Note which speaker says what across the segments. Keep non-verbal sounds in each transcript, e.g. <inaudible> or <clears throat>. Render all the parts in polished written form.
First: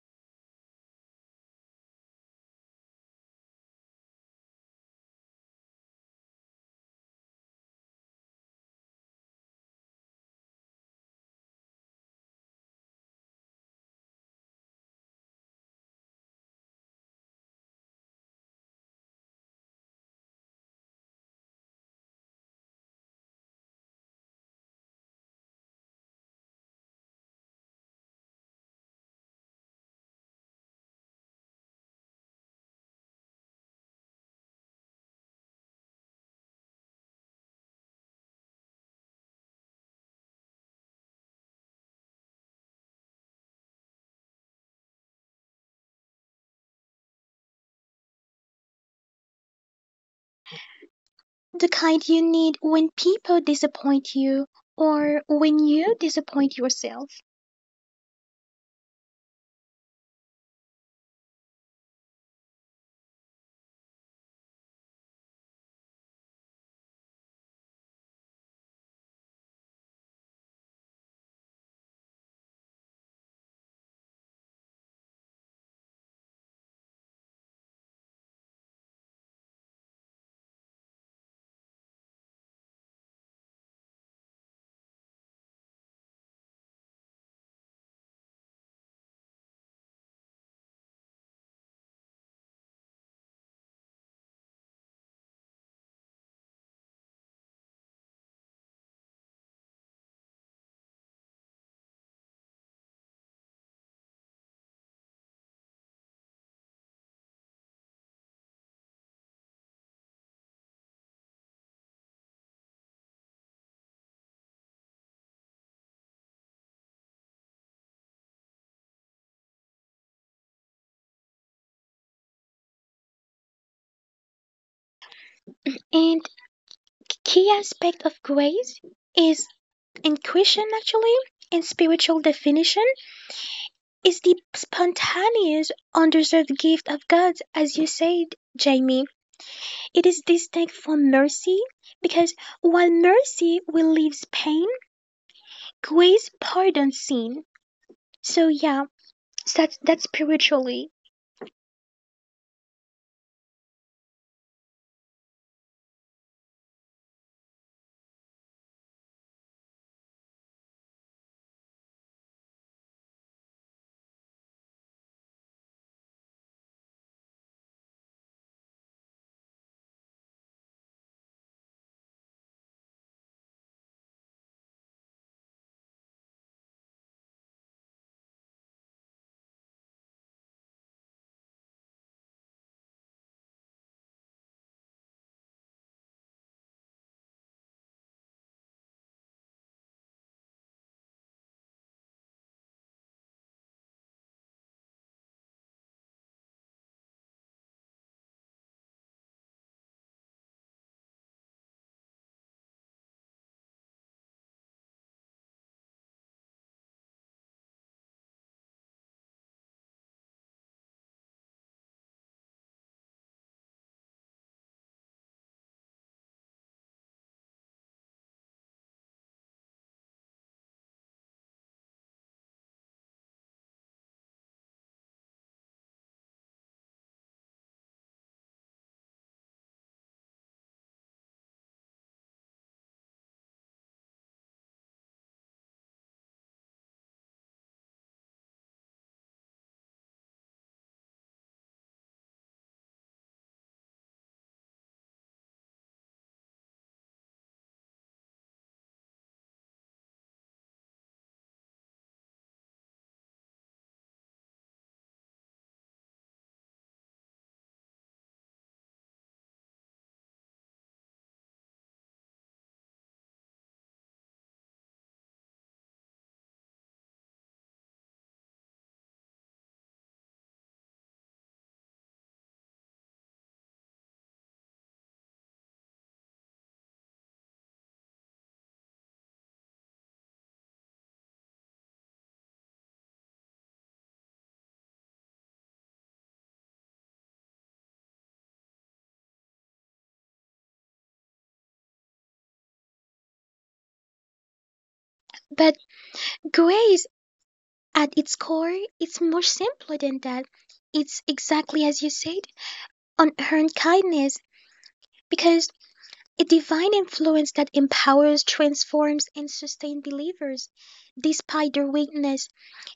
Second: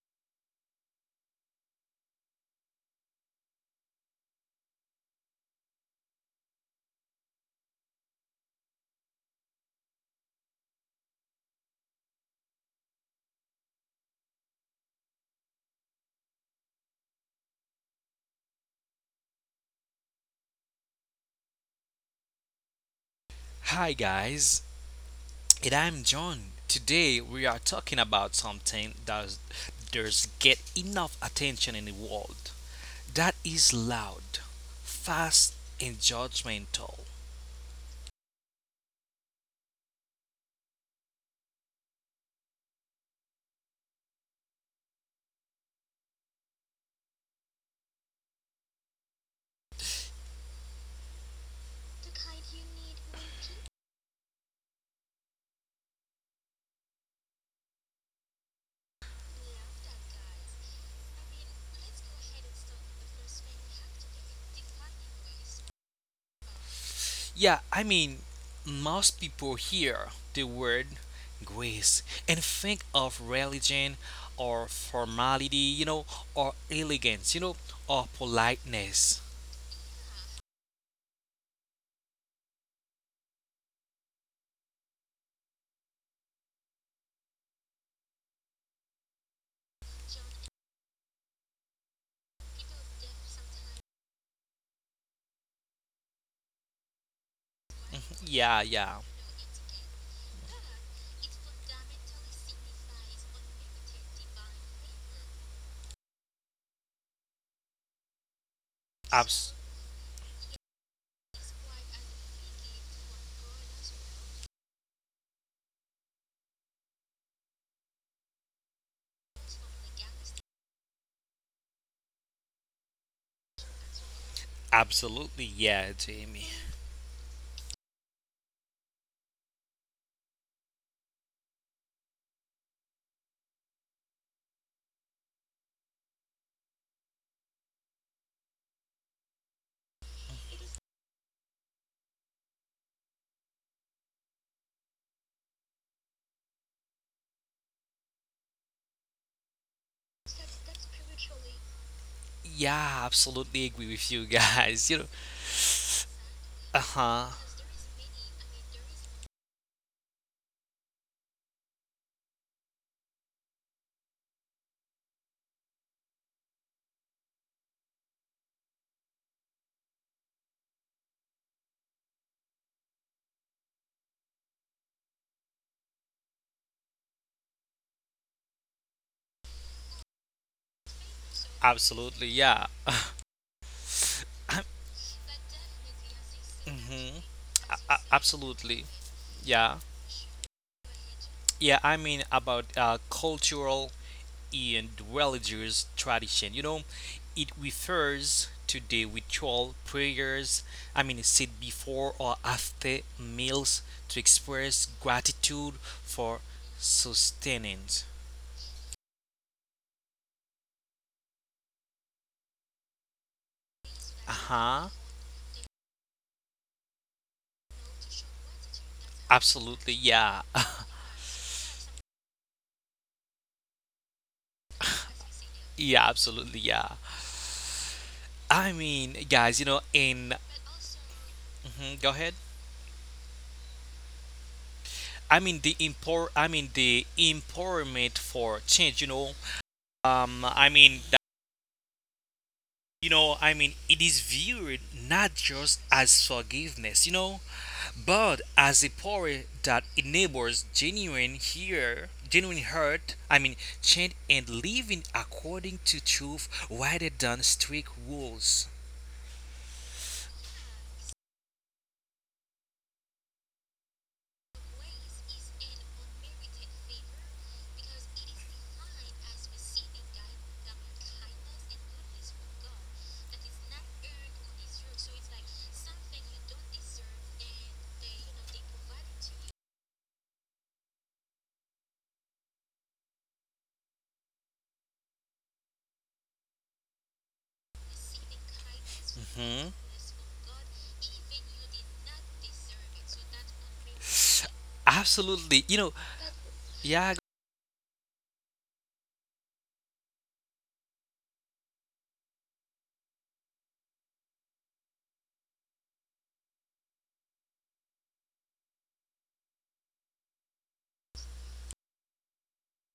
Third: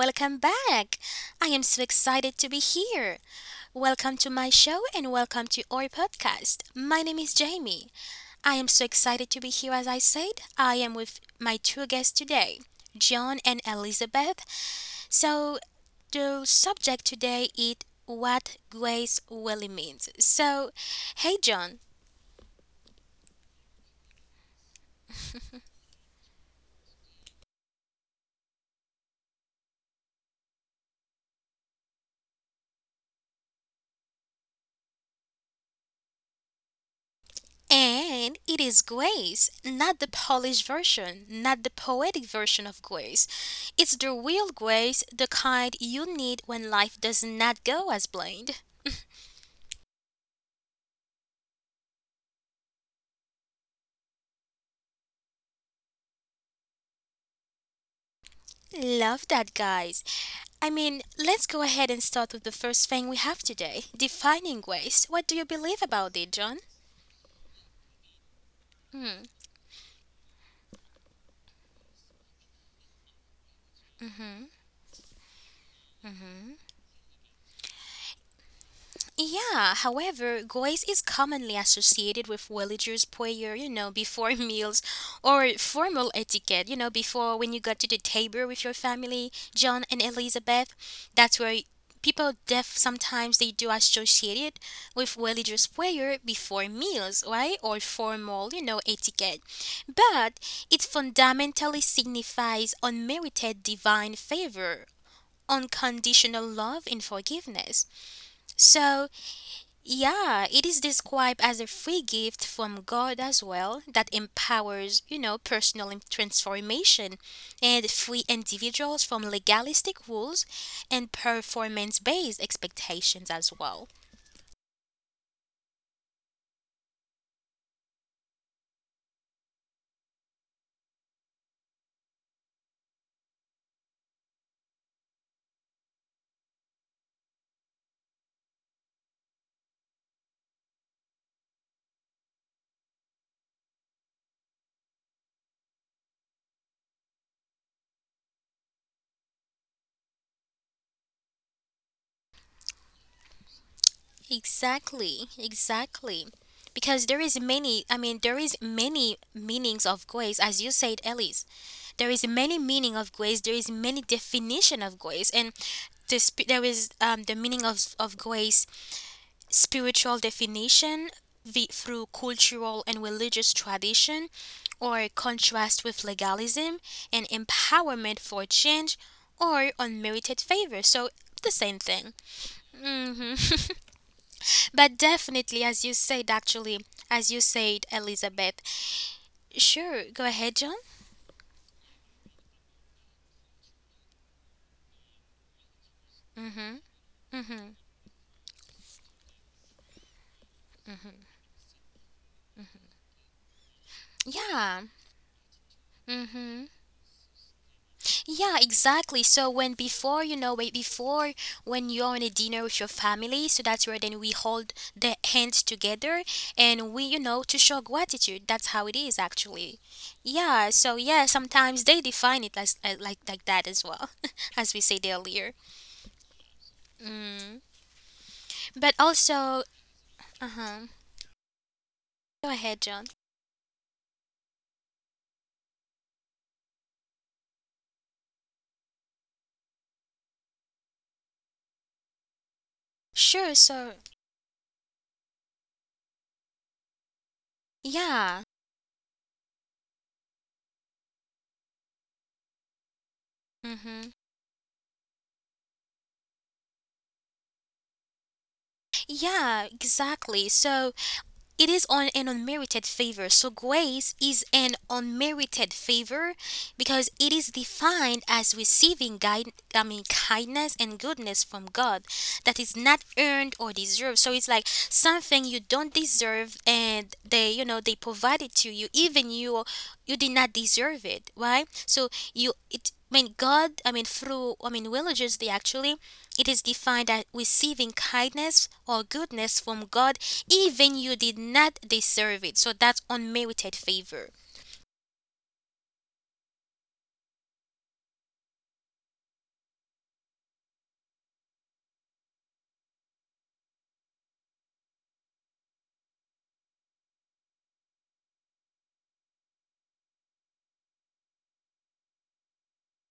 Speaker 1: welcome back. I am so excited to be here. Welcome to my show and welcome to our podcast. My name is Jamie. I am so excited to be here, as I said. I am with my two guests today, John and Elizabeth. So, the subject today is what grace really means. So, hey, John.
Speaker 2: Hi guys, and I'm John. Today we are talking about something that does get enough attention in the world. That is loud, fast, and judgmental.
Speaker 1: And it is grace, not the polished version, not the poetic version of grace. It's the real grace, the kind you need when life does not go as planned.
Speaker 3: The kind you need when people disappoint you or when you disappoint yourself.
Speaker 1: <laughs> Love that, guys. Let's go ahead and start with the first thing we have today defining grace. What do you believe about it, John?
Speaker 2: Yeah, most people hear the word grace and think of religion or formality, or elegance, or politeness.
Speaker 1: Yeah, however, guays is commonly associated with villagers' prayer, before <laughs> meals or formal etiquette, before when you got to the table with your family, John and Elizabeth. That's where people def sometimes they do associate it with villagers' prayer before meals, right? Or formal,
Speaker 2: Yeah, yeah.
Speaker 1: etiquette. But it fundamentally signifies unmerited divine favor, unconditional love and forgiveness. So
Speaker 2: Abs-
Speaker 1: yeah, it is described as a free gift from God as well that empowers, personal transformation and free individuals from legalistic rules and performance based expectations as well.
Speaker 2: absolutely, yeah,
Speaker 3: And
Speaker 2: Jamie.
Speaker 3: key aspect of grace is in Christian actually in spiritual definition is the spontaneous undeserved gift of God as you said Jamie. It is distinct from mercy because while mercy relieves pain, grace pardons sin. So yeah, that's spiritually.
Speaker 2: Yeah, absolutely agree with you guys. <laughs> You know,
Speaker 1: Exactly, exactly.
Speaker 2: uh
Speaker 1: Because there
Speaker 2: huh.
Speaker 1: is many, there is many meanings of grace, as you said, Elise. There is many meaning of grace. There is many definition of grace, and this, there is the meaning of grace spiritual definition through cultural and religious tradition or contrast with legalism and empowerment for change or unmerited favor. So the same thing.
Speaker 2: Absolutely, yeah. <laughs>
Speaker 1: hmm <laughs>
Speaker 2: I'm-
Speaker 1: but definitely, as you said, actually,
Speaker 2: Mhm.
Speaker 1: as you
Speaker 2: A-
Speaker 1: said,
Speaker 2: a-
Speaker 1: Elizabeth.
Speaker 2: absolutely, yeah.
Speaker 1: Sure, go ahead, John.
Speaker 2: Yeah, I mean about cultural and religious
Speaker 1: Mm-hmm.
Speaker 2: tradition. You know,
Speaker 1: Mm-hmm.
Speaker 2: it refers to the ritual prayers. I mean, said before or after meals to
Speaker 1: Yeah.
Speaker 2: express gratitude
Speaker 1: Mm-hmm.
Speaker 2: for sustenance.
Speaker 1: Yeah, exactly. So when before wait, before when you're on a dinner with your family, so that's where then we
Speaker 2: Uh
Speaker 1: hold
Speaker 2: huh.
Speaker 1: the hands together and we, you know, to show gratitude. That's how it is actually.
Speaker 2: Absolutely, yeah.
Speaker 1: Yeah. So
Speaker 2: <laughs>
Speaker 1: yeah, sometimes they define it as like that as well, <laughs> as we said earlier.
Speaker 2: Yeah, absolutely, yeah.
Speaker 1: Mm. But
Speaker 2: I mean,
Speaker 1: also,
Speaker 2: guys, you know,
Speaker 1: uh
Speaker 2: in
Speaker 1: huh.
Speaker 2: Mhm, go
Speaker 1: Go
Speaker 2: ahead.
Speaker 1: ahead, John.
Speaker 2: I mean the import. I mean the empowerment for change. Um, I mean, that,
Speaker 1: Sure.
Speaker 2: I mean,
Speaker 1: So
Speaker 2: it is viewed not just as forgiveness,
Speaker 1: yeah.
Speaker 2: but as a power that enables genuine hurt.
Speaker 1: Mm-hmm.
Speaker 2: Change and living according to truth rather than strict rules.
Speaker 1: Yeah, exactly. So it is on an unmerited favor. So grace is an unmerited favor because it is defined as receiving guide, I mean kindness and goodness from God that is not earned or deserved. So it's like something you don't deserve and they you know they provide it to you even you you did not deserve it, right? So you it I mean God I mean through I mean religious they actually it is defined as receiving kindness or goodness from
Speaker 2: Hmm?
Speaker 1: God, even you did not deserve it. So that's unmerited favor.
Speaker 2: Absolutely.
Speaker 3: But
Speaker 2: You know,
Speaker 3: grace
Speaker 2: yeah,
Speaker 3: at its core, it's more simpler than that. It's exactly as you said, unearned kindness, because a divine influence that empowers, transforms, and sustains believers, despite their weakness.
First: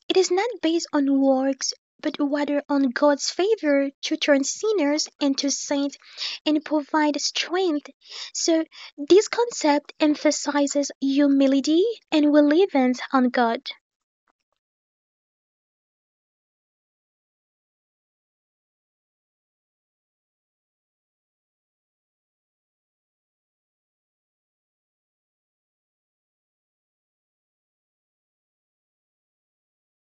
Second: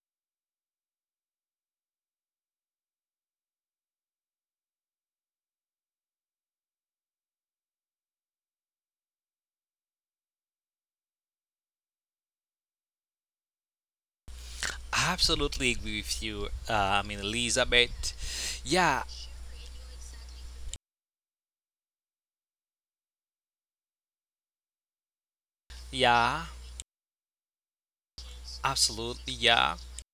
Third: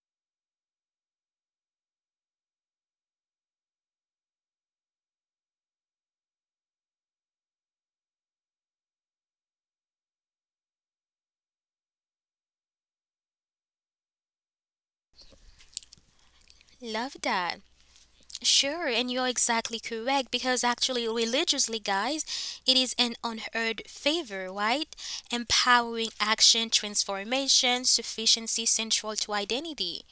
Speaker 3: It is not based on works, but rather on God's favor to turn sinners into saints and provide strength. So, this concept emphasizes humility and reliance on God.
Speaker 2: I absolutely agree with you.
Speaker 1: Love that.
Speaker 2: Elizabeth.
Speaker 1: Sure,
Speaker 2: Yeah,
Speaker 1: and you're exactly correct because actually, religiously, guys, it is an unheard favor, right? Empowering
Speaker 2: yeah,
Speaker 1: action, transformation, sufficiency central
Speaker 2: absolutely,
Speaker 1: to
Speaker 2: yeah.
Speaker 1: identity.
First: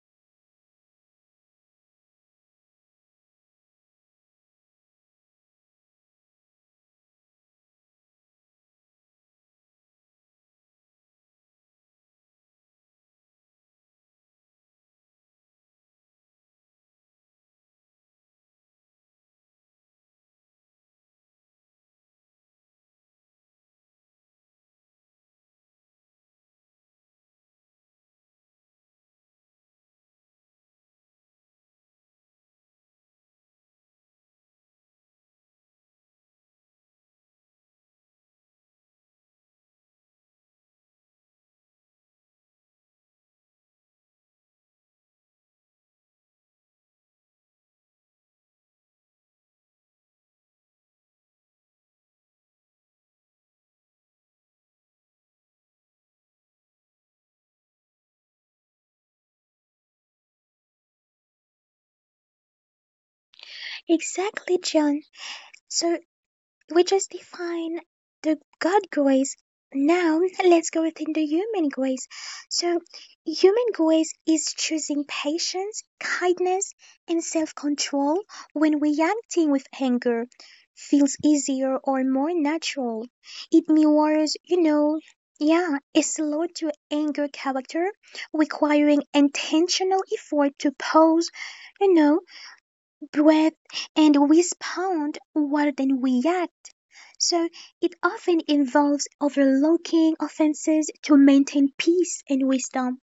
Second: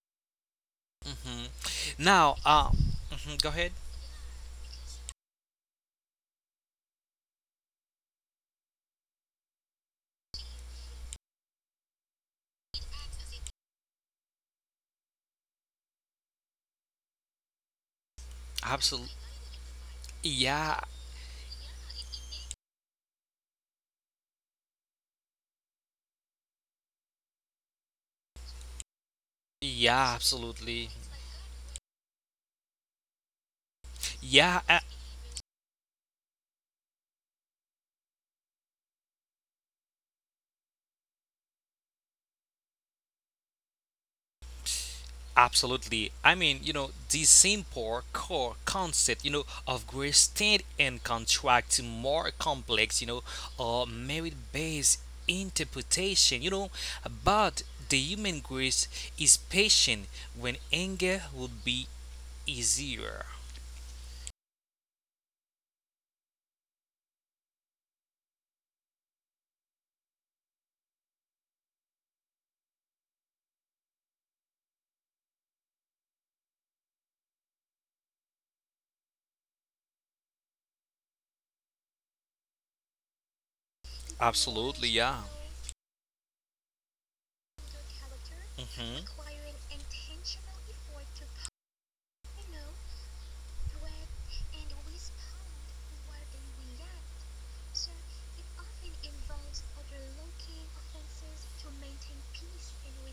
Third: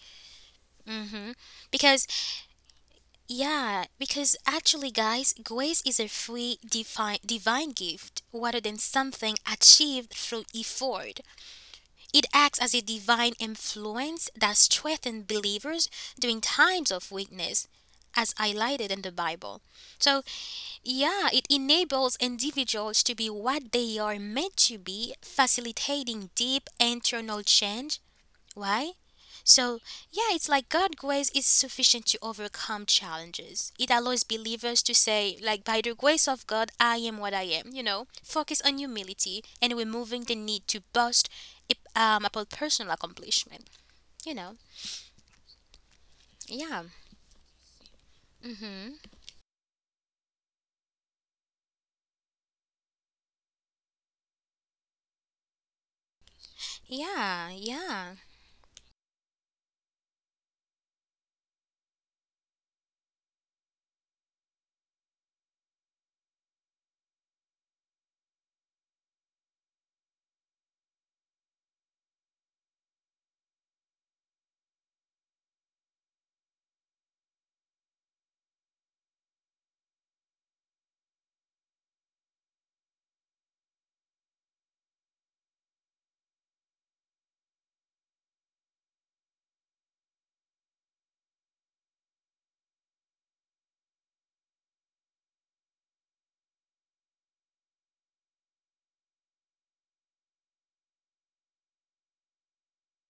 Speaker 1: hmm
Speaker 2: Hmm.
Speaker 1: Because
Speaker 2: Now, mhm, go ahead.
Speaker 1: yeah, because actually, guys, grace is a free divine, divine gift rather than something achieved through effort. It acts as a divine influence that strengthens believers during times of weakness, as highlighted in the
Speaker 2: Absolutely.
Speaker 1: Bible. So,
Speaker 2: Yeah,
Speaker 1: yeah, it enables individuals to be what they are meant to be, facilitating deep internal change why? So,
Speaker 2: yeah,
Speaker 1: yeah, it's like
Speaker 2: absolutely.
Speaker 1: God's grace is sufficient to overcome challenges. It allows
Speaker 2: Yeah,
Speaker 1: believers to say, like, by the grace of God, I am what I am, you know? Focus on humility and removing the need to boast about personal accomplishment, you know?
Speaker 2: absolutely.
Speaker 1: Yeah.
Speaker 2: The simple core
Speaker 1: hmm
Speaker 2: concept, of grade state and contract to more complex, or merit based interpretation,
Speaker 1: Yeah,
Speaker 2: but the
Speaker 1: yeah.
Speaker 2: human grace is patient when anger would be easier.
Speaker 3: Exactly, John. So we just define the God grace. Now let's go within the human grace. So, human grace is choosing patience, kindness, and self control when reacting with anger feels easier or more natural. It mirrors,
Speaker 2: Absolutely, yeah.
Speaker 3: yeah, a slow to anger character
Speaker 2: Hmm.
Speaker 3: requiring intentional effort to pause, you know, breathe, and respond rather than react, so it often involves overlooking offenses to maintain peace and wisdom.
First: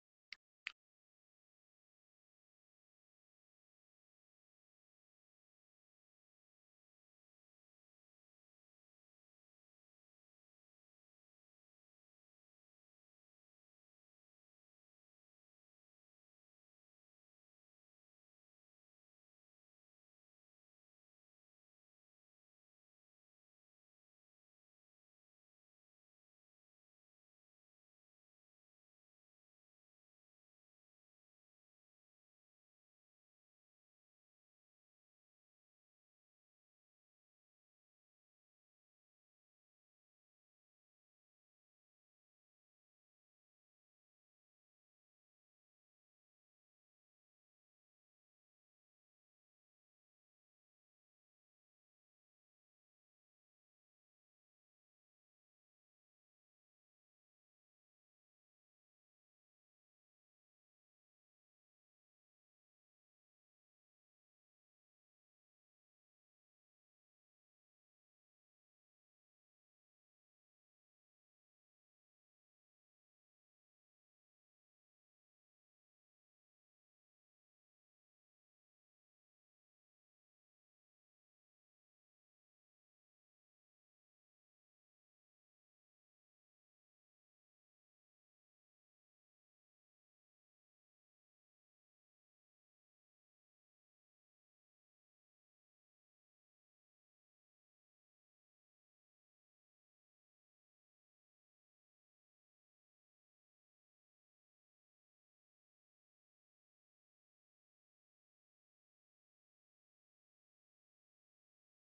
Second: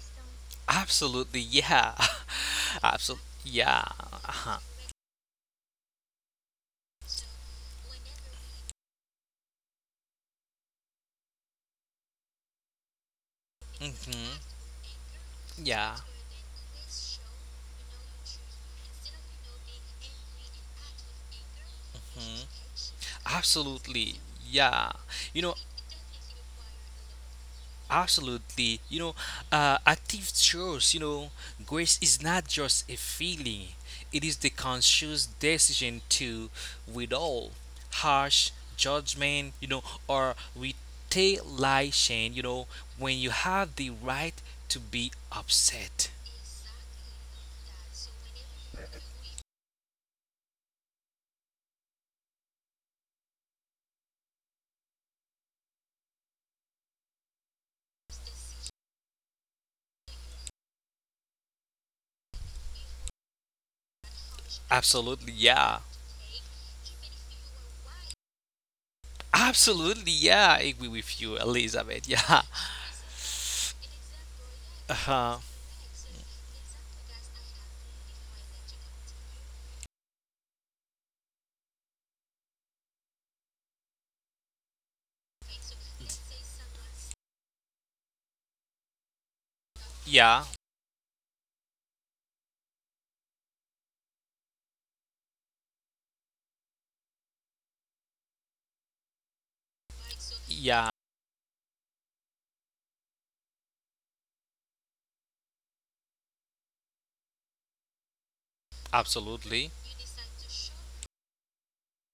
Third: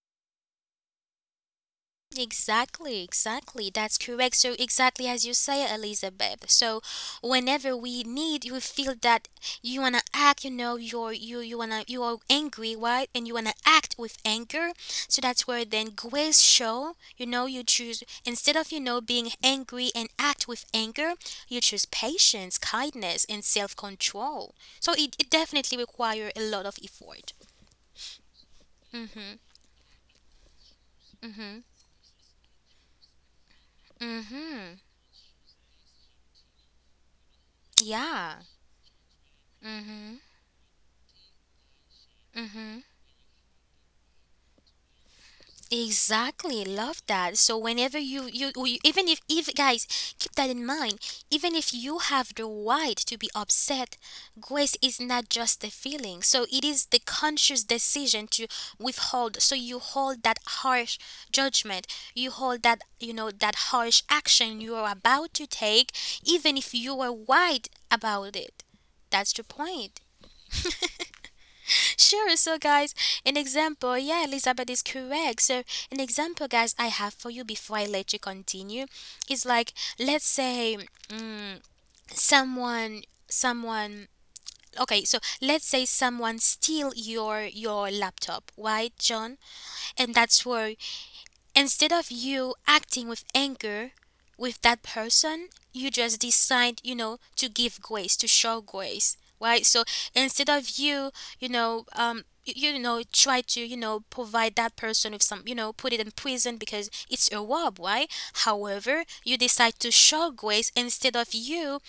Speaker 2: Absolutely, yeah. <laughs>
Speaker 1: Exactly,
Speaker 2: Absolutely,
Speaker 1: exactly.
Speaker 2: yeah.
Speaker 1: That's correct. So
Speaker 2: Uh-huh.
Speaker 1: exactly as you say, Elizabeth. So whenever we need you feel that you wanna act, you know, you wanna you are angry, right? And you wanna act with
Speaker 2: Mhm.
Speaker 1: anger. So that's where then
Speaker 2: Yeah.
Speaker 1: grace show, you know, you choose instead of you know being angry and act with anger, you choose
Speaker 2: Mhm.
Speaker 1: patience, kindness and self
Speaker 2: Absolutely.
Speaker 1: control.
Speaker 2: Yeah.
Speaker 1: So it
Speaker 2: You know,
Speaker 1: definitely require a lot of effort.
Speaker 2: absolutely. You know,
Speaker 1: hmm
Speaker 2: active choice,
Speaker 1: hmm
Speaker 2: grace is not just a feeling, it is the
Speaker 1: hmm
Speaker 2: conscious decision to withdraw,
Speaker 1: Yeah.
Speaker 2: harsh judgment,
Speaker 1: hmm
Speaker 2: or retaliation,
Speaker 1: hmm
Speaker 2: when you have the right to be upset.
Speaker 1: Exactly, love that. So you even if guys keep that in mind, even if you have the right to be upset, grace is not just a feeling. So it is the conscious decision to withhold. So you hold that harsh judgment, you hold that you know that harsh action you are
Speaker 2: Absolutely,
Speaker 1: about to
Speaker 2: yeah.
Speaker 1: take, even if you are right about it. That's the
Speaker 2: Absolutely,
Speaker 1: point.
Speaker 2: yeah. I agree with you, Elizabeth. Yeah. <laughs>
Speaker 1: Sure. So, guys, an example. Yeah, Elizabeth is
Speaker 2: Uh-huh.
Speaker 1: correct. So, an example, guys, I have for you before I let you continue is like, let's say, mm, someone, someone. Okay, so let's say someone steal your laptop, right, John? And
Speaker 2: Yeah.
Speaker 1: that's where instead of you acting with anger with that person, you just decide, you know, to give grace, to show grace, right? So instead
Speaker 2: Yeah.
Speaker 1: of you, you know, try to, you know, provide that person with some, you know, put it in prison because it's a rob, right? However, you
Speaker 2: Absolutely.
Speaker 1: decide to show grace instead of you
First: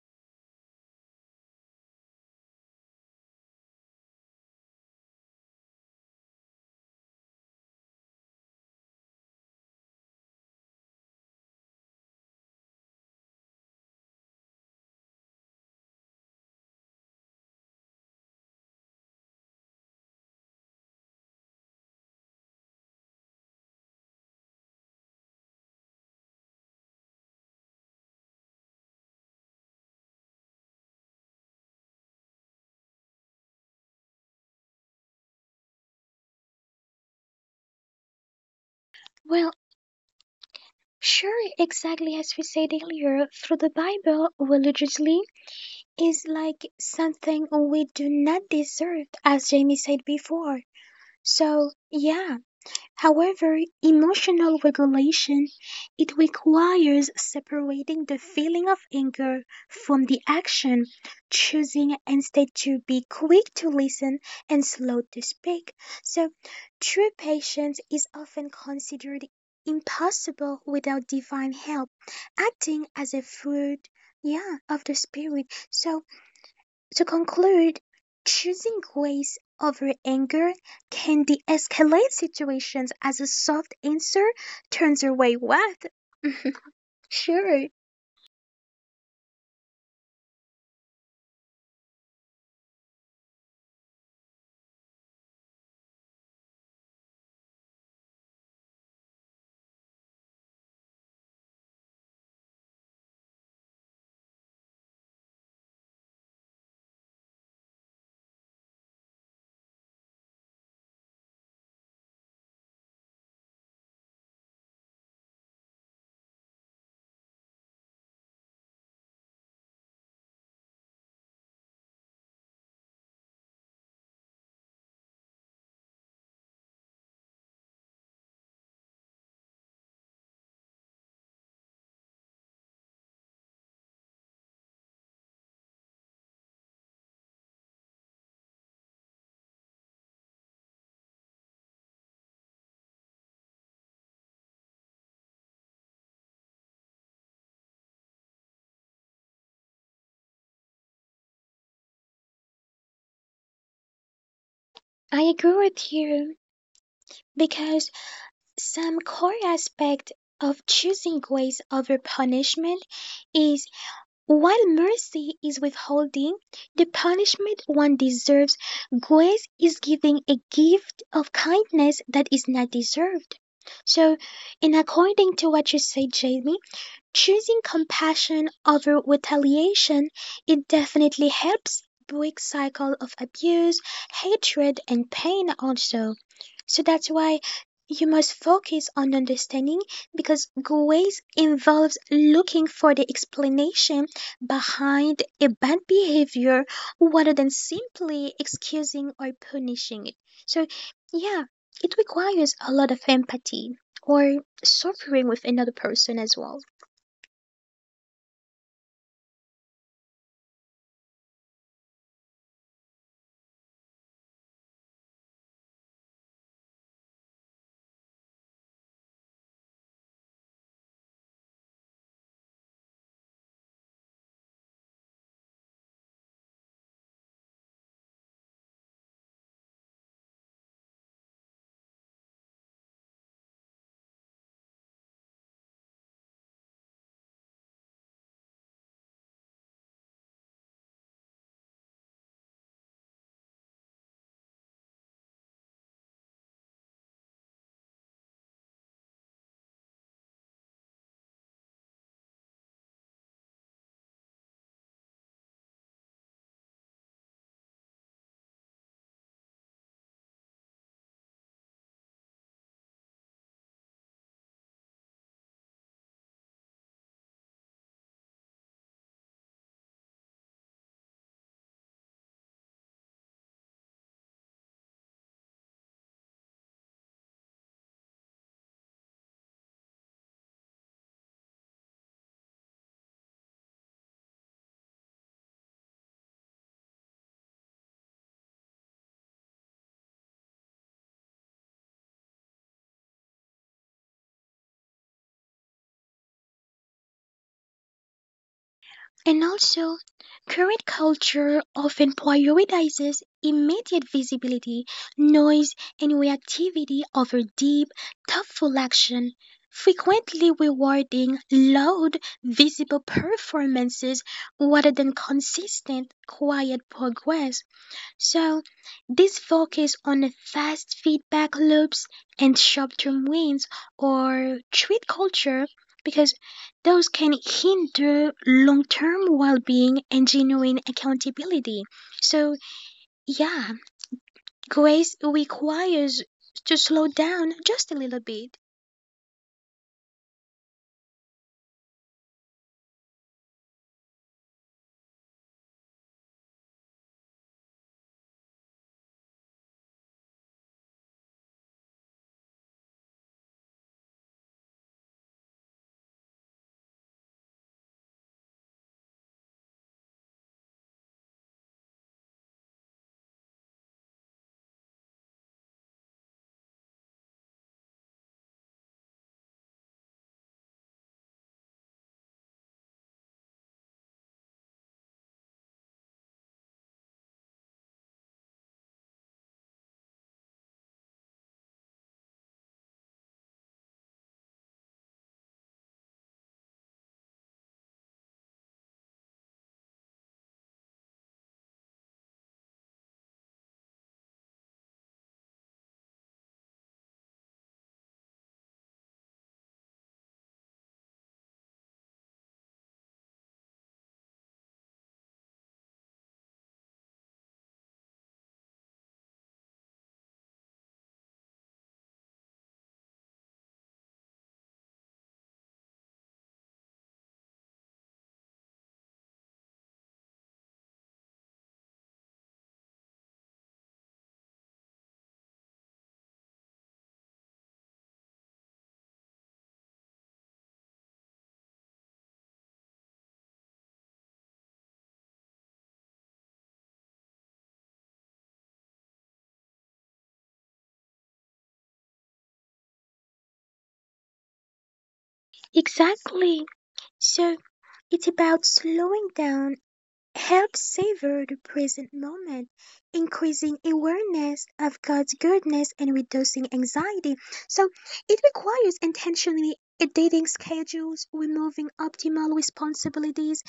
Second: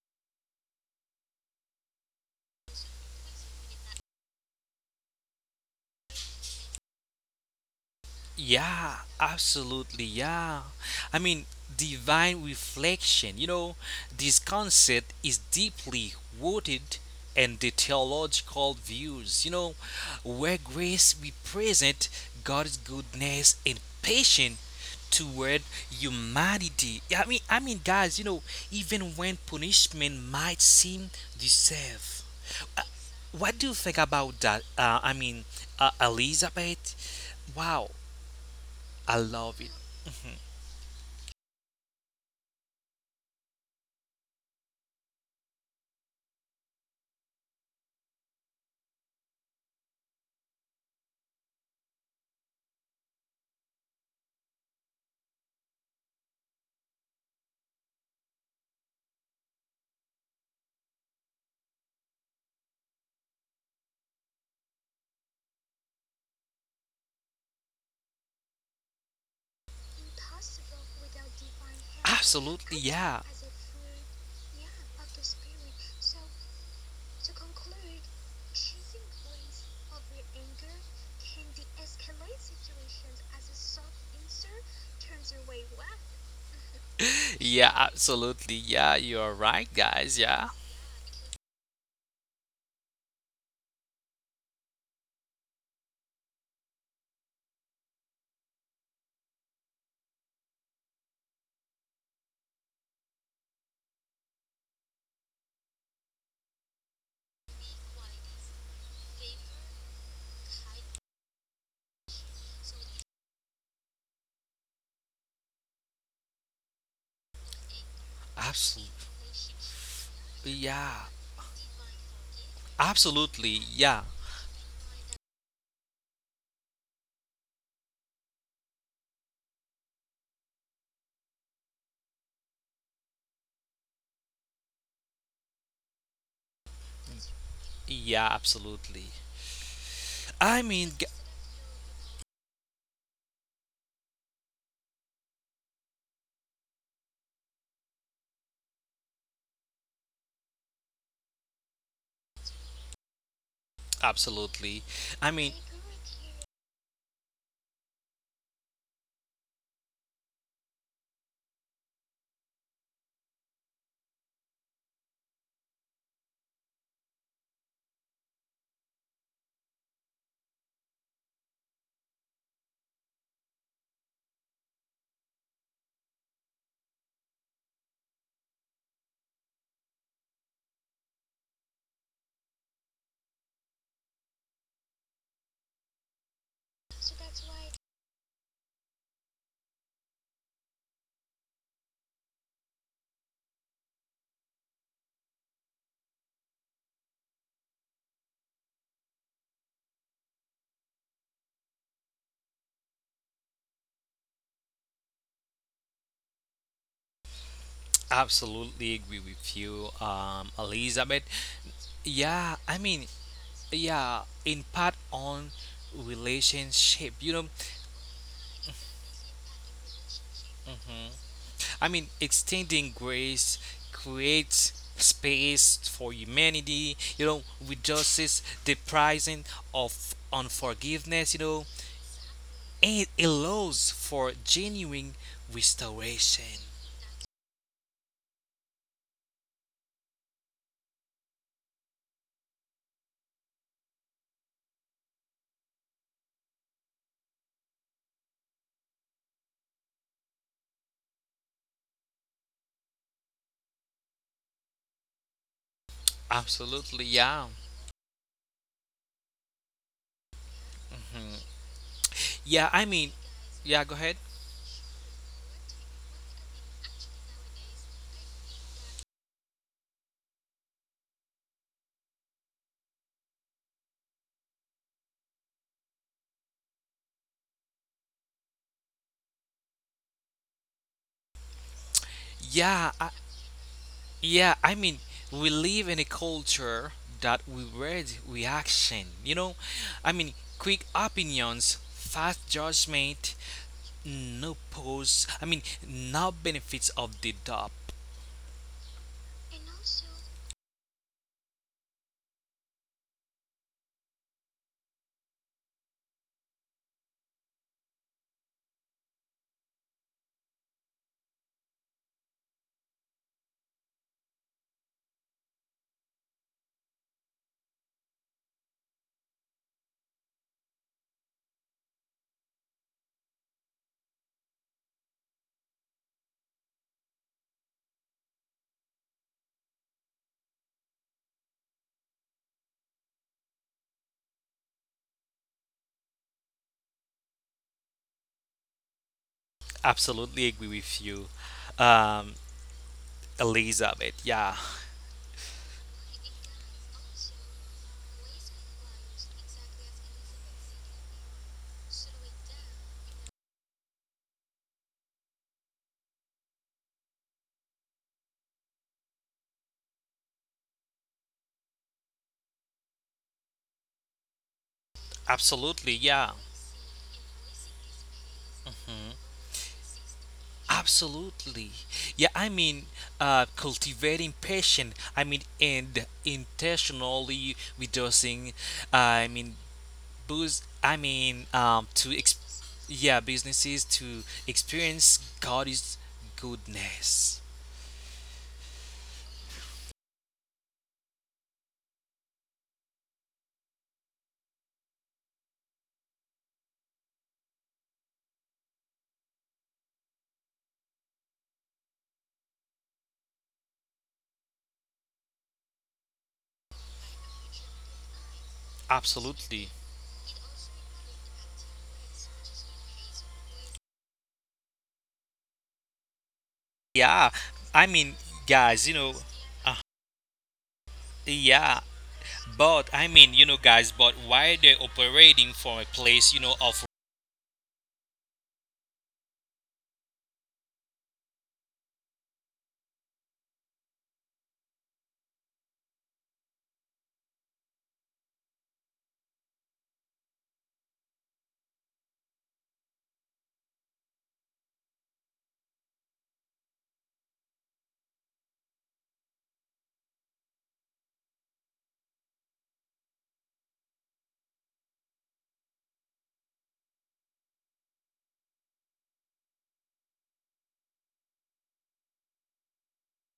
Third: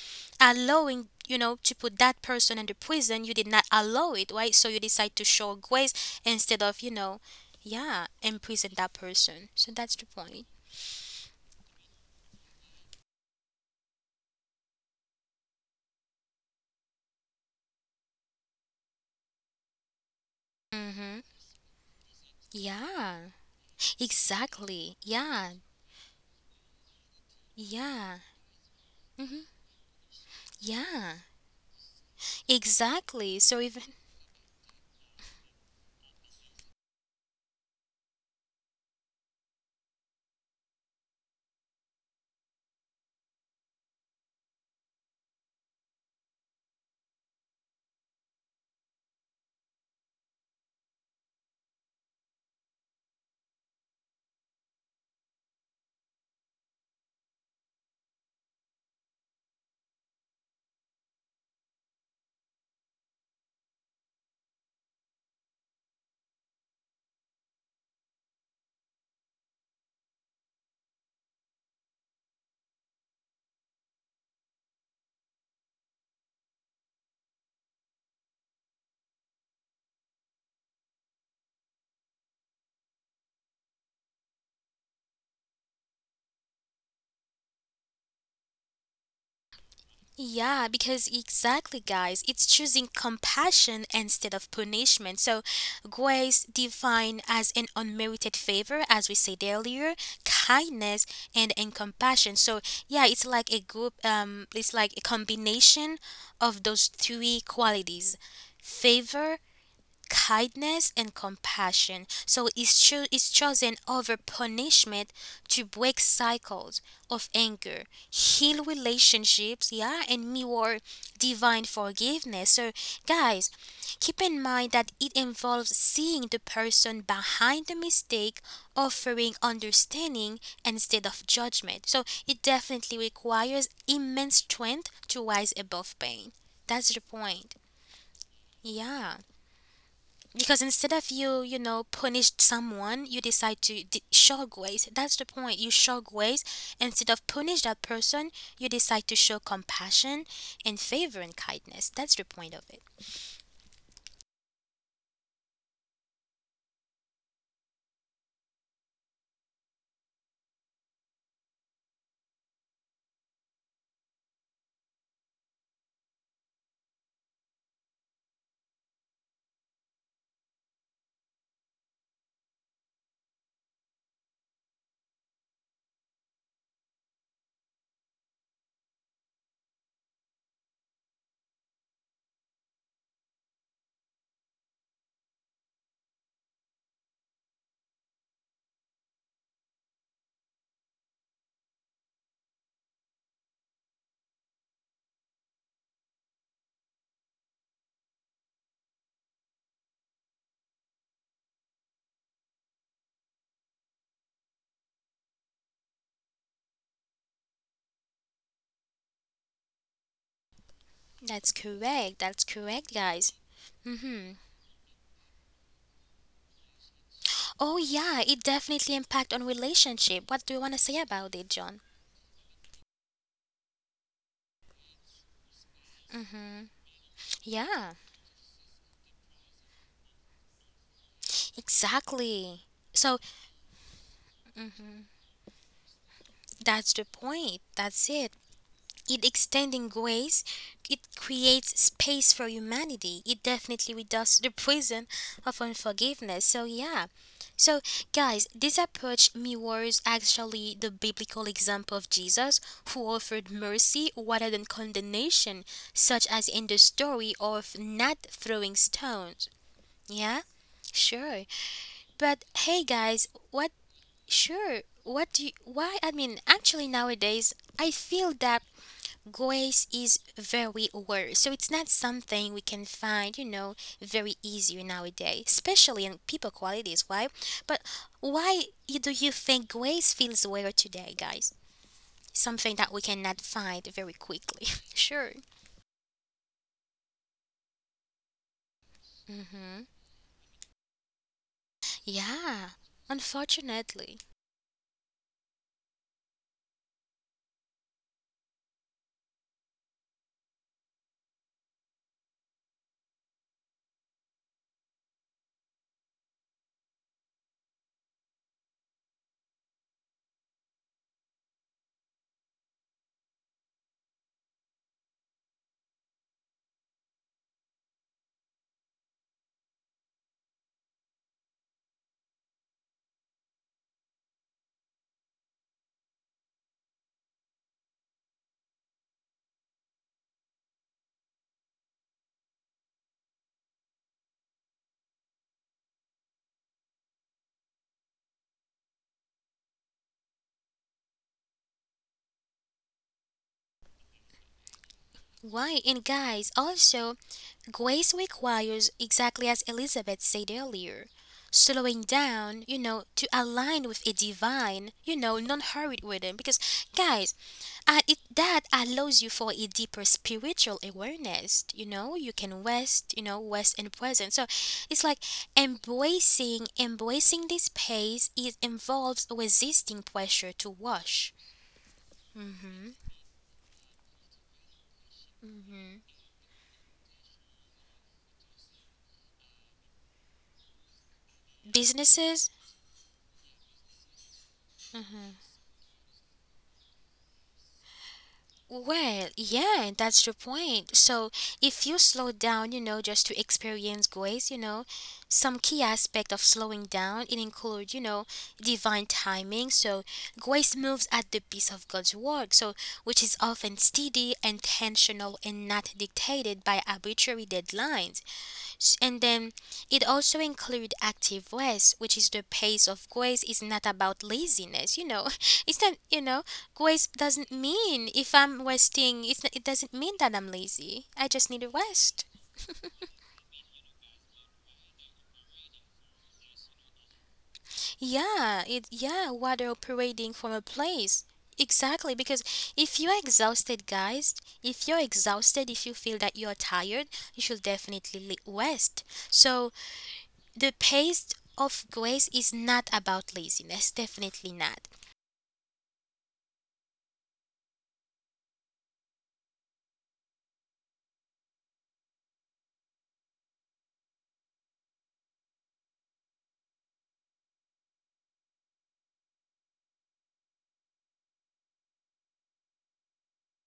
Speaker 1: allowing, you know, to put that person in the prison. You did not allow it, right? So you decide to show grace instead of, yeah, and present that
Speaker 2: Yeah,
Speaker 1: person. So that's
Speaker 2: absolutely.
Speaker 1: the point.
Speaker 2: Yeah. I mean, divine reflection, this concept is deeply rooted in the theological views, where
Speaker 1: Mm-hmm.
Speaker 2: grace represents God's
Speaker 1: Yeah,
Speaker 2: goodness and patience
Speaker 1: exactly. Yeah,
Speaker 2: toward humanity. Yeah,
Speaker 1: yeah,
Speaker 2: guys, even
Speaker 1: mm-hmm.
Speaker 2: when punishment might
Speaker 1: Yeah,
Speaker 2: seem deserved. Uh,
Speaker 1: exactly.
Speaker 2: What
Speaker 1: So
Speaker 2: do you
Speaker 1: even
Speaker 2: think about that? Elizabeth? Wow. I
Speaker 3: Well,
Speaker 2: love it.
Speaker 3: sure, exactly as we said earlier, through the Bible, religiously is like something we do not deserve, as Jamie said before. So, yeah. However, emotional regulation it requires separating the feeling of anger from the action, choosing instead to be quick to listen and slow to speak. So, true patience is often considered impossible without divine help, acting
Speaker 2: Absolutely,
Speaker 3: as a
Speaker 2: yeah.
Speaker 3: fruit,
Speaker 2: <laughs>
Speaker 3: yeah, of the spirit. So to conclude, choosing grace over anger can de-escalate situations as a soft answer turns away wrath. <laughs> Sure,
Speaker 2: Yeah, absolutely, yeah. You are right, guys.
Speaker 1: yeah,
Speaker 2: Yeah.
Speaker 1: because exactly, guys, it's choosing compassion instead of punishment. So, grace defined as an unmerited favor, as we said earlier, kindness and compassion. So, yeah, it's like a it's like a combination of those three qualities favor, kindness and compassion. So it's chosen over punishment to break cycles of anger, heal
Speaker 2: Absolutely.
Speaker 1: relationships, yeah, and mirror
Speaker 2: Yeah.
Speaker 1: divine forgiveness. So, guys,
Speaker 2: Absolutely,
Speaker 1: keep
Speaker 2: yeah.
Speaker 1: in mind that it involves seeing the person behind the mistake, offering understanding instead of judgment. So, it definitely requires immense strength to rise above pain. That's the point.
Speaker 2: Yeah,
Speaker 1: Yeah,
Speaker 2: absolutely.
Speaker 1: because
Speaker 2: I
Speaker 1: instead of
Speaker 2: mean,
Speaker 1: you you know punish someone you decide to shock ways. That's the point, you shock ways instead of punish that person, you decide to show compassion and favor and kindness. That's the point of it.
Speaker 2: Absolutely.
Speaker 3: I agree
Speaker 2: I mean,
Speaker 3: with you because some core aspect of choosing grace over punishment is while mercy is withholding the punishment one deserves, grace is giving a gift of kindness that is not deserved. So, in according to what you said, Jamie, choosing compassion over retaliation, it definitely helps break cycle of abuse, hatred, and pain also. So that's why you must focus on understanding because grace involves looking for the explanation behind a bad behavior rather than simply excusing or punishing it. So, yeah, it requires a lot of empathy or suffering with another person as well.
Speaker 2: absolutely agree with you, Elizabeth.
Speaker 1: That's correct, that's
Speaker 2: Yeah,
Speaker 1: correct,
Speaker 2: I
Speaker 1: guys.
Speaker 2: mean,
Speaker 1: Mm-hmm.
Speaker 2: yeah, impact on relationship. You
Speaker 1: Oh
Speaker 2: know,
Speaker 1: yeah, it definitely impact on relationship. What do you want to say about it, John?
Speaker 2: I mean, extending grace creates space for humanity,
Speaker 1: Yeah,
Speaker 2: reduces the pricing of unforgiveness,
Speaker 1: exactly.
Speaker 2: and
Speaker 1: So
Speaker 2: it allows for genuine restoration.
Speaker 1: that's the point, that's it. It extending grace, it creates space for humanity, it definitely reduces the prison of unforgiveness. So yeah, so guys, this approach mirrors actually the biblical example of Jesus, who offered mercy rather than condemnation, such as in the
Speaker 2: Absolutely,
Speaker 1: story
Speaker 2: yeah.
Speaker 1: of not throwing stones. Yeah. Sure. But
Speaker 2: Yeah,
Speaker 1: hey
Speaker 2: I mean,
Speaker 1: guys, what
Speaker 2: yeah, go ahead.
Speaker 1: sure what do you why actually, nowadays I feel that grace is very rare, so it's not something we can find, you know, very easy nowadays, especially in people qualities, why? But do you think grace feels rare today, guys? Something that we
Speaker 2: Yeah, I,
Speaker 1: cannot find very quickly.
Speaker 2: yeah. I
Speaker 1: <laughs>
Speaker 2: mean,
Speaker 1: Sure.
Speaker 2: we live in a culture that we read reaction.
Speaker 1: hmm
Speaker 2: I mean, quick opinions, fast
Speaker 1: Yeah,
Speaker 2: judgment,
Speaker 1: unfortunately.
Speaker 2: no pause. I mean, no benefits of the doubt.
Speaker 3: And also, current culture often prioritizes immediate visibility, noise, and reactivity over deep, thoughtful action, frequently rewarding loud, visible performances rather than consistent, quiet progress. So, this focus on fast feedback loops and short-term wins or treat culture because those can hinder long-term well-being and genuine accountability. So, yeah, grace requires to slow down just a little bit.
Speaker 2: Absolutely agree with you, um, Elizabeth. Yeah.
Speaker 1: Why? And guys, also, grace requires, exactly as Elizabeth said earlier, slowing down, you know, to align with a divine, you know, non hurried rhythm. Because, guys, that allows you for a deeper spiritual awareness. You know, you can rest, you know, rest in present. So it's like
Speaker 2: Absolutely, yeah.
Speaker 1: embracing this pace. It involves
Speaker 2: Mhm.
Speaker 1: resisting pressure to wash.
Speaker 2: Absolutely. Yeah, cultivating patience,
Speaker 1: hmm
Speaker 2: and intentionally reducing, I mean, boost, I mean, to,
Speaker 1: Businesses
Speaker 2: ex- yeah, businesses to experience God's goodness.
Speaker 1: well, yeah, that's the point. So if you slow down, you know, just to experience grace, you know, some key aspect of slowing down, it includes, you know, divine timing. So grace moves at the pace of God's work, so which is often steady, intentional, and not dictated by arbitrary deadlines. And then
Speaker 2: Absolutely.
Speaker 1: it also include active ways, which is the pace of grace is not about laziness. You know, <laughs> it's not. You know, grace doesn't
Speaker 2: Yeah,
Speaker 1: mean
Speaker 2: I
Speaker 1: if
Speaker 2: mean,
Speaker 1: I'm
Speaker 2: guys, you
Speaker 1: resting,
Speaker 2: know,
Speaker 1: it's not, it doesn't
Speaker 2: uh,
Speaker 1: mean that I'm lazy. I just need a
Speaker 2: yeah,
Speaker 1: rest.
Speaker 2: But I mean, you know, guys, but why they're operating from a place, of
Speaker 1: Yeah, it. Yeah, water operating from a place. Exactly, because if you're exhausted, guys, if you're exhausted, if you feel that you're tired, you should definitely rest. So the pace of grace is not about laziness, definitely not.
Speaker 3: Exactly. So, it's about slowing down, helps savor the present moment, increasing awareness of God's goodness and reducing anxiety. So it requires intentionally updating schedules, removing optimal responsibilities,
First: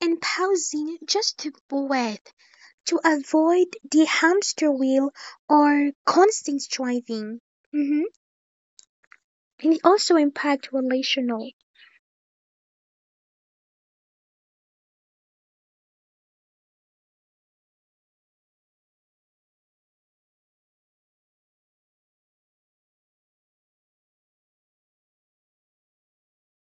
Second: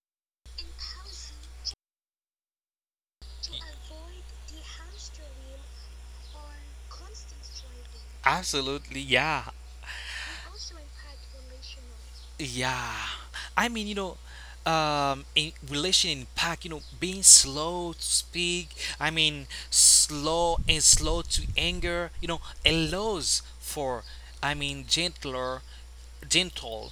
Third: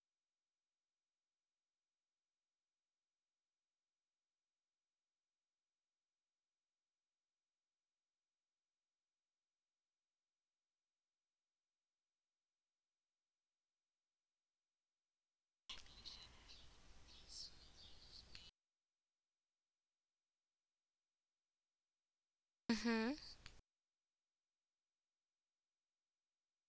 Speaker 3: and pausing just to breathe to avoid the hamster wheel or constant striving. Mhm.
Speaker 2: absolutely, yeah,
Speaker 3: And it also impacts relational.
Speaker 2: yeah. I mean, you know, in relation impact, being slow to speak. Slow to anger.
Speaker 1: hmm
Speaker 2: Allows for, I mean, gentler, gentle,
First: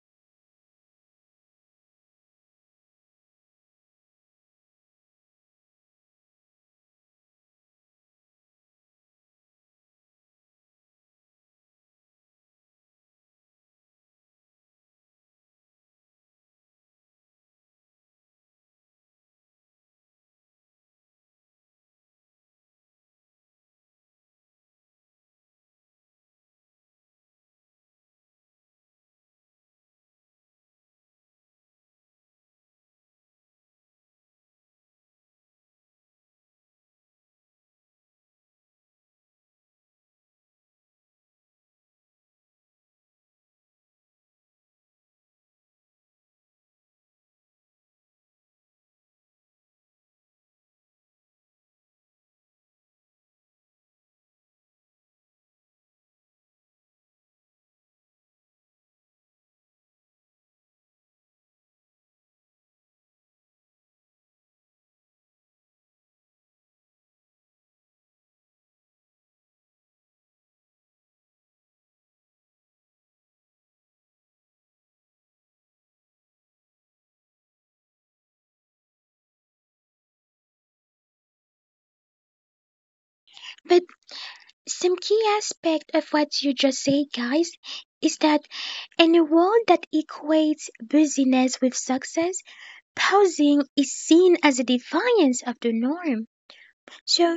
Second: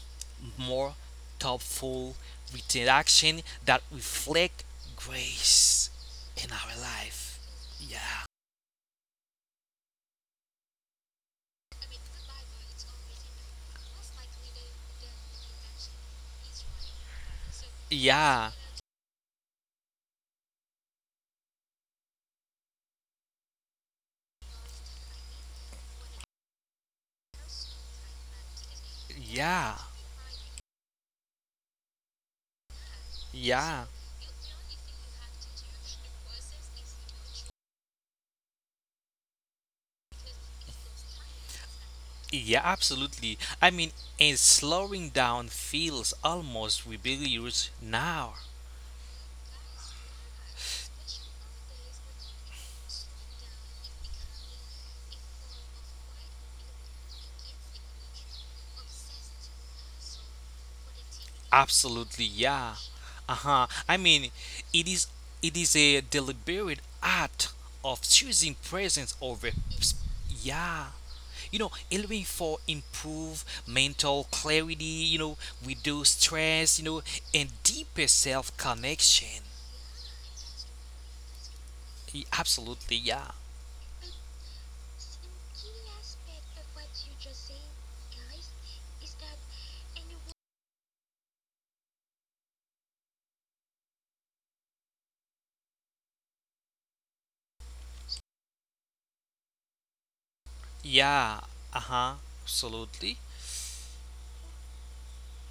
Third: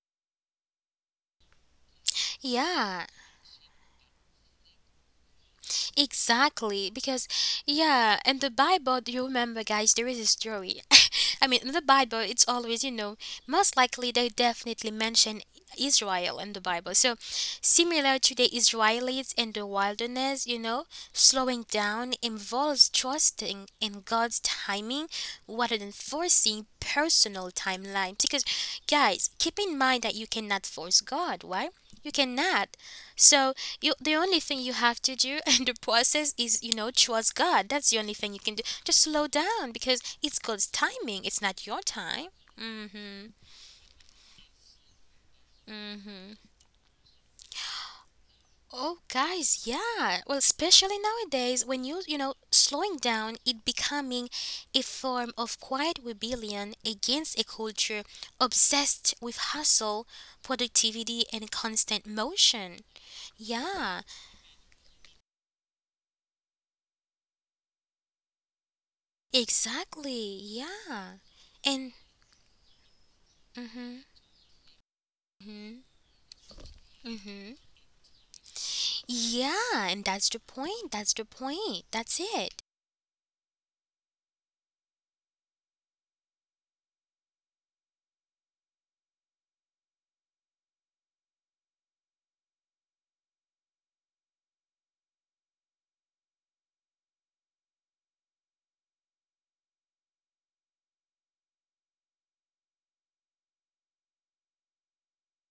Speaker 2: more thoughtful
Speaker 1: Yeah,
Speaker 2: interaction that reflect grace in our
Speaker 1: exactly, because
Speaker 2: life.
Speaker 1: yeah,
Speaker 2: Yeah.
Speaker 1: and the Bible, do you remember, guys? There is a story. <laughs> In the Bible, it's always you know most likely they definitely mention Israel in the Bible. So similar to the
Speaker 2: Yeah,
Speaker 1: Israelites in the wilderness, you know, slowing down involves trusting in God's timing rather than forcing personal timelines. Because, guys, keep
Speaker 2: yeah,
Speaker 1: in mind that you cannot force God, right? You cannot. So
Speaker 2: yeah,
Speaker 1: you the only thing you have to do <laughs> in the process is you know trust God. That's the only thing you can do. Just slow down because it's God's timing. It's not your time.
Speaker 2: yeah,
Speaker 1: Mhm.
Speaker 2: absolutely. And slowing down feels
Speaker 1: Mhm.
Speaker 2: almost rebellious now.
Speaker 1: Oh guys, yeah. Well, especially nowadays when you know slowing down it becoming a form of quiet rebellion against a culture obsessed with hustle, productivity and constant
Speaker 2: Absolutely,
Speaker 1: motion.
Speaker 2: yeah. Uh-huh.
Speaker 1: Yeah,
Speaker 2: It is it is a deliberate act of choosing presence over s-
Speaker 1: exactly.
Speaker 2: yeah.
Speaker 1: Yeah. And
Speaker 2: Allowing for improve
Speaker 1: mhm.
Speaker 2: mental clarity,
Speaker 1: Mhm.
Speaker 2: reduce stress, and
Speaker 1: Mhm.
Speaker 2: deeper self connection.
Speaker 1: Yeah, and that's the point. That's the point. That's it.
Speaker 2: Absolutely, yeah.
Speaker 3: But some key aspect of what you just said, guys, is that in a world that equates busyness with success, pausing is seen as a
Speaker 2: Yeah. Uh huh.
Speaker 3: defiance of the
Speaker 2: Absolutely.
Speaker 3: norm. So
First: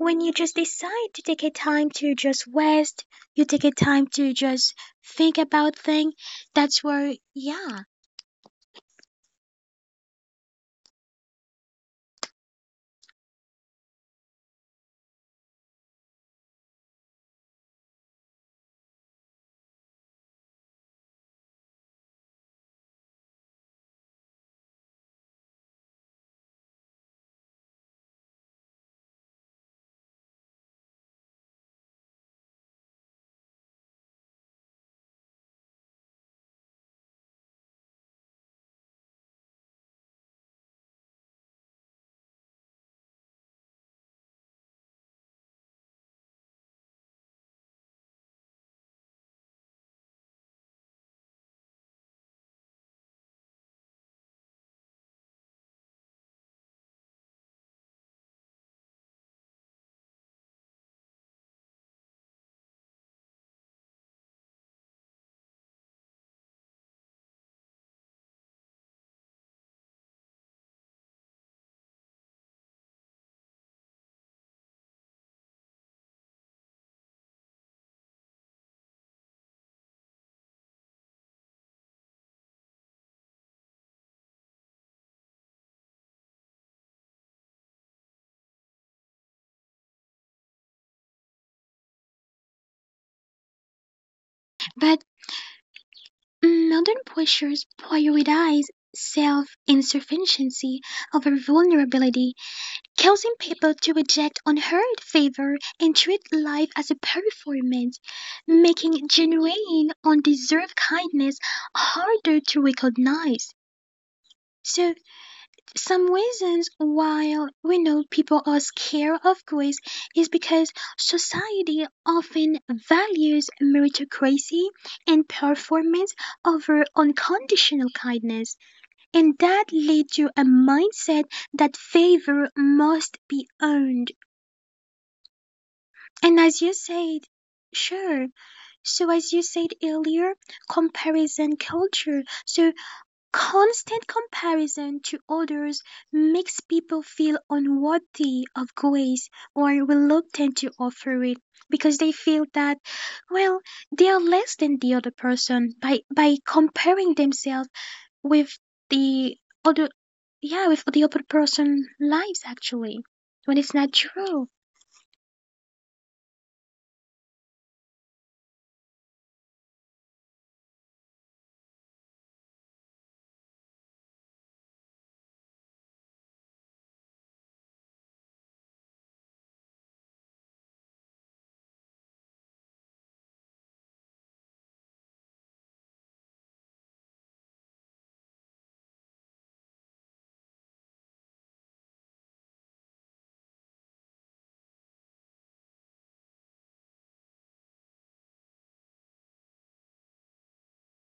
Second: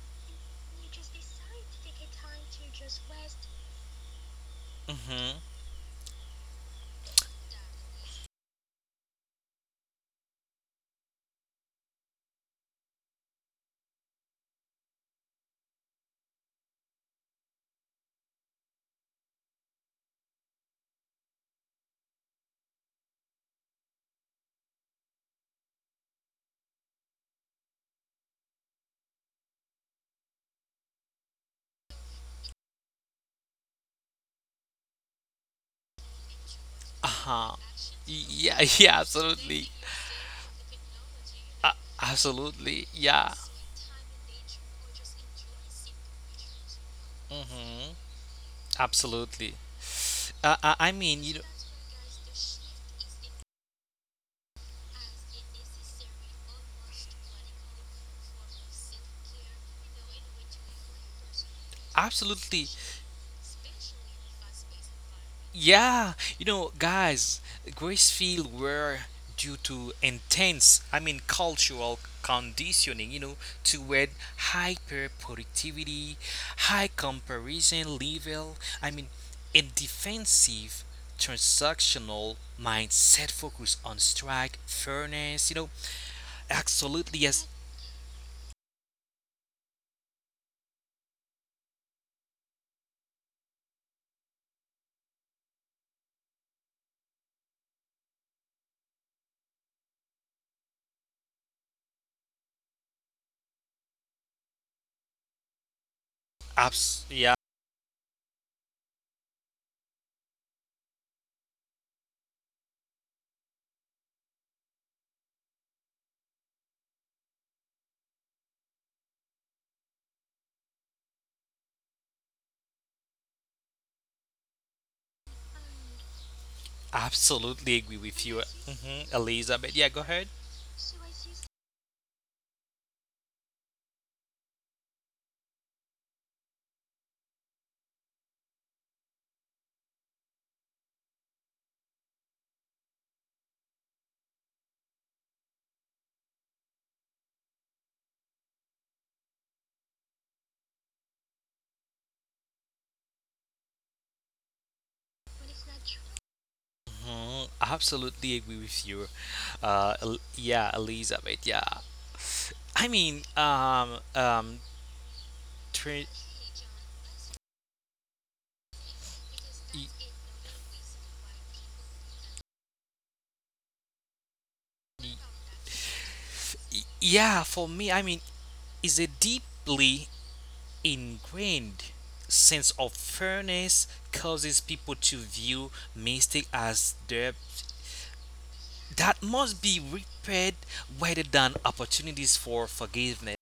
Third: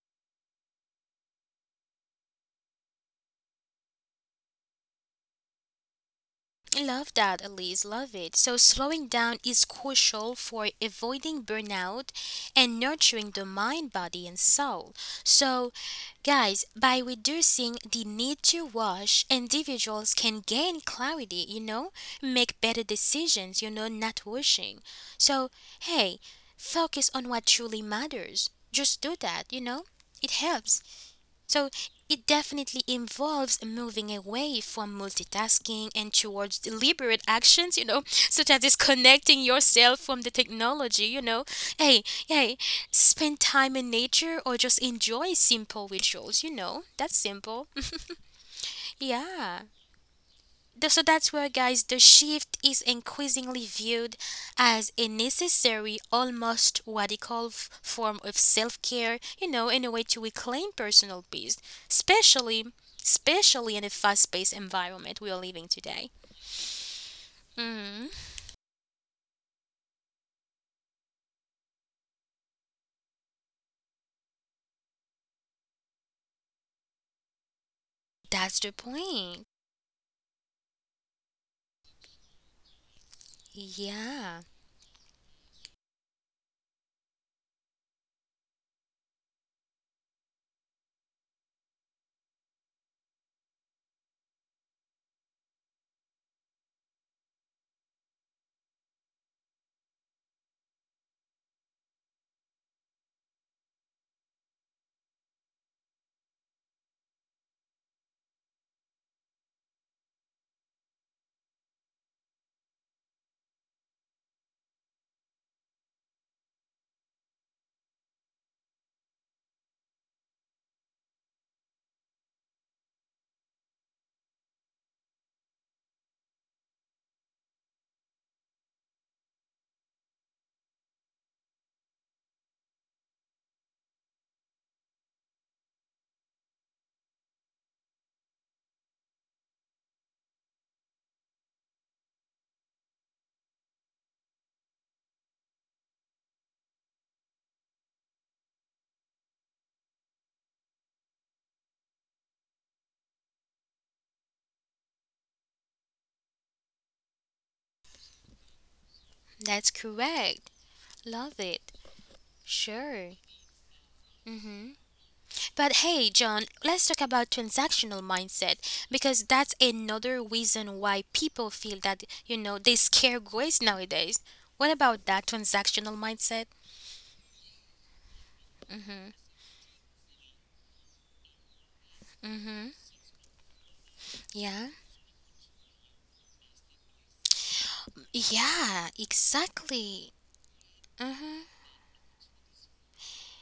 Speaker 3: when you just decide to take a time to just rest, you take a time to just think
Speaker 2: Mm-hmm.
Speaker 3: about things, that's where,
Speaker 1: Love that,
Speaker 3: yeah.
Speaker 1: Elise. Love it. So slowing down is crucial for avoiding burnout and nurturing the mind, body, and soul. So, guys, by reducing the need to rush, individuals can gain clarity, make better decisions, not rushing. So, hey, focus on what truly matters. Just do that. It helps. So it definitely involves moving away from multitasking and towards
Speaker 2: Uh
Speaker 1: deliberate
Speaker 2: huh.
Speaker 1: actions, such
Speaker 2: Yeah.
Speaker 1: as
Speaker 2: <laughs> Yeah.
Speaker 1: disconnecting
Speaker 2: Absolutely.
Speaker 1: yourself from the technology.
Speaker 2: Uh,
Speaker 1: Hey, hey,
Speaker 2: absolutely. Yeah.
Speaker 1: spend time in nature or just enjoy simple rituals. That's simple.
Speaker 2: Mm-hmm.
Speaker 1: <laughs>
Speaker 2: Absolutely.
Speaker 1: Yeah.
Speaker 2: Uh, I I
Speaker 1: So
Speaker 2: mean,
Speaker 1: that's
Speaker 2: you know,
Speaker 1: where, guys, the shift is increasingly viewed as a necessary, almost radical form of self-care, in a way to reclaim personal peace, especially
Speaker 2: absolutely.
Speaker 1: especially in the fast-paced environment we are living today.
Speaker 2: Yeah, you know, guys,
Speaker 1: Hmm.
Speaker 2: Gracefield were due to intense, cultural conditioning, toward hyper productivity, high comparison level,
Speaker 1: That's the
Speaker 2: I mean,
Speaker 1: point.
Speaker 2: a defensive transactional mindset focus on
Speaker 1: Yeah,
Speaker 2: strike, fairness, absolutely,
Speaker 3: But
Speaker 2: yes,
Speaker 3: modern pressures prioritize self insufficiency over vulnerability causing people to reject unheard favor and treat life as a performance, making genuine, undeserved kindness harder to recognize. So,
Speaker 2: yeah,
Speaker 3: some reasons why we know people are scared of grace is because society often values meritocracy and performance over unconditional kindness, and that leads to a mindset that favor must be earned.
Speaker 2: absolutely agree
Speaker 3: And as
Speaker 2: with
Speaker 3: you
Speaker 2: you,
Speaker 3: said,
Speaker 2: hmm Elizabeth. Yeah,
Speaker 3: sure.
Speaker 2: go ahead.
Speaker 3: So as you said earlier, comparison culture. So constant comparison to others makes people feel unworthy of grace or reluctant to offer it because they feel that, well, they are less than the other person by comparing themselves with the other, yeah, with the other person lives actually, when it's not true.
Speaker 2: Mhm, I absolutely agree with you.
Speaker 1: that's correct.
Speaker 2: Yeah,
Speaker 1: Love
Speaker 2: Elizabeth. Yeah,
Speaker 1: it.
Speaker 2: I
Speaker 1: Sure.
Speaker 2: mean, um, um,
Speaker 1: Hmm. But
Speaker 2: tra-
Speaker 1: hey, John, let's talk about transactional mindset because that's
Speaker 2: y-
Speaker 1: another reason why people feel that, they scare grace nowadays. What about that transactional mindset?
Speaker 2: yeah. For me, is a deeply ingrained sense of fairness causes
Speaker 1: Yeah?
Speaker 2: people to view mistake as their
Speaker 1: Yeah,
Speaker 2: that must be
Speaker 1: exactly.
Speaker 2: repaired rather
Speaker 1: Mm.
Speaker 2: than opportunities for forgiveness.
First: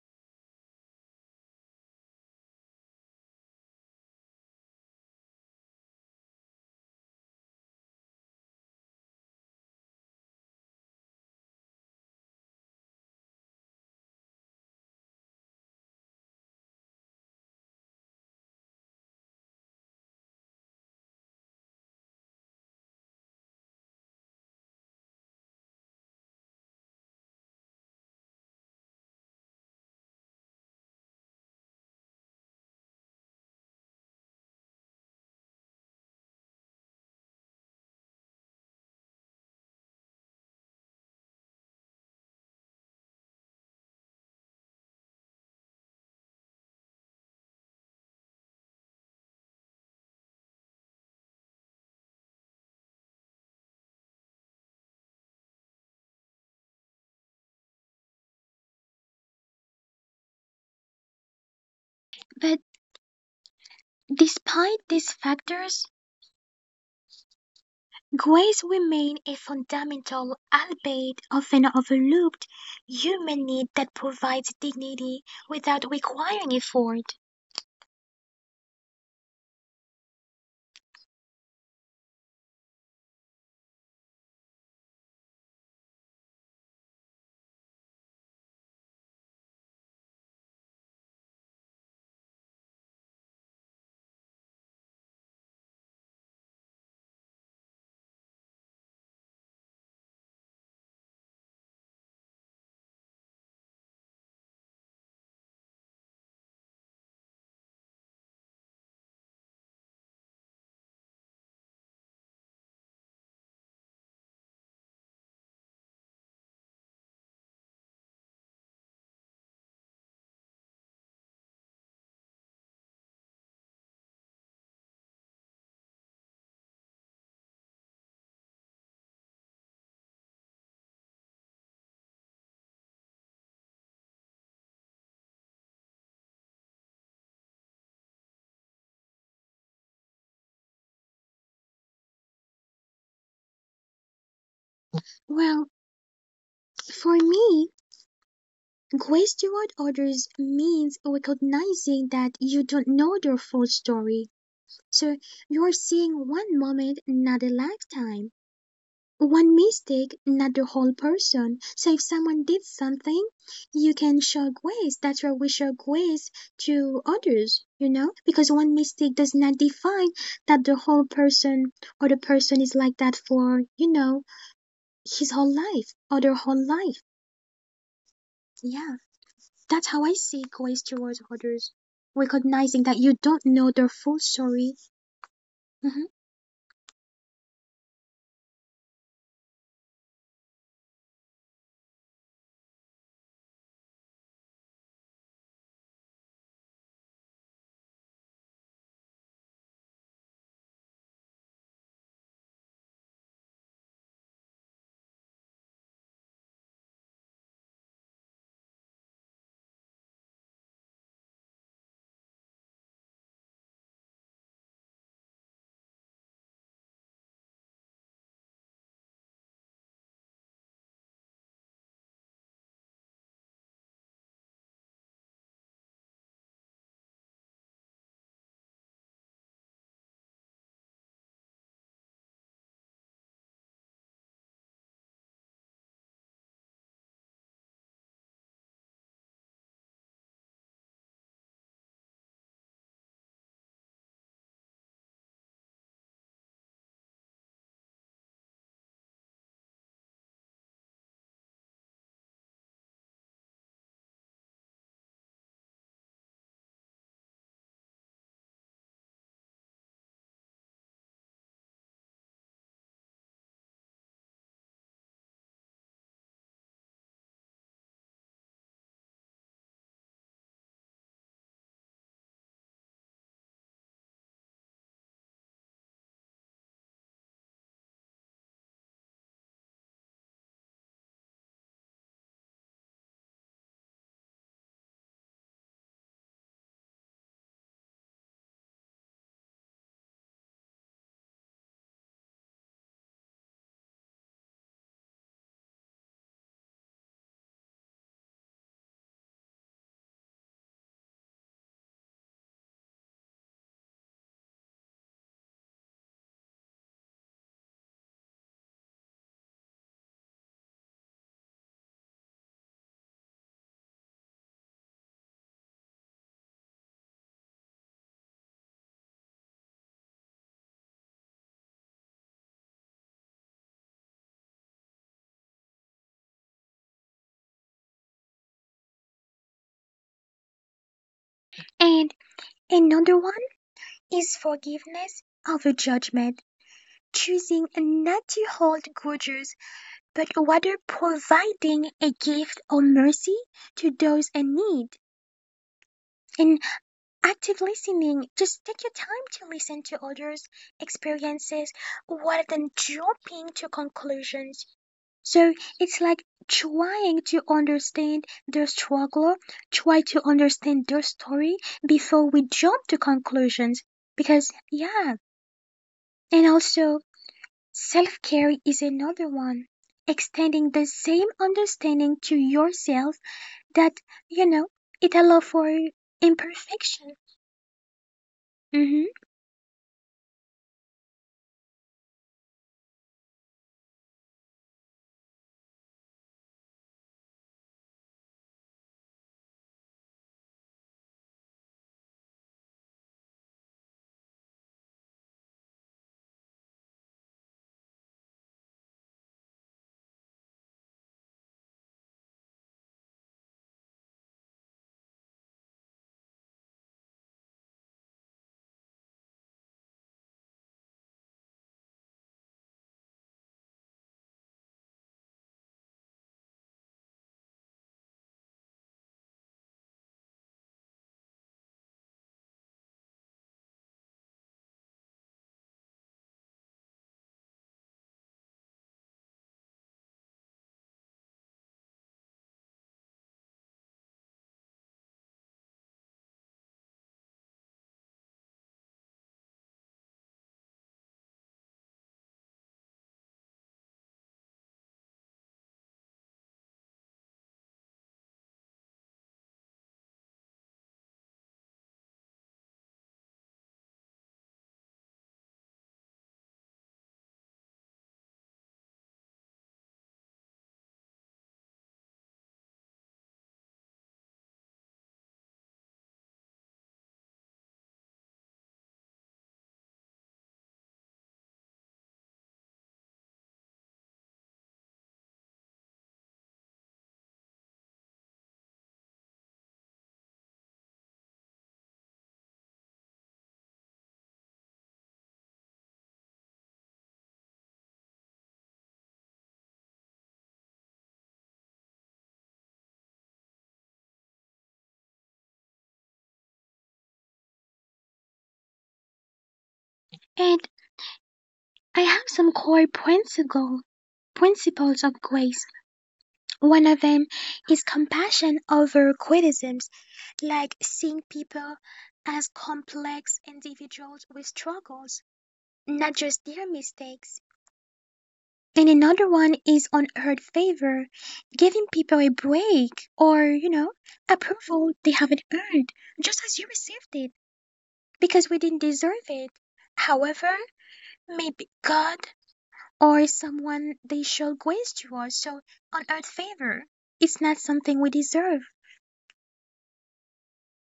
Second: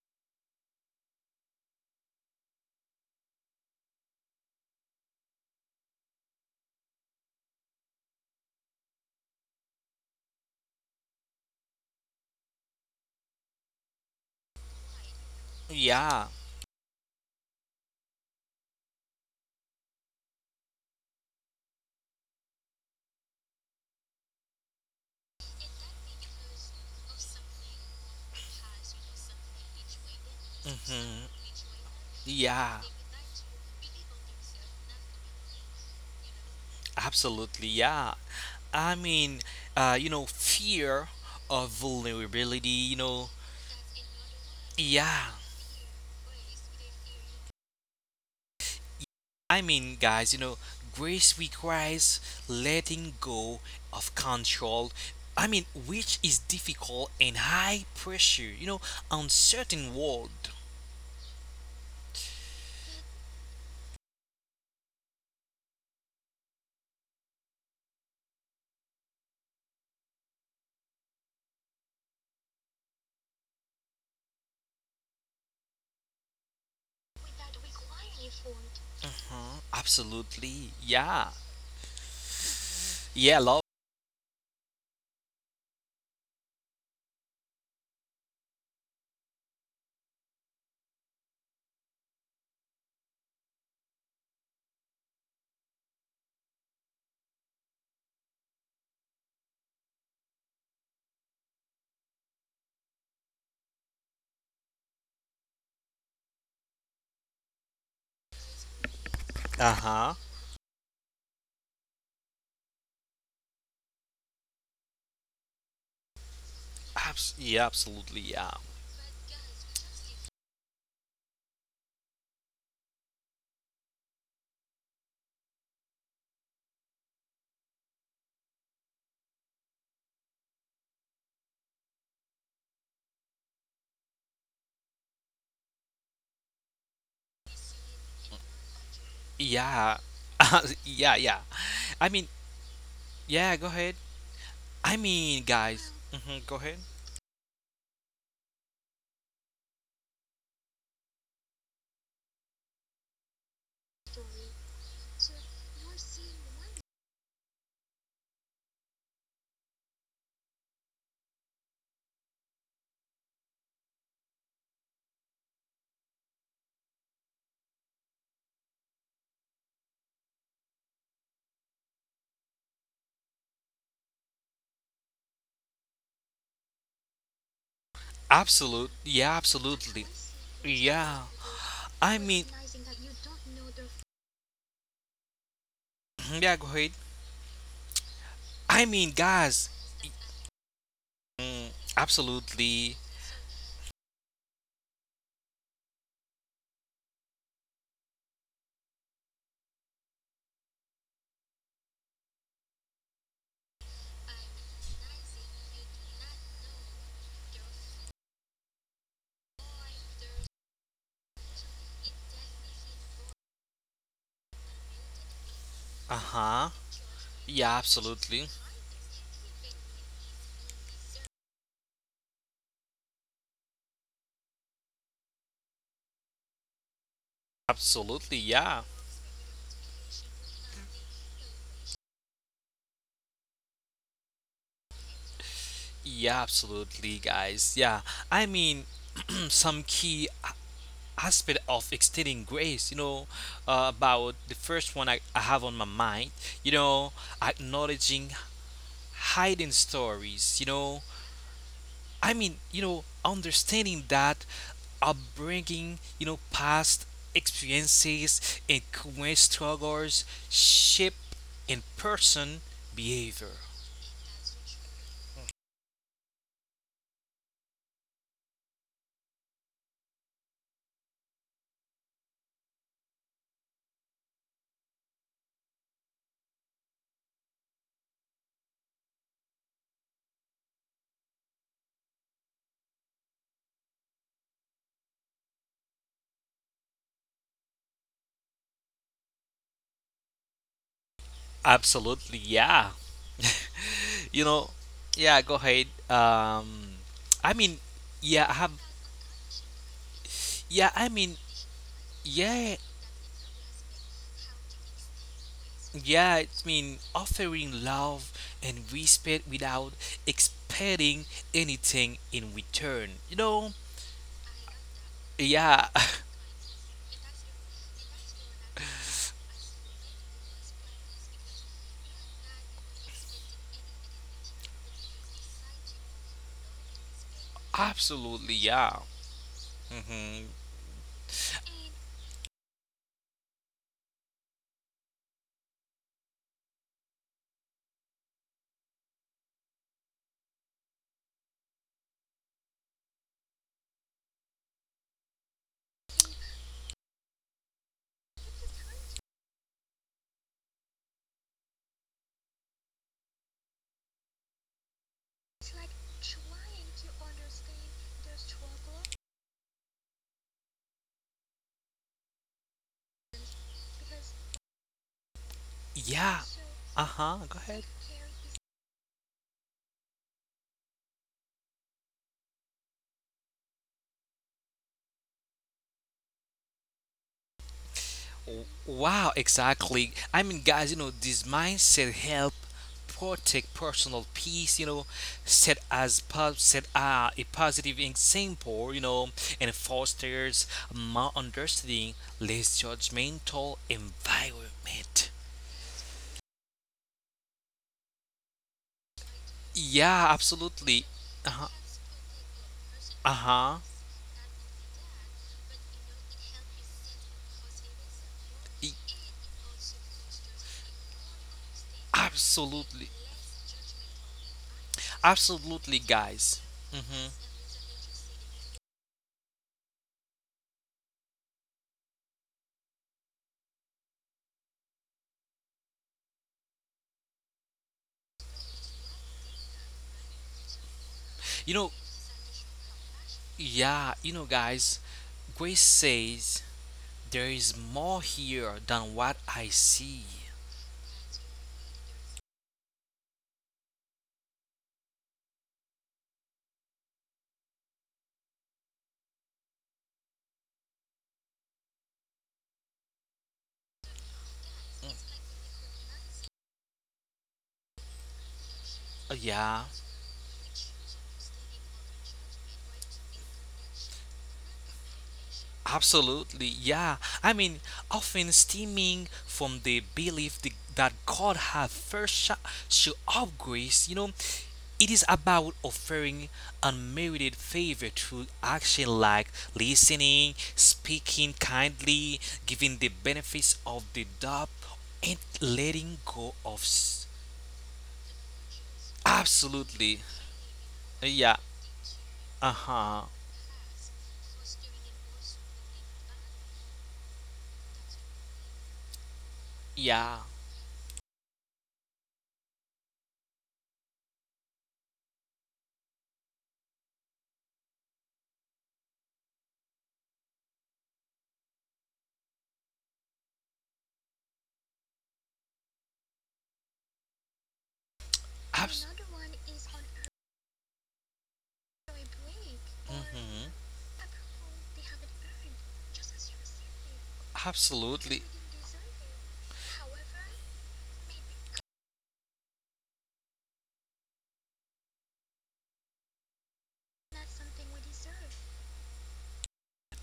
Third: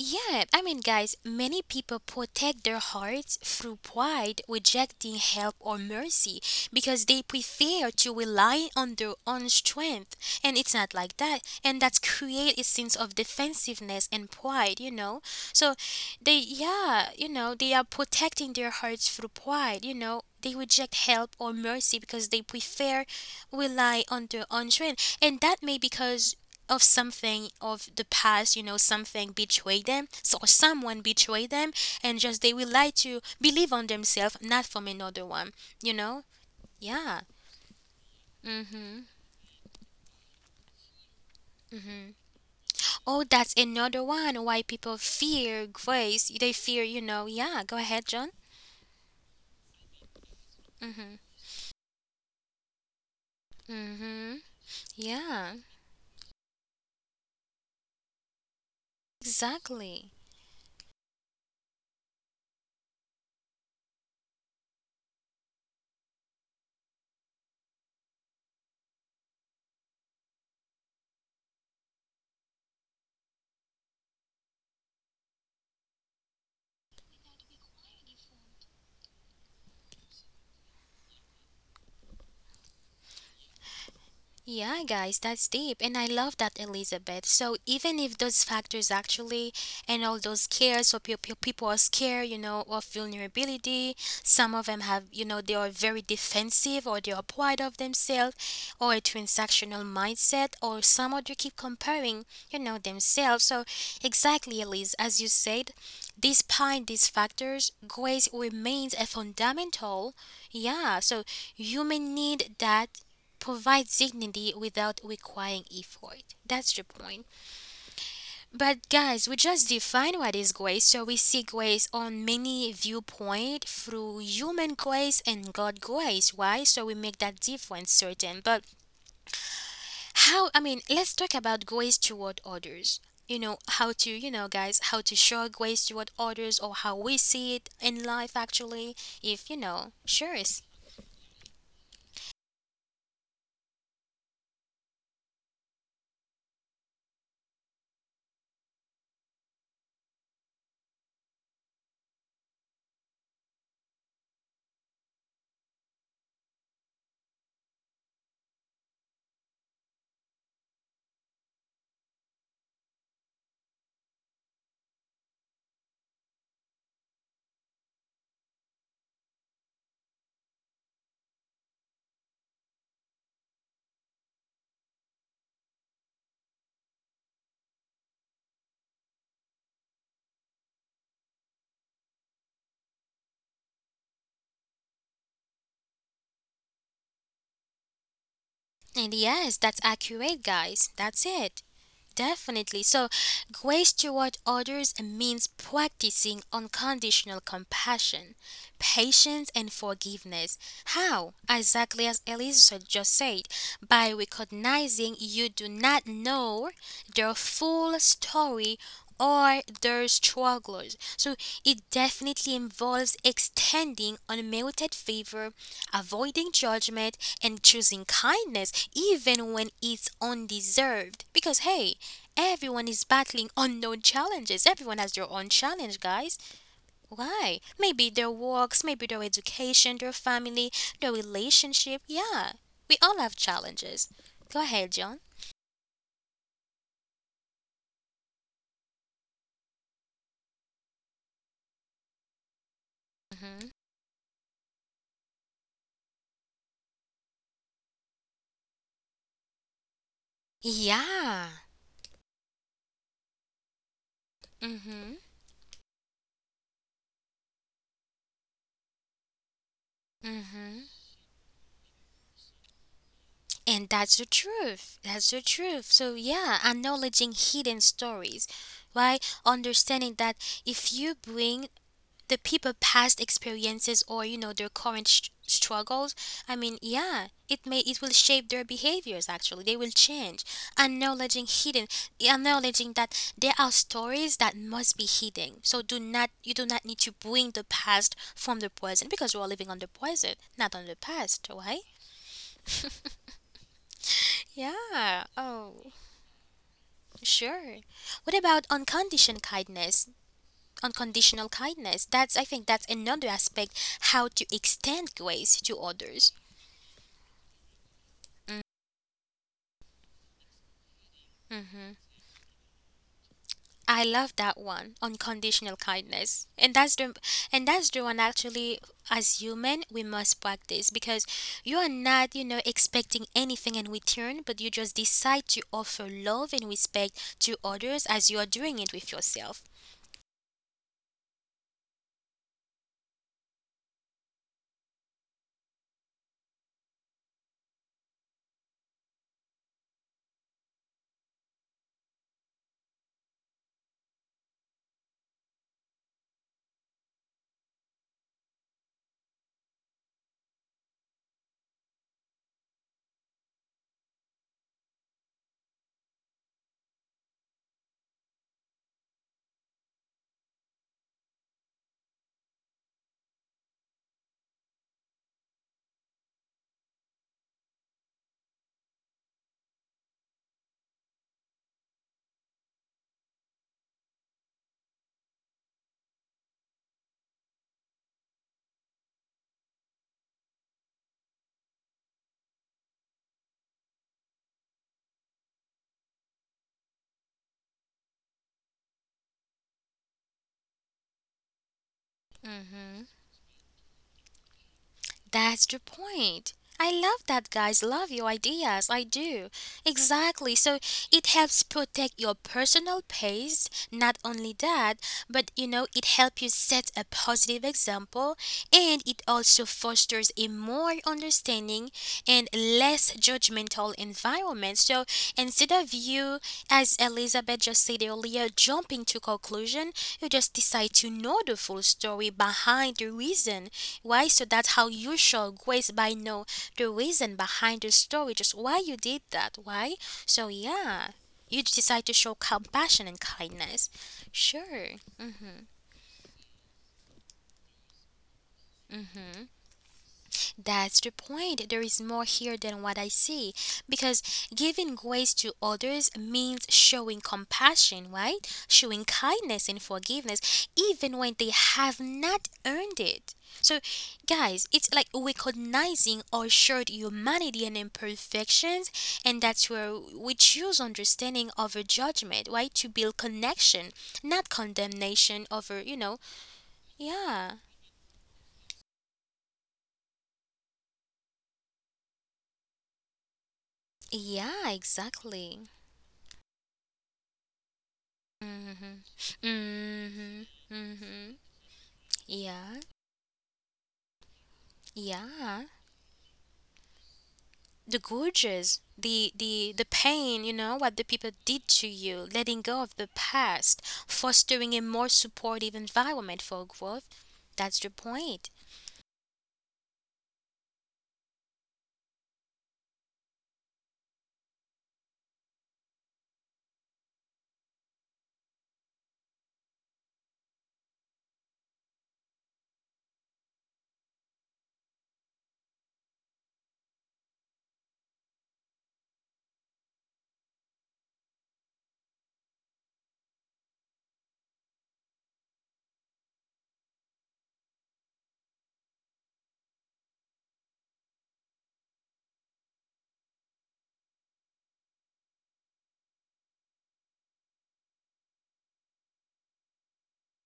Speaker 1: Yeah, I mean, guys, many people protect their hearts through pride, rejecting help or mercy because they prefer to rely on their own strength. And it's not like that. And that's create a sense of defensiveness and pride, you know? So
Speaker 2: Yeah.
Speaker 1: they, yeah, they are protecting their hearts through pride, you know? They reject help or mercy because they prefer rely on their own strength. And that may because of something of the past, something betray them, so or someone
Speaker 2: Mm-hmm.
Speaker 1: betray them, and just they will
Speaker 2: Yeah.
Speaker 1: like to believe on themselves, not from another one, you know? Yeah.
Speaker 2: Absolutely, yeah. I
Speaker 1: Mm-hmm.
Speaker 2: mean, fear of
Speaker 1: Mm-hmm.
Speaker 2: vulnerability, you
Speaker 1: Oh,
Speaker 2: know.
Speaker 1: that's another one why people
Speaker 2: Yeah.
Speaker 1: fear grace. They fear, yeah, go ahead, John.
Speaker 2: I mean, guys, you know,
Speaker 1: Mm-hmm.
Speaker 2: grace requires letting go of
Speaker 1: Mm-hmm.
Speaker 2: control.
Speaker 1: Yeah,
Speaker 2: Which is difficult in high pressure, uncertain
Speaker 1: exactly.
Speaker 2: world.
Speaker 3: But despite these factors, grace remains a fundamental, albeit often overlooked, human need that provides dignity without requiring effort.
Speaker 2: Uh-huh. Absolutely. Yeah. Yeah, love.
Speaker 1: Yeah, guys, that's deep. And I love that, Elizabeth. So, even if those factors actually and all those cares, so people are scared, of vulnerability. Some of them have, they are very defensive, or they are proud of themselves, or a transactional mindset, or some of you keep comparing, themselves. So, exactly, Elise, as you said, despite these factors, grace remains a
Speaker 2: Uh-huh.
Speaker 1: fundamental, yeah, so, human need that provide dignity without requiring effort. That's the point.
Speaker 2: Yeah, absolutely. Yeah.
Speaker 1: But guys, we just define what is grace, so we see grace on many viewpoint through human grace and God grace. Why? So we make that difference certain. But how? I mean, let's talk about grace toward others. You know how to, guys, how to show grace toward others, or how we see it in life actually. If you
Speaker 2: Yeah.
Speaker 1: know, sure.
Speaker 2: Yeah, yeah. I mean, yeah, go ahead. I mean,
Speaker 3: Well,
Speaker 2: guys. Hmm. Go ahead.
Speaker 3: for me, grace toward others means recognizing that you don't know their full story. So you're seeing one moment, not a lifetime. One mistake, not the whole person. So if someone did something, you can show grace. That's why we show grace to others, you know? Because one mistake does not define that the whole person or the person is like that for, you know, his whole life or their whole life. Yeah.
Speaker 2: Absolute. Yeah,
Speaker 3: That's how I
Speaker 2: absolutely.
Speaker 3: see grace towards
Speaker 2: Yeah.
Speaker 3: others.
Speaker 2: I mean,
Speaker 3: Recognizing that you don't know their full story. Mhm.
Speaker 2: Mhm, yeah, go ahead. I mean,
Speaker 1: And yes,
Speaker 2: guys.
Speaker 1: that's accurate, guys. That's it.
Speaker 2: Mm,
Speaker 1: Definitely.
Speaker 2: absolutely.
Speaker 1: So, grace toward others means practicing unconditional compassion, patience, and forgiveness. How? Exactly as Elisa just said, by recognizing you do not know their full story or their struggles. So, it definitely involves extending unmerited favor, avoiding
Speaker 2: Uh-huh.
Speaker 1: judgment, and
Speaker 2: Yeah,
Speaker 1: choosing
Speaker 2: absolutely.
Speaker 1: kindness even when it's undeserved. Because, hey, everyone is battling unknown challenges. Everyone has their own challenge, guys. Why? Maybe their
Speaker 2: Absolutely. Yeah.
Speaker 1: works, maybe their education, their family, their relationship. Yeah, we all have challenges. Go ahead, John.
Speaker 2: Yeah, absolutely, guys. Yeah, I mean, <clears throat> some key a- aspect of extending grace,
Speaker 1: Hmm.
Speaker 2: about the first one I have on my mind, you know, acknowledging hiding stories,
Speaker 1: Yeah.
Speaker 2: understanding that
Speaker 1: Hmm.
Speaker 2: upbringing, past experiences and current struggles
Speaker 1: Hmm.
Speaker 2: shape in person behavior.
Speaker 1: And that's the truth. That's the truth. So, yeah, acknowledging hidden stories, right? Understanding that if you bring the people past experiences, or you know their current struggles, I mean, yeah, it may, it will shape their behaviors actually. They will change. Acknowledging hidden, acknowledging that there are stories that must be hidden, so do not, you do not need to bring the past from the present, because we are living on the present, not on the past, right?
Speaker 2: Absolutely, yeah. You know,
Speaker 1: Yeah.
Speaker 2: yeah, go
Speaker 1: Oh,
Speaker 2: ahead. I mean,
Speaker 1: sure. What
Speaker 2: yeah, I
Speaker 1: about
Speaker 2: have,
Speaker 1: unconditioned kindness,
Speaker 2: yeah, I mean,
Speaker 1: unconditional kindness. That's, I think
Speaker 2: yeah,
Speaker 1: that's another aspect how to extend grace to
Speaker 2: yeah,
Speaker 1: others.
Speaker 2: it's mean, offering love and respect without expecting
Speaker 1: Mm,
Speaker 2: anything in return. You know,
Speaker 1: I love that one, unconditional
Speaker 2: yeah, <laughs>
Speaker 1: kindness. And that's the, and that's the one actually, as human, we must practice because you are not, expecting anything in return, but you just decide to offer love and respect to others as you are
Speaker 2: absolutely,
Speaker 1: doing it
Speaker 2: yeah,
Speaker 1: with yourself.
Speaker 2: hmm
Speaker 3: And another one is forgiveness over judgment. Choosing not to hold grudges, but rather providing a gift or mercy to those in need. And active listening, just take your time to listen to others' experiences rather than jumping to conclusions. So it's like trying to understand their struggle, try to understand their story before we jump to conclusions. Because, yeah, and also
Speaker 2: yeah, uh huh,
Speaker 3: self
Speaker 2: go
Speaker 3: care
Speaker 2: ahead.
Speaker 3: is another one, extending the same understanding to yourself that, you know, it allows for imperfection. Mhm.
Speaker 2: Wow, exactly. I mean, guys, you know, this mindset help protect personal peace. You know, set a positive example. You know, and fosters more understanding, less
Speaker 1: Mhm.
Speaker 2: judgmental environment.
Speaker 1: That's the point. I love that, guys. Love your ideas. I do.
Speaker 2: Yeah,
Speaker 1: Exactly. So
Speaker 2: absolutely.
Speaker 1: it
Speaker 2: Uh
Speaker 1: helps
Speaker 2: huh.
Speaker 1: protect your personal
Speaker 2: Uh
Speaker 1: pace.
Speaker 2: huh.
Speaker 1: Not only that, but it helps you set a positive example, and it also fosters a more understanding and less
Speaker 2: Absolutely,
Speaker 1: judgmental environment. So, instead of
Speaker 2: absolutely,
Speaker 1: you,
Speaker 2: guys.
Speaker 1: as
Speaker 2: Hmm.
Speaker 1: Elizabeth just said earlier, jumping to conclusion, you just decide to know the full story behind the reason why. So that, how you show, guys, by know the reason behind the story, just why you did that, why. So yeah, you
Speaker 2: You know,
Speaker 1: decide to show compassion and kindness.
Speaker 2: yeah, you know,
Speaker 1: Sure.
Speaker 2: guys. Grace says there is more here than what I see.
Speaker 1: That's the point. There is more here than what I see. Because giving grace to others means showing compassion, right? Showing kindness and forgiveness, even when they have not earned it. So, guys, it's like recognizing our shared humanity and imperfections, and that's
Speaker 2: Yeah,
Speaker 1: where we choose understanding over judgment, right? To build connection, not condemnation over.
Speaker 2: absolutely. Yeah,
Speaker 1: Yeah.
Speaker 2: I mean, often stemming from the belief that God has show of grace,
Speaker 1: Yeah,
Speaker 2: it is
Speaker 1: exactly.
Speaker 2: about offering unmerited favor through
Speaker 1: Mhm.
Speaker 2: action like
Speaker 1: Mhm.
Speaker 2: listening,
Speaker 1: Mhm.
Speaker 2: speaking kindly,
Speaker 1: Yeah.
Speaker 2: giving the benefits of the doubt, and
Speaker 1: Yeah.
Speaker 2: letting go.
Speaker 1: The gorges, the
Speaker 2: Absolutely.
Speaker 1: pain, what the people
Speaker 2: Yeah.
Speaker 1: did to you, letting
Speaker 2: Uh
Speaker 1: go of the
Speaker 2: huh.
Speaker 1: past, fostering a more supportive environment for growth. That's the point.
Speaker 3: And
Speaker 2: Yeah.
Speaker 3: I have some core principles of grace. One of them is compassion over criticisms, like seeing people as complex individuals with struggles, not just their mistakes. And another
Speaker 2: Abs-
Speaker 3: one is unearned favor, giving people a break or, you know,
Speaker 2: mhm.
Speaker 3: approval they haven't earned, just as you received it, because we didn't
Speaker 2: Absolutely.
Speaker 3: deserve it. However, maybe God or someone they show grace to us, so unearned favor. It's not something we deserve.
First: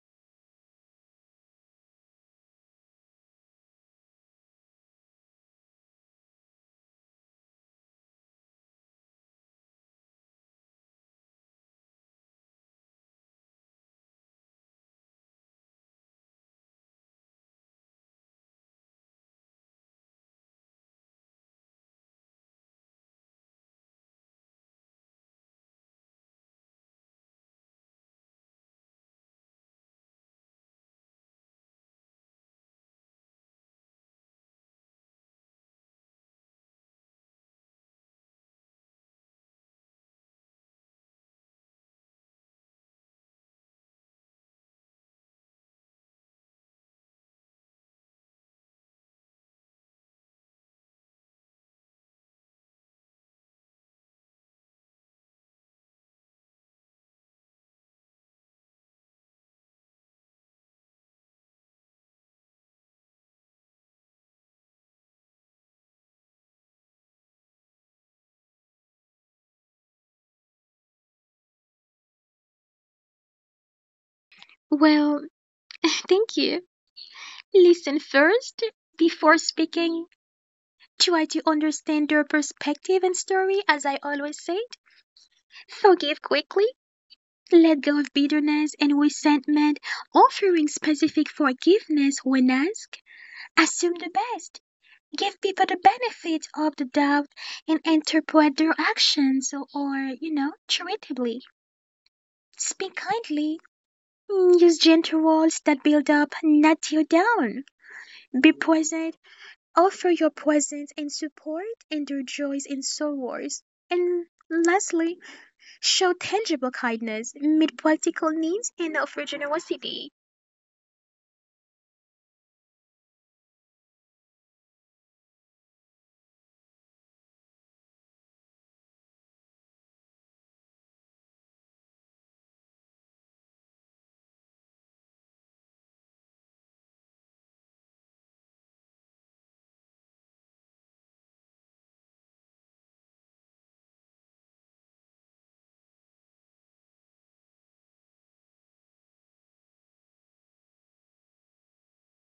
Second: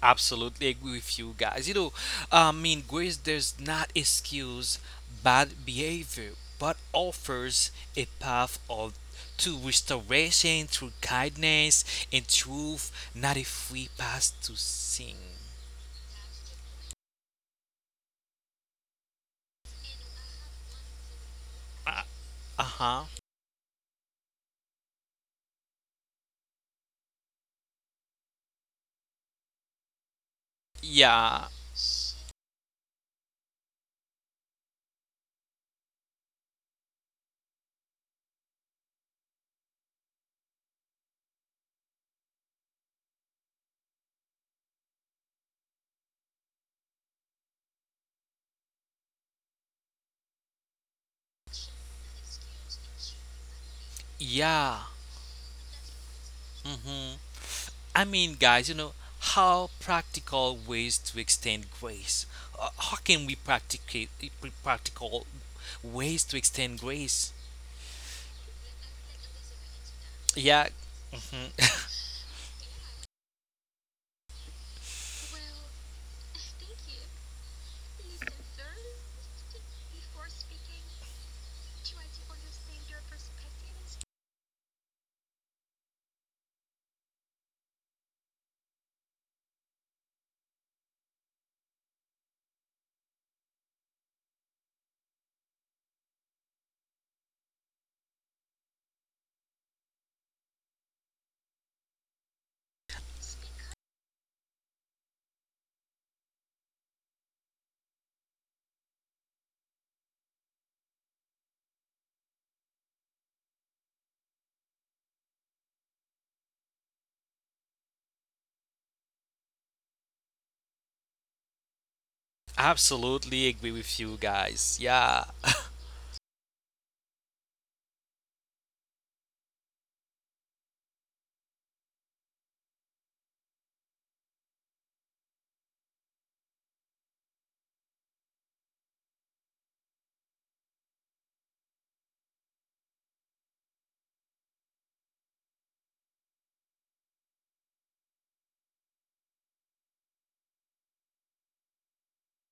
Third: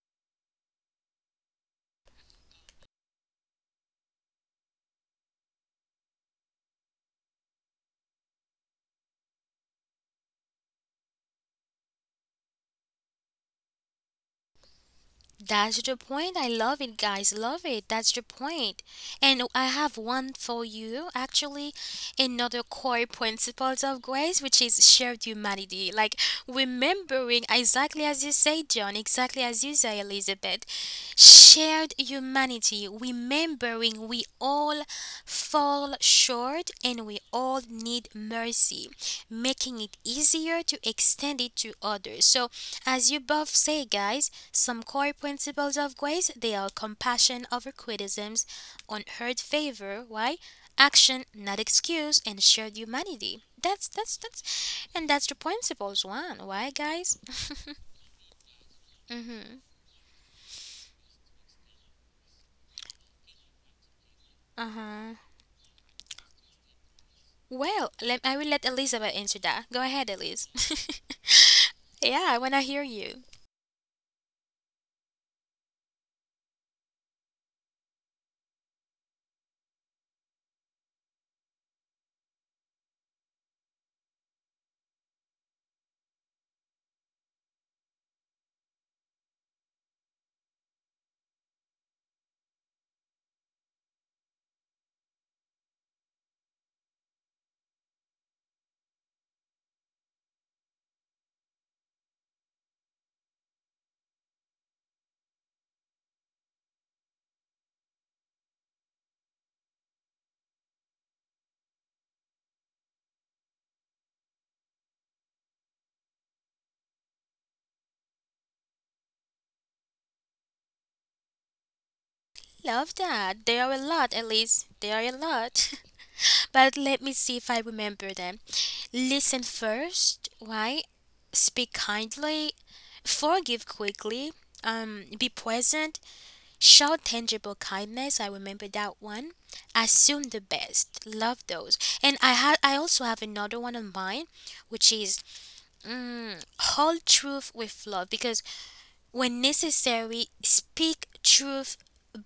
Speaker 2: Absolutely agree with you guys. You know, I mean, grace does not excuse bad behavior, but offers a path of to restoration through kindness and truth, not a free pass to sin.
Speaker 1: That's the point. I love it, guys. Love it. That's the point. And I have one for you, actually,
Speaker 2: Uh
Speaker 1: another
Speaker 2: huh.
Speaker 1: core principles of grace, which is shared humanity. Like remembering exactly as you say, John, exactly as you say, Elizabeth.
Speaker 2: Yeah.
Speaker 1: Shared humanity, remembering we all fall short and we all need mercy, making it easier to extend it to others. So, as you both say, guys, some core principles of grace, they are compassion over criticisms, unheard favor, why? Action, not excuse, and shared humanity.
Speaker 2: Yeah.
Speaker 1: And that's the principles one. Why,
Speaker 2: Hmm.
Speaker 1: guys? <laughs>
Speaker 2: I mean, guys, you know, how
Speaker 1: Mm-hmm.
Speaker 2: practical ways to extend grace? How can we practicate
Speaker 1: Uh
Speaker 2: practical
Speaker 1: huh.
Speaker 2: ways to extend grace?
Speaker 1: Well, let, I will let Elizabeth answer that. Go ahead, Elise.
Speaker 2: Yeah, mhm,
Speaker 1: <laughs> Yeah, I wanna hear you.
Speaker 3: Well, <laughs> thank you. Listen first before speaking. Try to understand their perspective and story, as I always said. Forgive quickly. Let go of bitterness and resentment, offering specific forgiveness when asked. Assume the best. Give people the benefit of the doubt and interpret their actions or, you know, charitably. Speak kindly. Mm, use gentle words that build up, not tear down. Be present. Offer your presence and support in their joys and sorrows. And lastly, show tangible kindness, meet practical needs, and offer generosity.
Speaker 1: Love
Speaker 2: absolutely
Speaker 1: that.
Speaker 2: agree
Speaker 1: There are
Speaker 2: with
Speaker 1: a
Speaker 2: you
Speaker 1: lot,
Speaker 2: guys.
Speaker 1: Elise. There
Speaker 2: Yeah,
Speaker 1: are a lot. <laughs> But let me see if I remember them. Listen first, right? Speak kindly, forgive quickly, be present, show tangible kindness. I remember that one. Assume the best. Love those. And I had, I also have another one of mine, which is, mm, hold truth with love, because when necessary, speak truth,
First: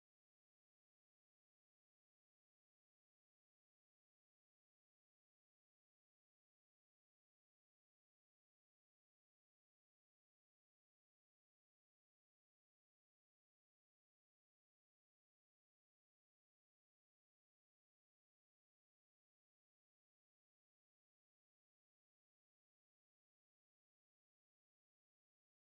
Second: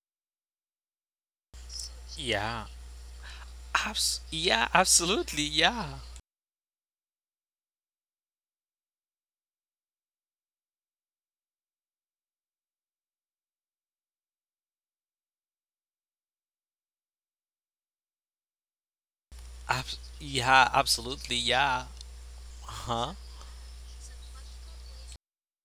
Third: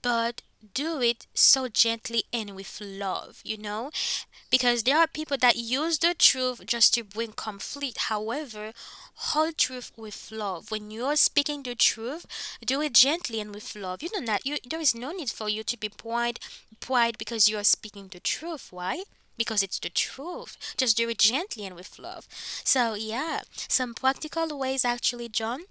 Speaker 1: but do it so gently and
Speaker 2: yeah,
Speaker 1: with love. You know,
Speaker 2: yeah,
Speaker 1: because there are people
Speaker 2: absolutely,
Speaker 1: that use
Speaker 2: yeah,
Speaker 1: the truth just to bring conflict. However, hold truth with love. When you're speaking the truth, do it gently and with love. You know, not you, there is no need for you to be pride because you are speaking the truth. Why? Because it's the truth.
Speaker 2: Yeah,
Speaker 1: Just do it
Speaker 2: absolutely,
Speaker 1: gently and
Speaker 2: yeah,
Speaker 1: with love. So
Speaker 2: huh?
Speaker 1: yeah, some practical ways actually, John,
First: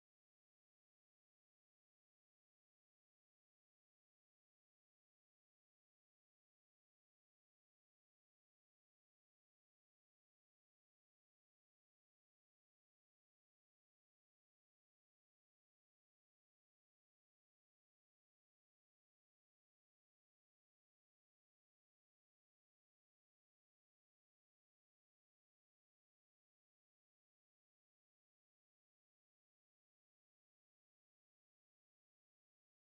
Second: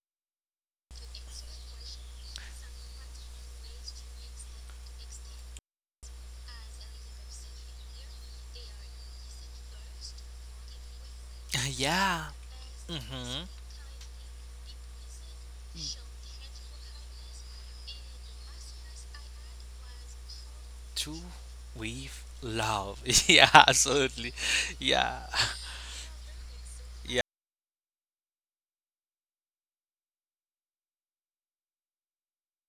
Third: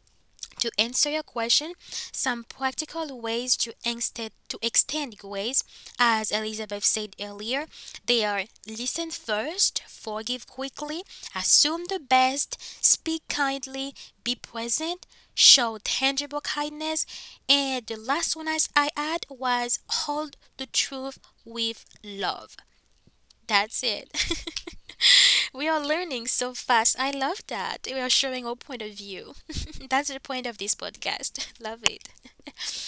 Speaker 1: to answer your question, some practical ways to extend grace, as Elizabeth said earlier, they are listen first, forgive quickly, assume
Speaker 2: <laughs>
Speaker 1: the
Speaker 2: yeah.
Speaker 1: best, speak
Speaker 2: Hmm.
Speaker 1: kindly, be present, show tangible kindness, and the last one as I add was hold the truth
Speaker 2: True
Speaker 1: with
Speaker 2: with
Speaker 1: love.
Speaker 2: love. <laughs> yeah,
Speaker 1: That's it.
Speaker 2: absolutely. Yeah.
Speaker 1: <laughs> We are learning so fast. I
Speaker 2: Yeah.
Speaker 1: love that. We are showing our point of view. <laughs> That's the point of this podcast. <laughs> Love it. <laughs>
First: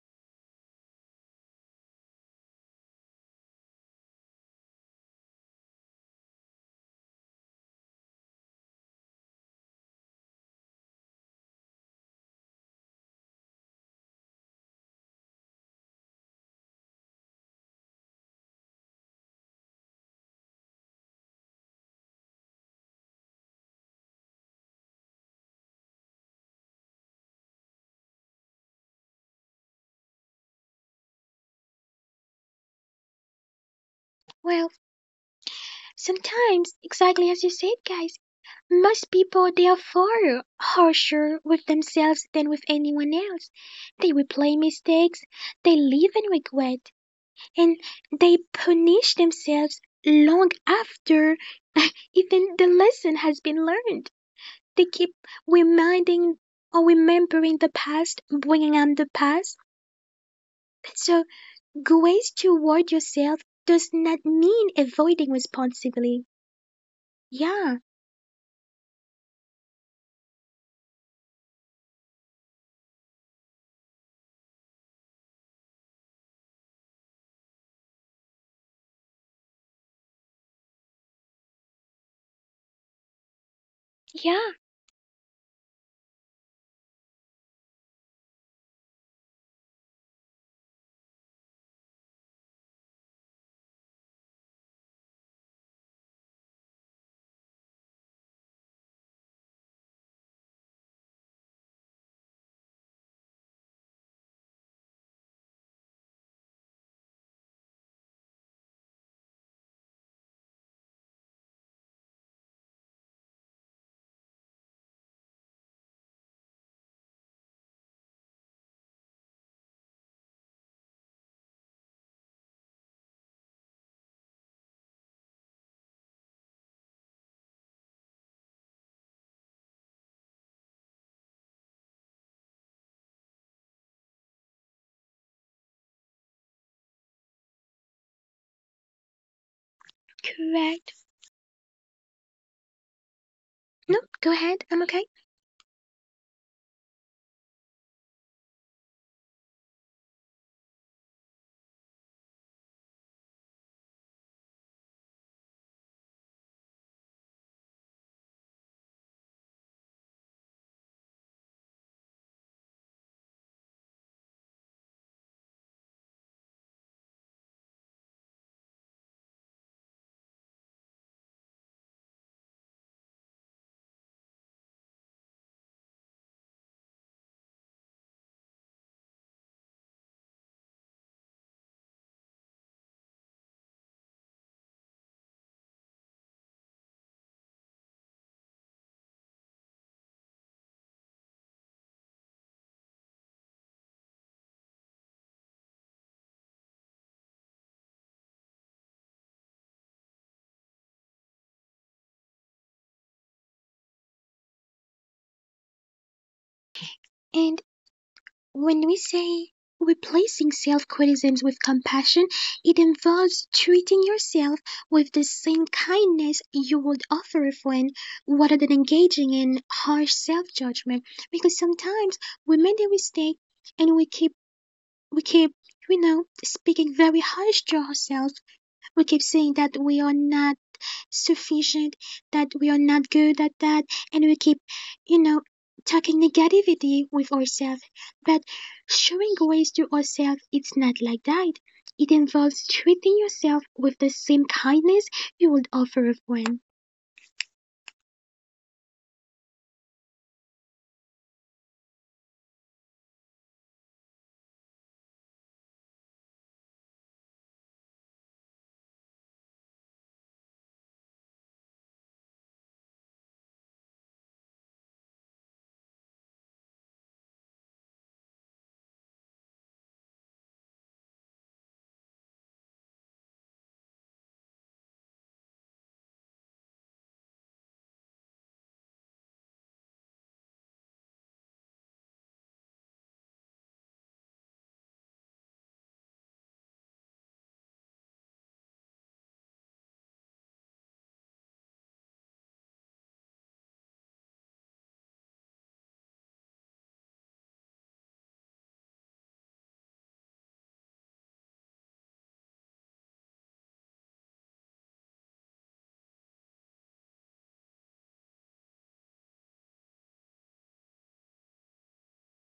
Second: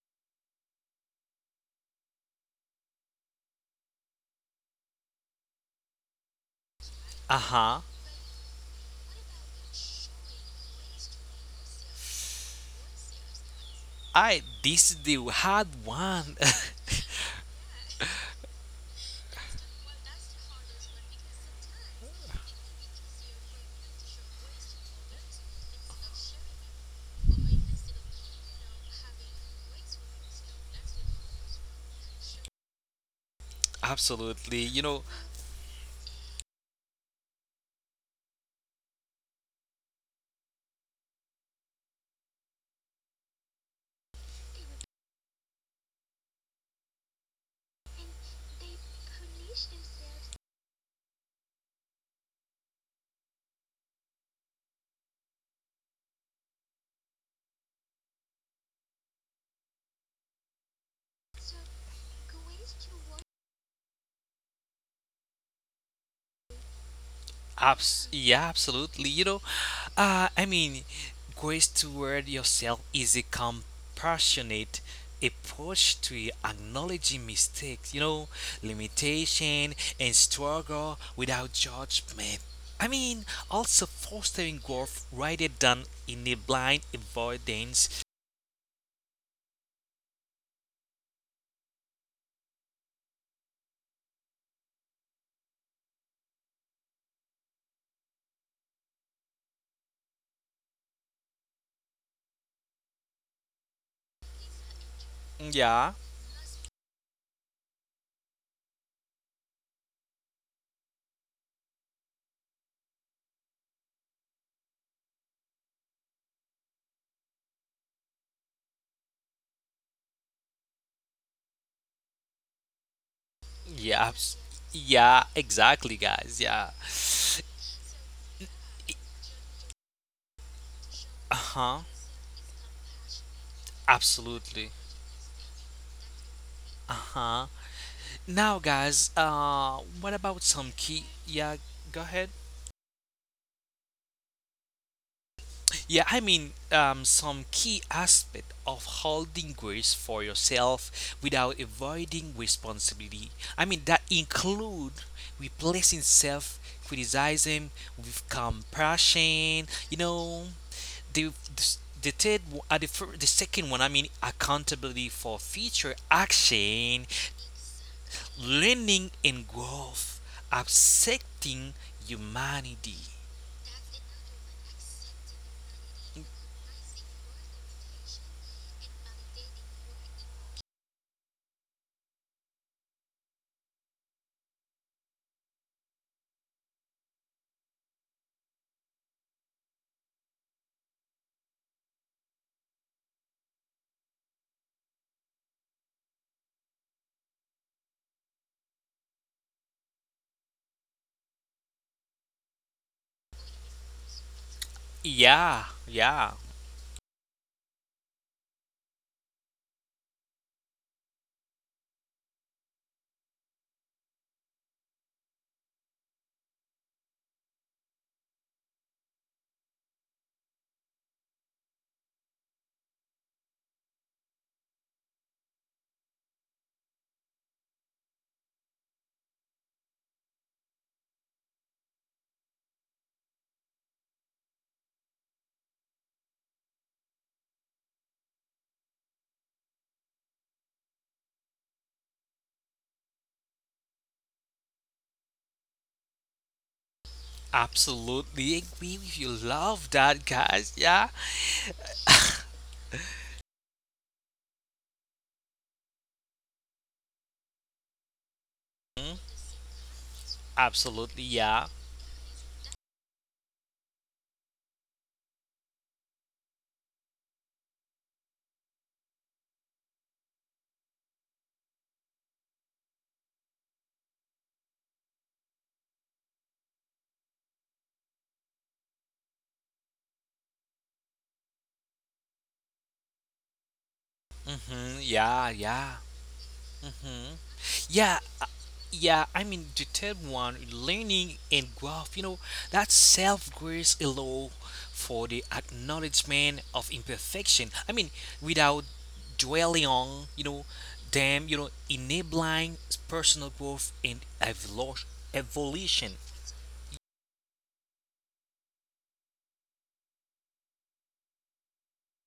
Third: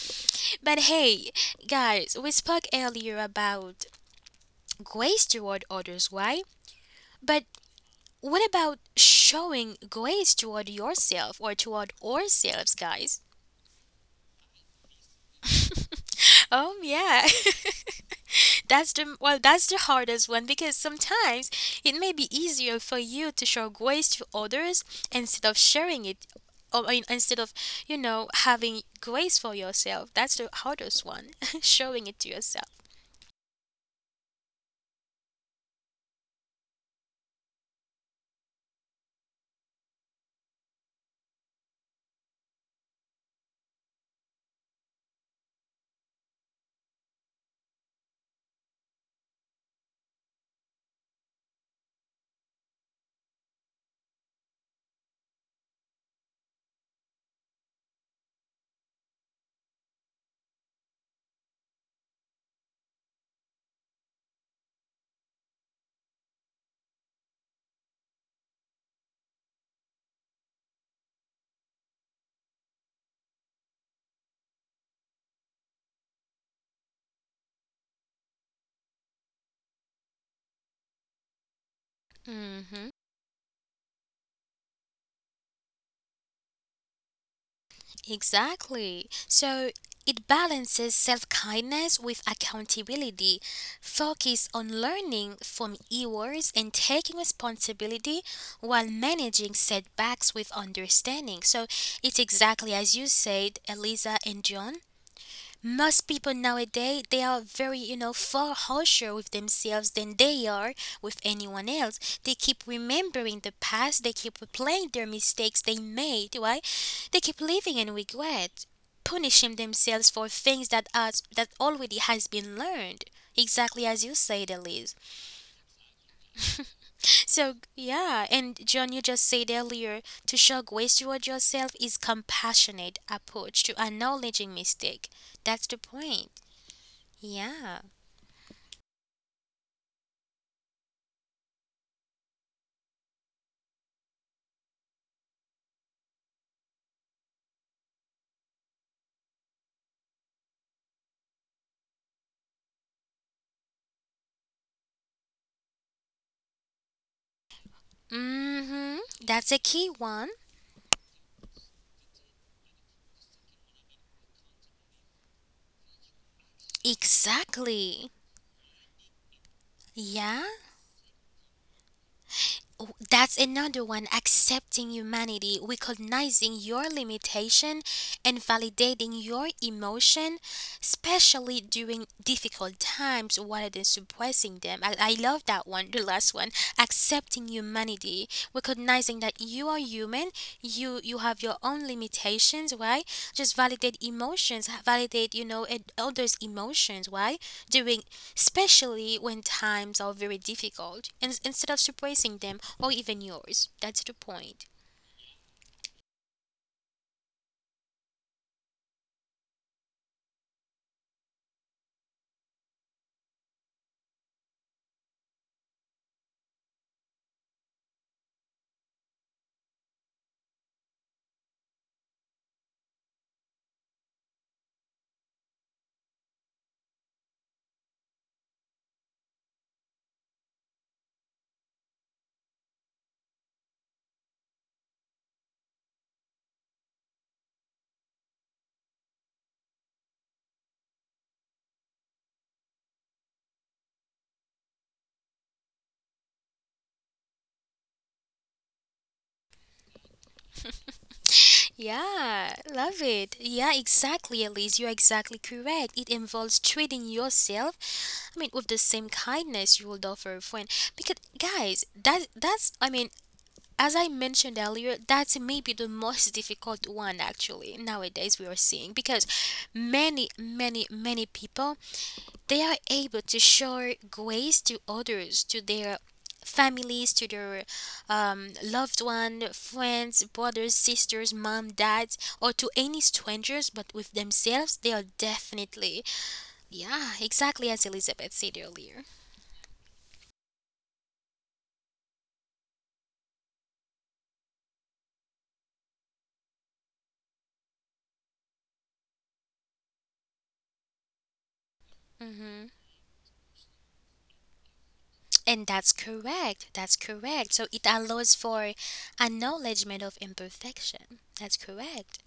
Speaker 1: But hey, guys, we spoke earlier about grace toward others, right?
Speaker 2: Uh
Speaker 1: But
Speaker 2: huh.
Speaker 1: what about showing grace toward yourself or toward ourselves, guys?
Speaker 2: I this is the hard one.
Speaker 1: <laughs> Oh, yeah. <laughs> That's the, well, that's the hardest one because sometimes it may be easier for you to show grace to others instead of sharing it, or I mean, instead of, having grace for yourself. That's the hardest one, <laughs> showing it to yourself.
Speaker 2: <laughs> absolutely. You
Speaker 3: Well,
Speaker 2: know,
Speaker 3: sometimes, exactly as you said, guys, most people they are far harsher with themselves than with anyone else. They replay mistakes, they live in regret, and they punish themselves long after <laughs> even the lesson has been learned. They keep reminding or remembering the past, bringing up the past. So, grace toward yourself does not mean avoiding responsibility. Yeah,
Speaker 2: Abs yeah, absolutely. You know, uh, I mean, grace toward yourself is a compassionate approach to acknowledging mistakes, limitation and struggle without judgment. I
Speaker 1: Hmm.
Speaker 2: mean, also fostering
Speaker 3: yeah.
Speaker 2: growth rather than in a blind avoidance.
Speaker 1: Exactly. So it balances self kindness with accountability, focus on learning from errors and taking responsibility while managing setbacks with understanding. So it's exactly as you said, Eliza and John,
Speaker 2: Yeah,
Speaker 1: most people nowadays they are very, far harsher with themselves than they are with anyone else. They keep remembering the past, they keep replaying their mistakes they made, right? They keep living in regret, punishing themselves for things that are, that already has been learned, exactly
Speaker 2: yeah,
Speaker 1: as you
Speaker 2: abs-
Speaker 1: said, Elise.
Speaker 2: yeah, exactly, guys. Yeah.
Speaker 1: So yeah, and John, you just said earlier, to show grace
Speaker 2: Uh
Speaker 1: toward
Speaker 2: huh.
Speaker 1: yourself is compassionate approach to acknowledging
Speaker 2: Absolutely.
Speaker 1: mistake. That's the point.
Speaker 2: Uh huh.
Speaker 1: Yeah.
Speaker 2: Now, guys, what about some
Speaker 3: Correct.
Speaker 2: key? Yeah, go ahead.
Speaker 3: No, go ahead. I'm okay.
Speaker 2: Some key aspect of holding grace for yourself without avoiding responsibility. That include replacing self criticism with
Speaker 1: Mm-hmm.
Speaker 2: compassion.
Speaker 1: That's a
Speaker 2: You
Speaker 1: key
Speaker 2: know,
Speaker 1: one.
Speaker 2: the third, one- the, fir- the second one. Accountability for future action
Speaker 1: Exactly.
Speaker 2: learning and growth,
Speaker 1: Yeah.
Speaker 2: accepting humanity.
Speaker 1: Oh, that's another one, accepting humanity, recognizing your limitation and validating your emotion, especially during difficult times rather than suppressing them. I love that one, the last one. Accepting humanity, recognizing that you are human, you have your own limitations, right? Just validate emotions, validate, and others' emotions, right? During, especially when times are very difficult, and instead of suppressing them or even yours. That's the point.
Speaker 2: Yeah,
Speaker 3: And when we say replacing self criticism with compassion, it involves treating yourself with the same kindness you would offer a friend rather than engaging in harsh self judgment. Because sometimes we make a mistake and we keep, you know, speaking very harsh to ourselves. We keep saying that we are not sufficient, that we are not good at that, and we keep, you know, talking negativity with ourselves, but showing grace to ourselves it's not like that. It involves treating yourself with the same kindness you would offer a friend,
Speaker 2: absolutely agree with you. Love that, guys. Yeah,
Speaker 1: <laughs> Yeah, love it. Yeah, exactly, Elise. You're exactly correct. It involves treating yourself, I mean, with the
Speaker 2: Mhm.
Speaker 1: same kindness you would offer a friend.
Speaker 2: absolutely.
Speaker 1: Because,
Speaker 2: Yeah,
Speaker 1: guys, that's I mean, as I mentioned earlier, that's maybe the most difficult one actually nowadays we are seeing because many people they are able to show grace to others, to their families, to their loved one, friends, brothers, sisters, mom, dads, or to any strangers, but with themselves, they are
Speaker 2: hmm yeah,
Speaker 1: definitely,
Speaker 2: yeah.
Speaker 1: yeah,
Speaker 2: Hmm.
Speaker 1: exactly as Elizabeth
Speaker 2: Yeah,
Speaker 1: said
Speaker 2: uh,
Speaker 1: earlier.
Speaker 2: yeah. The third one, learning and growth. You know, that self grace allow for the acknowledgement of imperfection. Without dwelling on, them,
Speaker 1: Hmm
Speaker 2: enabling personal growth and
Speaker 1: And that's
Speaker 2: evolution.
Speaker 1: correct. That's correct. So it allows for acknowledgement of imperfection. That's correct.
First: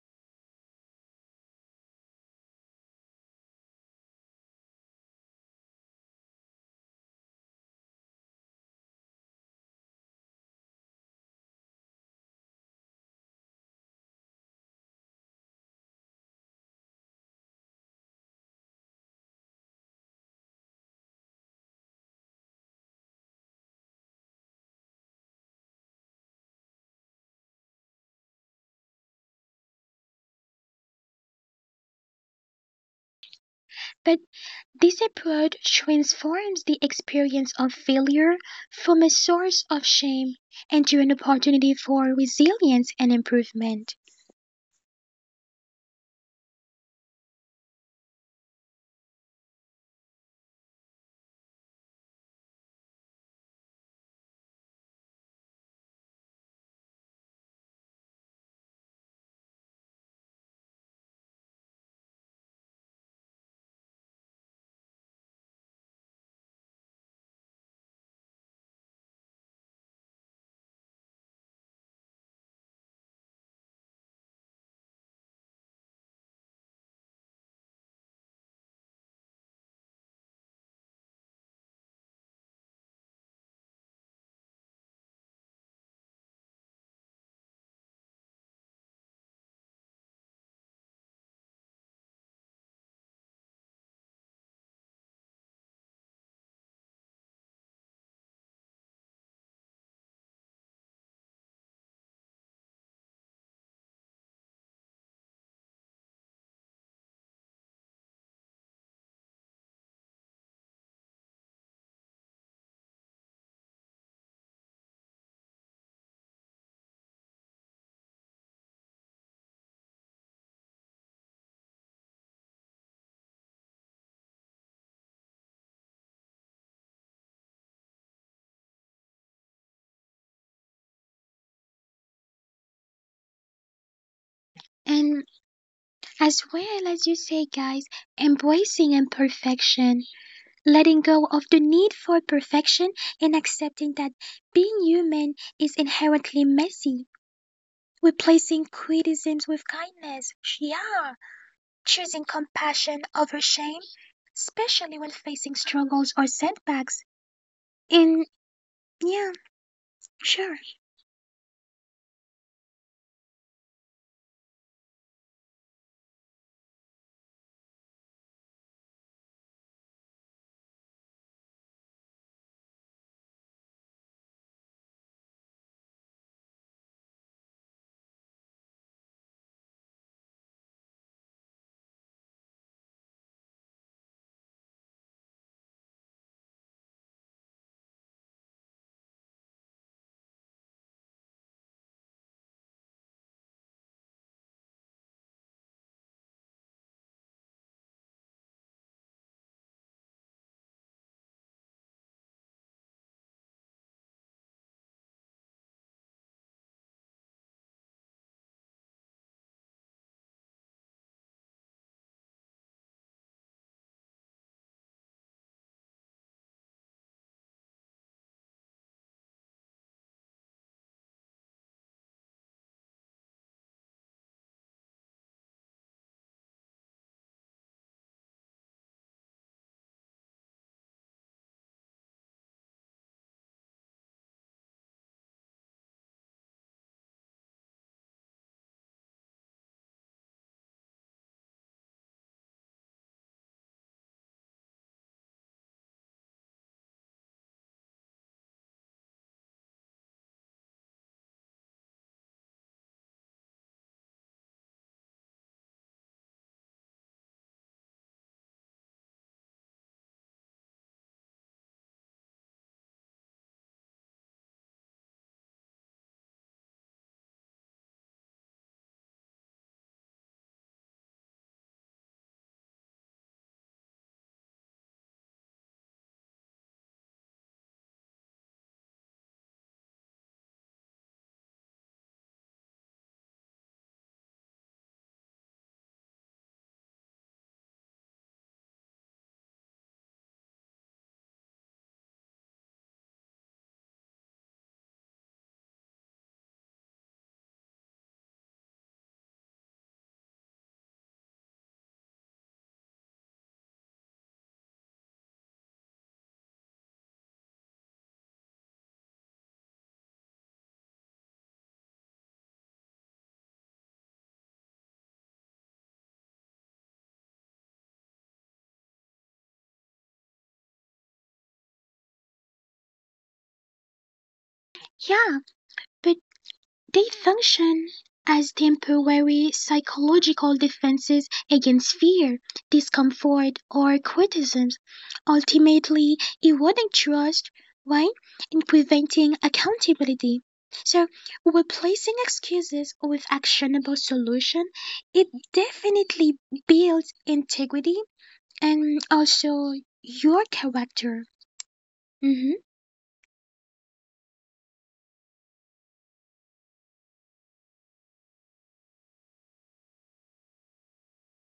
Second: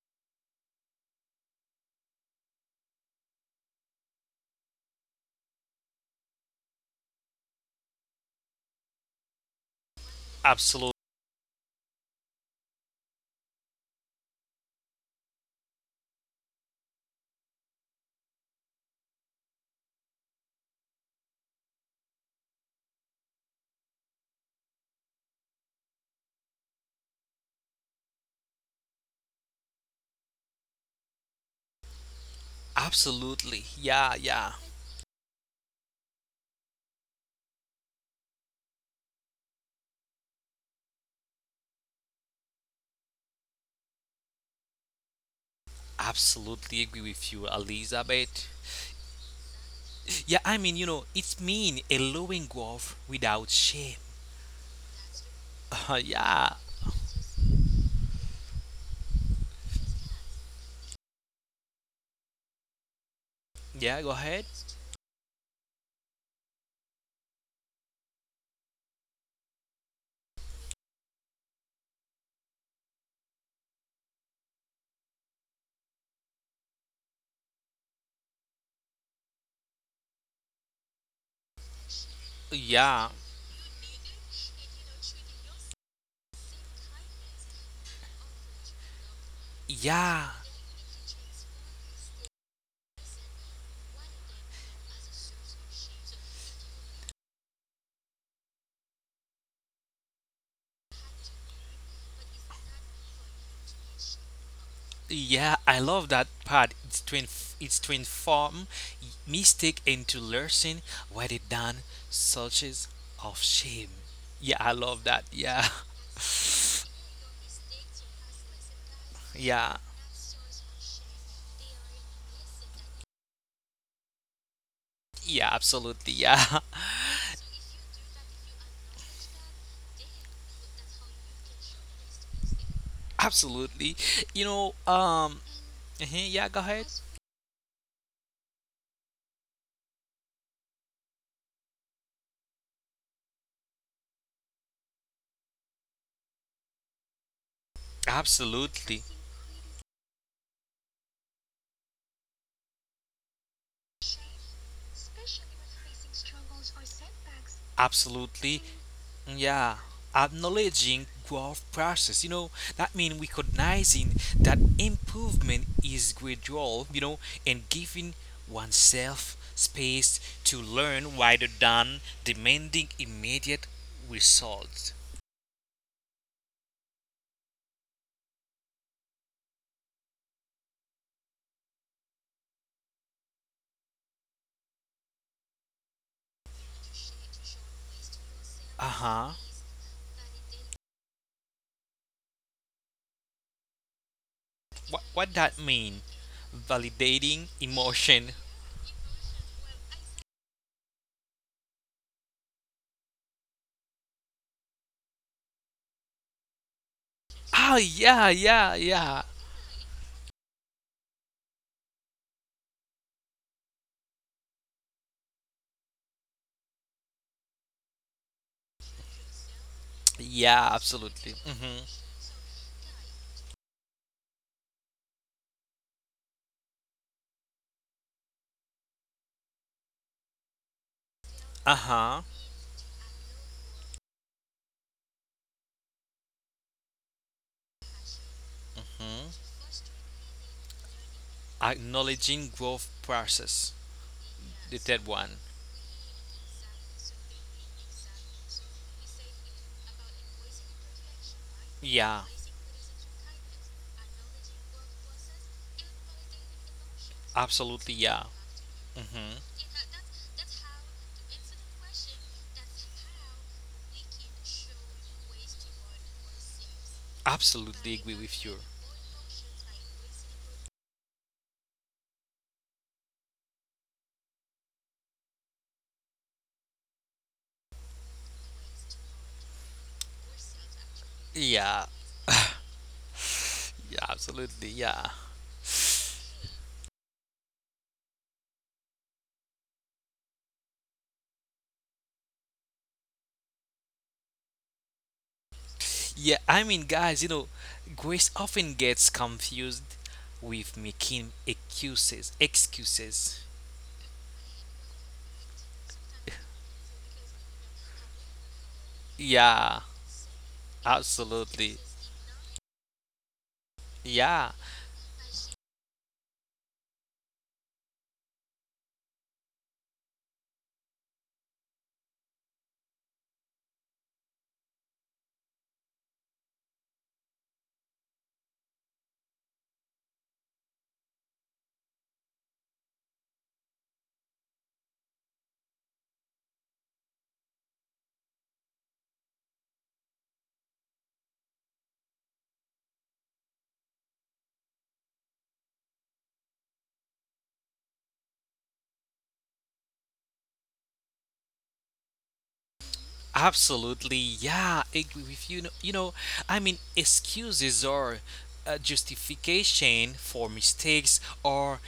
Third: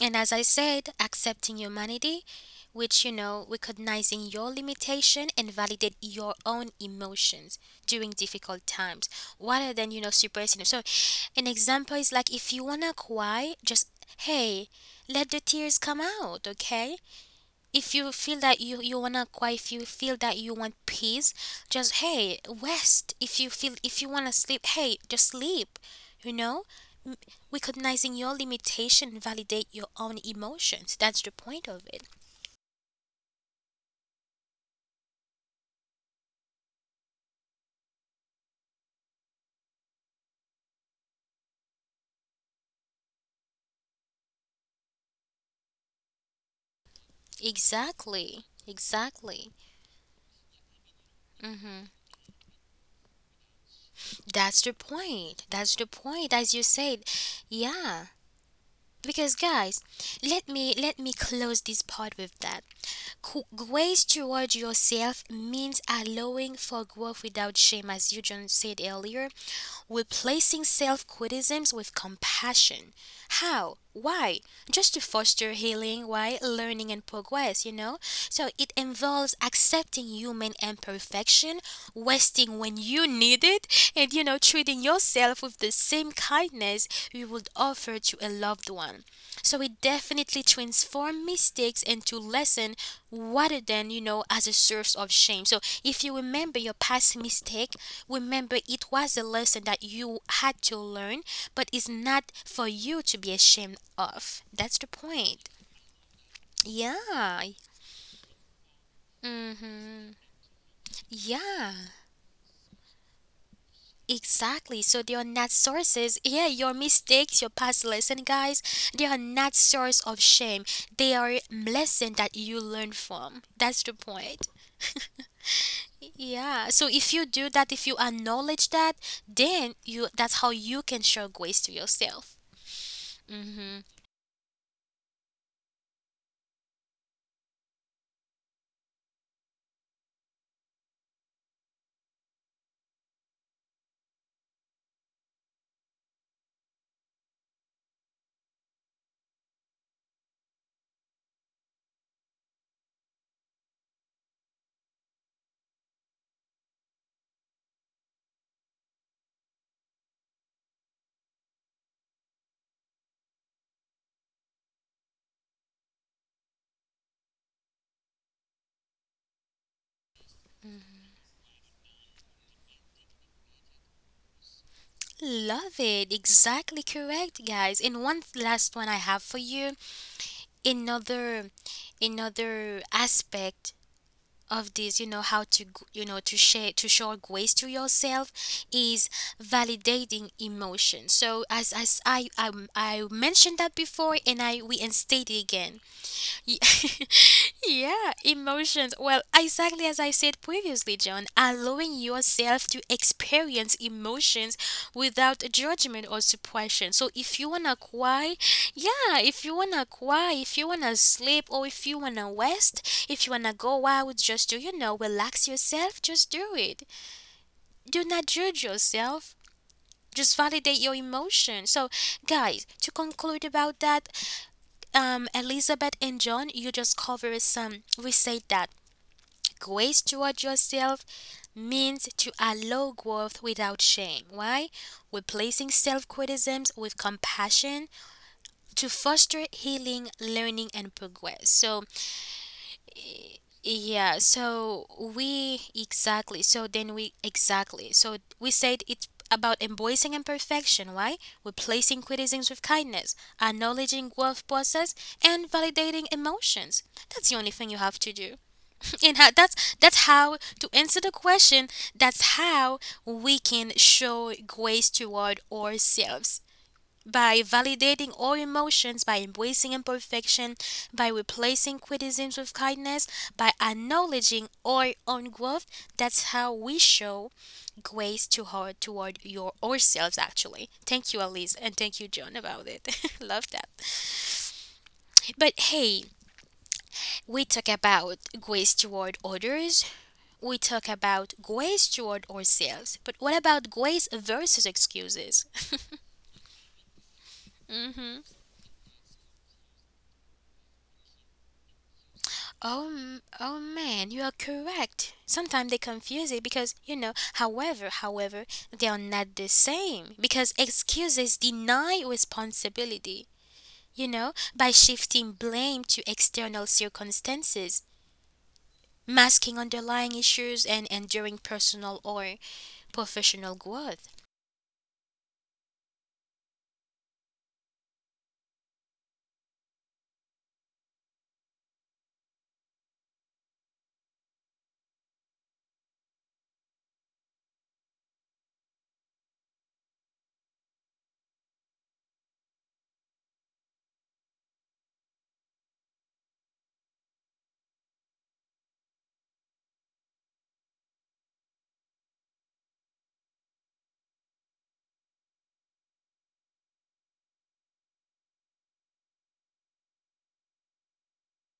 Speaker 1: And as I said, accepting humanity, which, you know, recognizing your limitation and validate your own emotions during difficult times rather than, you know, suppressing them. So,
Speaker 2: Absolutely.
Speaker 1: an example is like if you wanna cry, just hey, let the tears come out, okay? If you feel that you wanna quiet, if you feel that you want peace, just hey rest. If you feel if you wanna sleep, hey just sleep. You know, M- Recognizing your limitation, validate your own emotions. That's the point of it.
Speaker 2: Absolutely. Yeah,
Speaker 3: but
Speaker 2: yeah.
Speaker 3: this approach transforms the experience of failure from a source of shame into an opportunity for resilience and improvement.
Speaker 2: Absolutely agree with you,
Speaker 1: Exactly.
Speaker 2: Elizabeth.
Speaker 1: Exactly.
Speaker 2: Yeah, I mean, you know, it's mean
Speaker 1: Mm-hmm.
Speaker 2: allowing growth without shame.
Speaker 1: That's the point. That's the
Speaker 2: <laughs>
Speaker 1: point,
Speaker 2: yeah.
Speaker 1: as you said. Yeah. Because guys, let me close this part with that.
Speaker 2: Yeah,
Speaker 1: Grace
Speaker 2: go ahead.
Speaker 1: toward yourself means allowing for growth without shame, as you just said earlier, replacing self criticisms with compassion. How? Why? Just to foster healing, why? Learning and progress, you know? So it involves accepting human imperfection, resting when
Speaker 2: Yeah.
Speaker 1: you need it, and, you know, treating yourself with the same kindness you would offer to a loved one. So it
Speaker 2: Yeah.
Speaker 1: definitely transforms mistakes into lesson rather than, you know, as a source of shame. So if you remember your past mistake, remember, it was a lesson that you had to learn, but it's not for you to be ashamed of. That's the
Speaker 2: Yeah,
Speaker 1: point.
Speaker 2: I love that part. It's to inf-
Speaker 1: Yeah.
Speaker 2: It's to inform mistake into
Speaker 1: Mm-hmm.
Speaker 2: lesson rather than
Speaker 1: Yeah,
Speaker 2: searches of shame. Yeah, I
Speaker 1: exactly.
Speaker 2: love
Speaker 1: So
Speaker 2: that.
Speaker 1: they are not
Speaker 2: Yeah,
Speaker 1: sources. Yeah, your
Speaker 2: <laughs>
Speaker 1: mistakes, your past lesson, guys, they are not
Speaker 2: yeah,
Speaker 1: source of shame. They are lesson that you learn from. That's the point. <laughs>
Speaker 2: yeah, absolutely. Yeah,
Speaker 1: Yeah. So if you do that, if you acknowledge that, then you that's how you can show grace to yourself.
Speaker 2: <laughs>
Speaker 1: Mm-hmm.
Speaker 2: absolutely. You know,
Speaker 3: And
Speaker 2: mhm, yeah,
Speaker 3: as
Speaker 2: go ahead.
Speaker 3: well as you say, guys, embracing imperfection, letting go of the need for perfection, and accepting that being human is inherently messy. Replacing
Speaker 2: Absolutely.
Speaker 3: criticisms with kindness, yeah, choosing compassion over shame, especially when facing struggles or setbacks. And
Speaker 2: Absolutely.
Speaker 3: yeah,
Speaker 2: Mm, yeah.
Speaker 3: sure,
Speaker 2: Acknowledging growth process. You know, that means recognizing that improvement is gradual, and giving oneself space to learn rather than demanding immediate results.
Speaker 1: Love it. Exactly correct, guys. And one last one I have for you. Another Another aspect of this, you know, you know to share to show grace to yourself is
Speaker 2: Uh-huh.
Speaker 1: validating emotion. So as as I mentioned that before and I reinstate
Speaker 2: What
Speaker 1: it
Speaker 2: that
Speaker 1: again.
Speaker 2: mean?
Speaker 1: Ye- <laughs>
Speaker 2: Validating
Speaker 1: yeah,
Speaker 2: emotion.
Speaker 1: emotions. Well, exactly as I said previously, John, allowing yourself to experience emotions without judgment or suppression. So if you
Speaker 2: Ah,
Speaker 1: wanna
Speaker 2: yeah,
Speaker 1: cry,
Speaker 2: yeah, yeah.
Speaker 1: yeah, if you wanna cry, if you wanna sleep, or if you wanna rest, if you wanna go out just to, you know, relax yourself, just do it. Do not judge yourself, just
Speaker 2: Yeah,
Speaker 1: validate your
Speaker 2: absolutely. Mm-hmm.
Speaker 1: emotion. So, guys, to conclude about that, Elizabeth and John, you just covered some. We said that grace toward yourself
Speaker 2: Uh-huh.
Speaker 1: means to allow growth without shame. Why? Replacing self criticisms with compassion to
Speaker 2: Mm-hmm.
Speaker 1: foster healing, learning, and progress. So
Speaker 2: Acknowledging growth process,
Speaker 1: yeah,
Speaker 2: the
Speaker 1: so
Speaker 2: third one.
Speaker 1: we exactly, so then we exactly, so we said it's about embracing imperfection, right?
Speaker 2: Yeah
Speaker 1: Replacing criticisms with kindness, acknowledging growth process, and validating emotions. That's the only
Speaker 2: absolutely
Speaker 1: thing you have
Speaker 2: yeah,
Speaker 1: to do. <laughs>
Speaker 2: hmm
Speaker 1: and how, that's how to answer the question. That's how we can show grace toward ourselves by
Speaker 2: absolutely agree
Speaker 1: validating
Speaker 2: with you,
Speaker 1: all emotions, by embracing imperfection, by replacing criticisms with kindness, by acknowledging our own growth, that's how we show grace to her toward your ourselves actually. Thank you, Elise,
Speaker 2: yeah,
Speaker 1: and thank you, John, about it. <laughs> Love that.
Speaker 2: yeah absolutely yeah,
Speaker 1: But hey, we talk about grace toward others, we talk about grace toward ourselves, but what about grace versus excuses? <laughs>
Speaker 2: yeah I mean guys you know grace
Speaker 1: Mhm.
Speaker 2: often gets confused with making
Speaker 1: Oh,
Speaker 2: excuses,
Speaker 1: oh man, you are correct. Sometimes they confuse it because, you know, however, they are not the
Speaker 2: yeah,
Speaker 1: same because excuses
Speaker 2: absolutely,
Speaker 1: deny responsibility, you
Speaker 2: yeah.
Speaker 1: know, by shifting blame to external circumstances, masking underlying issues and enduring personal or professional growth.
Speaker 3: yeah, but they function as temporary psychological defenses against fear, discomfort, or criticism, ultimately eroding trust, right? And preventing accountability. So, replacing excuses with actionable solution, it definitely builds integrity and also your character. Mhm.
Speaker 2: Absolutely, yeah, I agree with you. No- You know, excuses are a justification for mistakes or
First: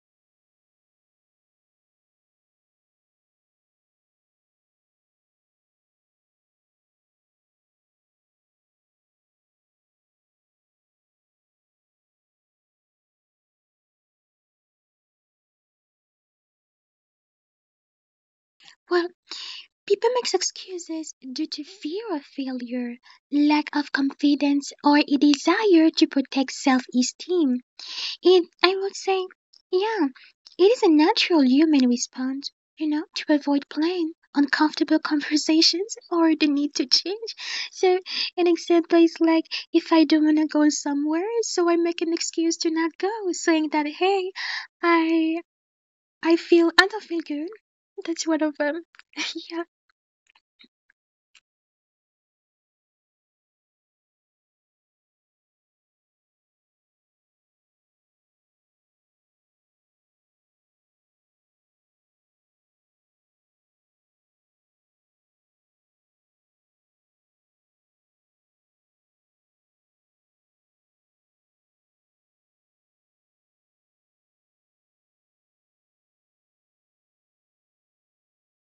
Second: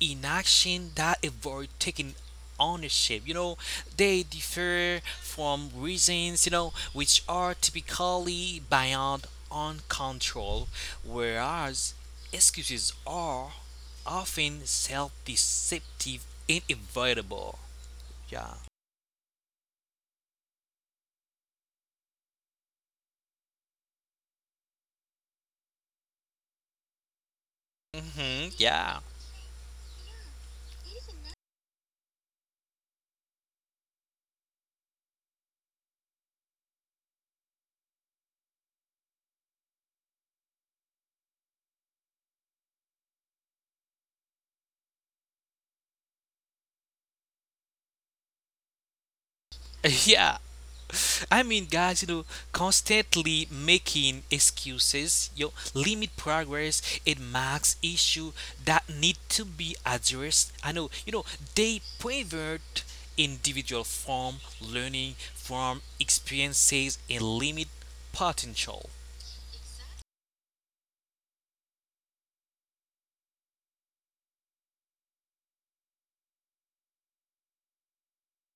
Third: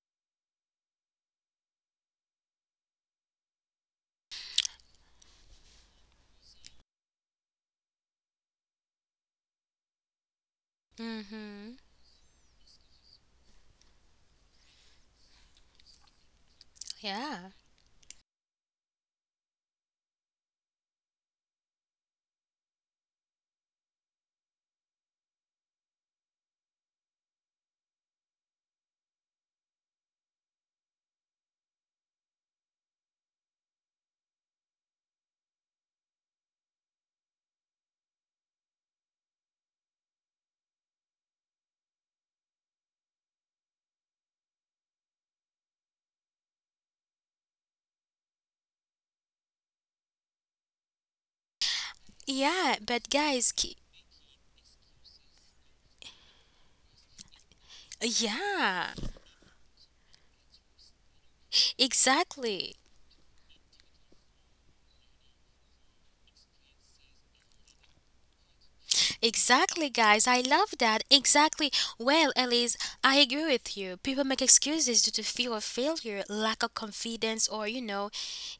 Speaker 2: inaction that avoid taking ownership. You know, they differ from reasons, which are typically beyond on control,
Speaker 1: Mhm.
Speaker 2: whereas excuses are often self deceptive and
Speaker 1: Yeah.
Speaker 2: avoidable. Yeah.
Speaker 3: Well, people make excuses due to fear of failure, lack of confidence, or a desire to protect self esteem. And
Speaker 2: Mm-hmm.
Speaker 3: I would
Speaker 2: Yeah.
Speaker 3: say, yeah, it is a natural human response, you know, to avoid plain, uncomfortable <laughs> conversations or the need to change. So, an example is like if I don't want to go somewhere, so I make an excuse to not go, saying that, hey, I. I feel, I don't feel good. That's one of them. <laughs> Yeah.
Speaker 2: <laughs> yeah. I mean, guys, you know,
Speaker 1: Yeah, but guys,
Speaker 2: constantly making excuses, limit progress, it marks issue that
Speaker 1: yeah.
Speaker 2: need to be addressed. I know, they
Speaker 1: Exactly.
Speaker 2: prevent individual from learning from experiences and limit potential.
Speaker 1: Exactly, guys. I love that. Exactly. Well, Elise, I agree with you. People make excuses due to fear of failure, lack of confidence, or you know,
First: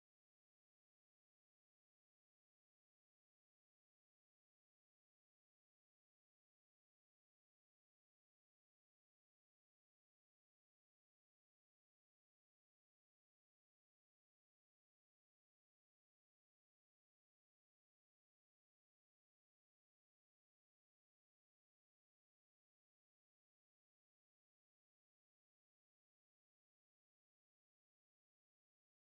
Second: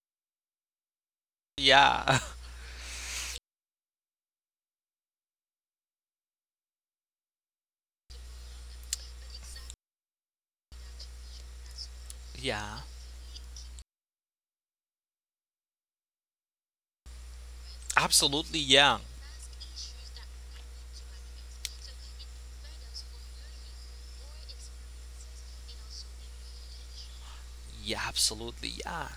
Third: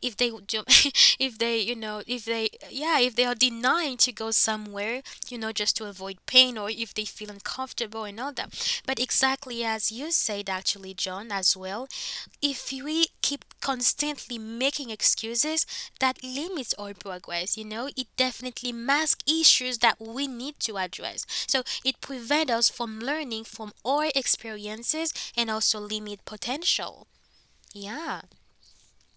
Speaker 1: if they would jump, <laughs> if they, you know,
Speaker 2: Yeah,
Speaker 1: if they, yeah, if they are denying to go somewhere, you know, just to avoid pain, or if they feel uncomfortable and all that. But exactly as you said, actually, John, as well,
Speaker 2: <laughs>
Speaker 1: if
Speaker 2: yeah,
Speaker 1: we keep constantly making excuses that limits our progress, you know, it
Speaker 2: absolutely,
Speaker 1: definitely
Speaker 2: yeah,
Speaker 1: masks issues that we need to address, so it prevents us from learning from our experiences and also limit potential.
Speaker 2: yeah,
Speaker 1: Yeah.
Speaker 2: absolutely, yeah.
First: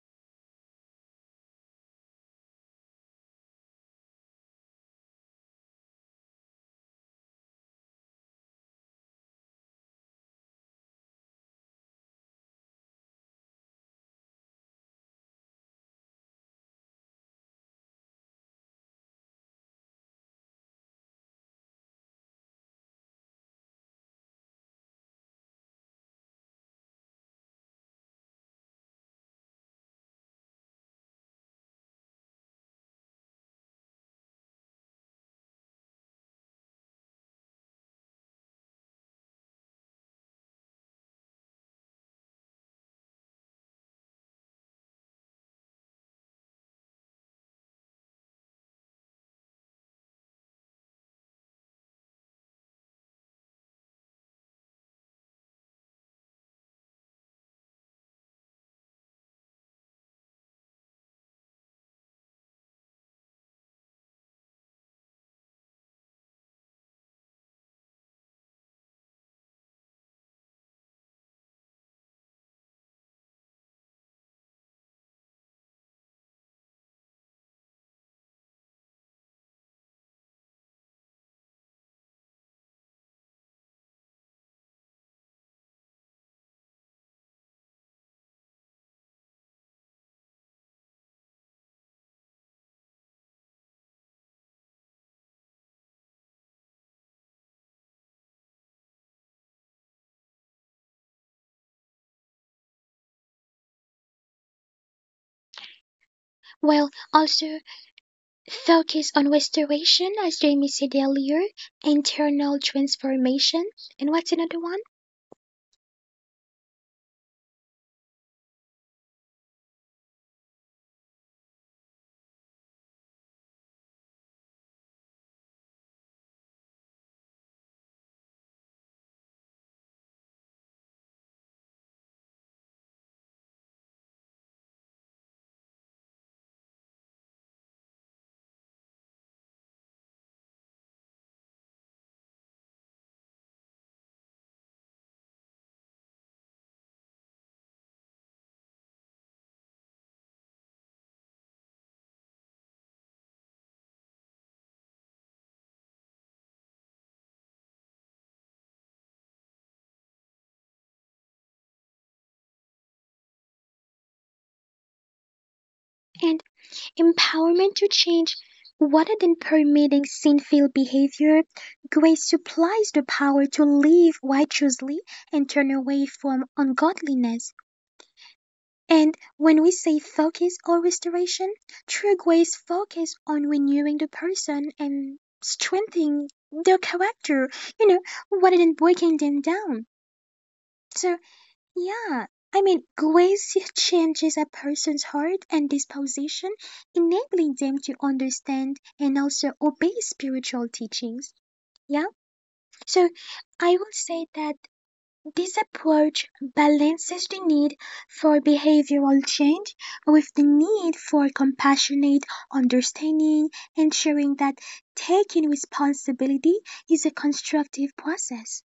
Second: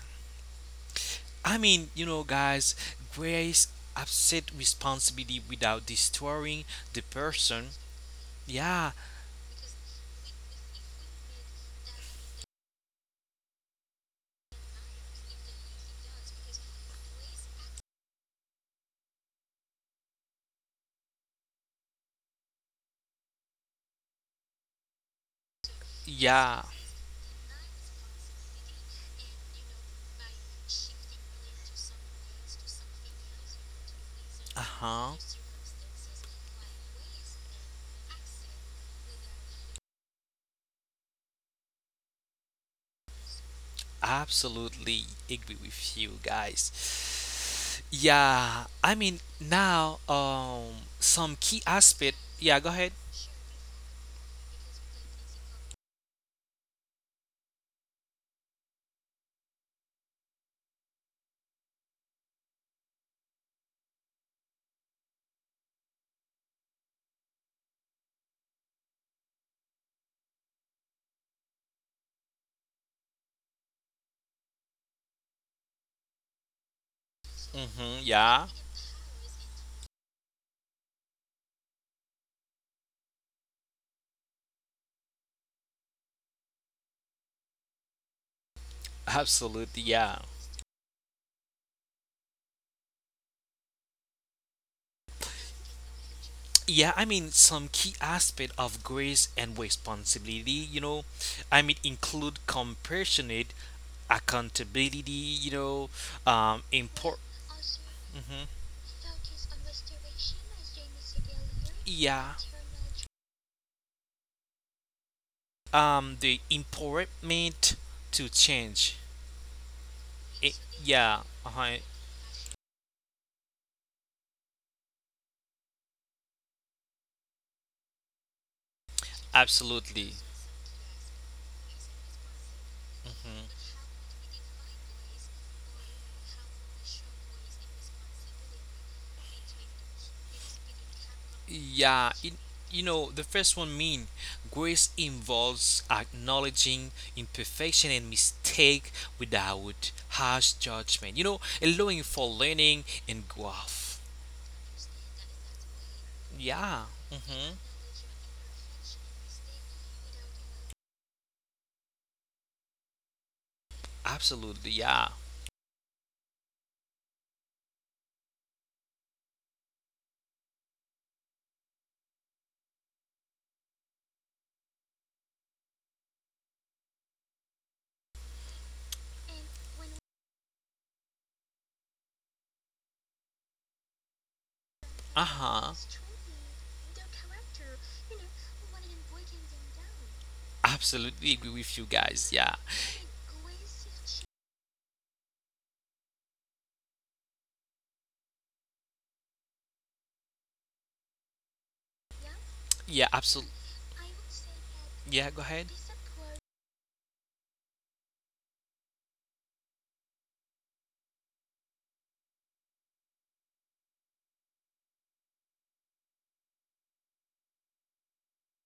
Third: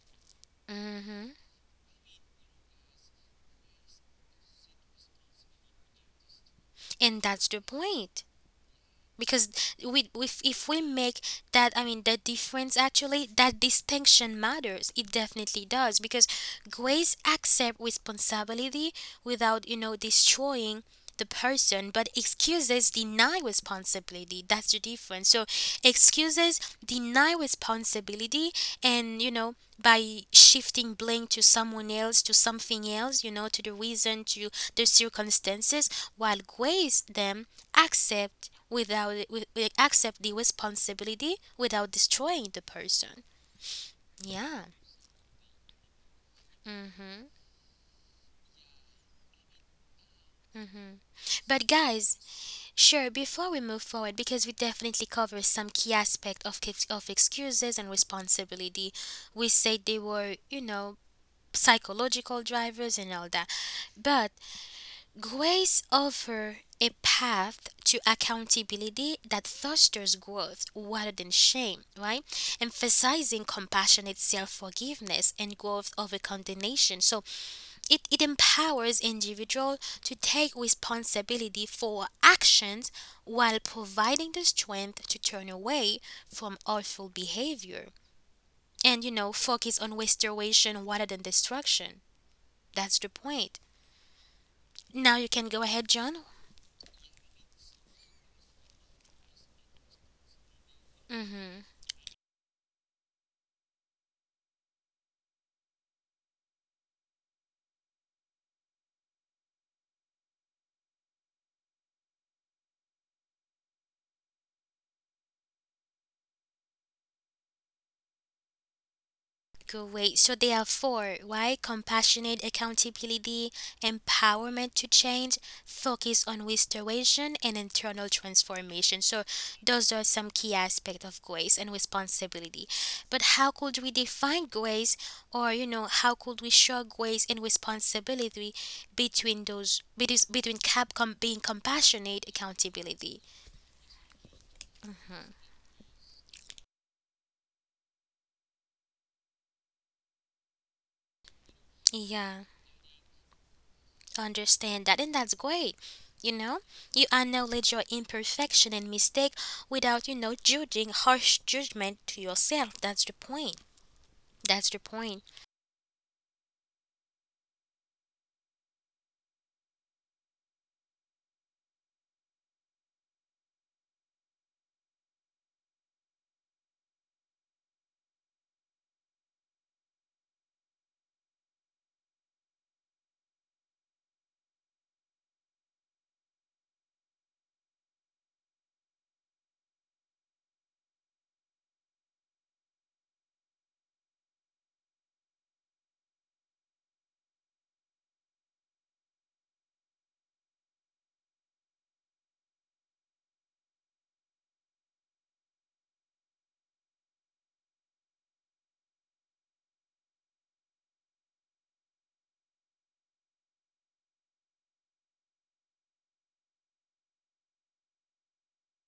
Speaker 1: hmm
Speaker 2: I mean, you know, guys, grace upset responsibility without destroying the
Speaker 1: and that's the
Speaker 2: person.
Speaker 1: point,
Speaker 2: Yeah,
Speaker 1: because we if we make that, I mean, that difference, actually, that distinction matters. It definitely does, because grace accept responsibility without, you know, destroying the person, but excuses deny responsibility. That's the difference. So excuses
Speaker 2: yeah,
Speaker 1: deny responsibility, and, you know, by shifting blame to someone else, to something else, you know, to the reason, to
Speaker 2: uh
Speaker 1: the
Speaker 2: huh,
Speaker 1: circumstances, while grace them accept without with, with- accept the responsibility without destroying the person. Yeah.
Speaker 2: absolutely agree with you guys.
Speaker 1: hmm
Speaker 2: Yeah, some key
Speaker 1: But
Speaker 2: aspect.
Speaker 1: guys,
Speaker 2: Yeah, go ahead.
Speaker 1: sure. Before we move forward, because we definitely cover some key aspect of excuses and responsibility, we said they were, you know, psychological drivers and all that. But grace offers a path to accountability that fosters growth rather than shame, right? Emphasizing compassionate self forgiveness and growth over condemnation. So
Speaker 2: Mm-hmm,
Speaker 1: it
Speaker 2: yeah,
Speaker 1: empowers individuals to take responsibility for actions while providing the strength to turn away from awful behavior. And you know, focus
Speaker 2: absolutely,
Speaker 1: on
Speaker 2: yeah.
Speaker 1: restoration rather than destruction. That's the point. Now you can go ahead, John.
Speaker 2: Yeah, some key aspect of grace and responsibility,
Speaker 1: Hmm
Speaker 2: include compassionate accountability, you know,
Speaker 3: Well,
Speaker 2: import.
Speaker 3: also
Speaker 2: Hmm
Speaker 3: focus on restoration, as Jamie said earlier,
Speaker 2: Yeah,
Speaker 3: internal transformation, and what's another one?
Speaker 2: the empowerment to change.
Speaker 1: Great. So
Speaker 2: I-
Speaker 1: there are four,
Speaker 2: yeah,
Speaker 1: right?
Speaker 2: uh
Speaker 1: Compassionate accountability, empowerment to change, focus on restoration, and internal transformation. So those are
Speaker 2: absolutely.
Speaker 1: some key aspects of grace and responsibility. But how could we define grace, or you know, how could we show grace and responsibility between those being compassionate
Speaker 2: Yeah, you
Speaker 1: accountability?
Speaker 2: know, the first one mean grace involves acknowledging imperfection and mistake without harsh judgment. You know, allowing
Speaker 1: Yeah,
Speaker 2: for learning and growth.
Speaker 1: understand that and that's great, you know, you
Speaker 2: Yeah,
Speaker 1: acknowledge your imperfection and mistake without, you know, judging harsh judgment to yourself. That's the point. That's the
Speaker 2: absolutely.
Speaker 1: point.
Speaker 2: Yeah.
Speaker 3: And empowerment to change rather than permitting sinful behavior. Grace supplies the power to live righteously and turn away from ungodliness. And when we say focus or restoration, true grace focus on renewing the person and
Speaker 2: Uh huh.
Speaker 3: strengthening their character, you know, rather than breaking them down. So,
Speaker 2: Absolutely agree with you
Speaker 3: yeah,
Speaker 2: guys.
Speaker 3: I
Speaker 2: Yeah.
Speaker 3: mean, grace changes a person's heart and disposition, enabling them to understand and also obey spiritual teachings. Yeah, so
Speaker 2: Yeah. Absolutely.
Speaker 3: I will say that
Speaker 2: Yeah.
Speaker 3: this
Speaker 2: Go ahead.
Speaker 3: approach balances the need for behavioral change with the need for compassionate understanding, ensuring that taking responsibility is a constructive process.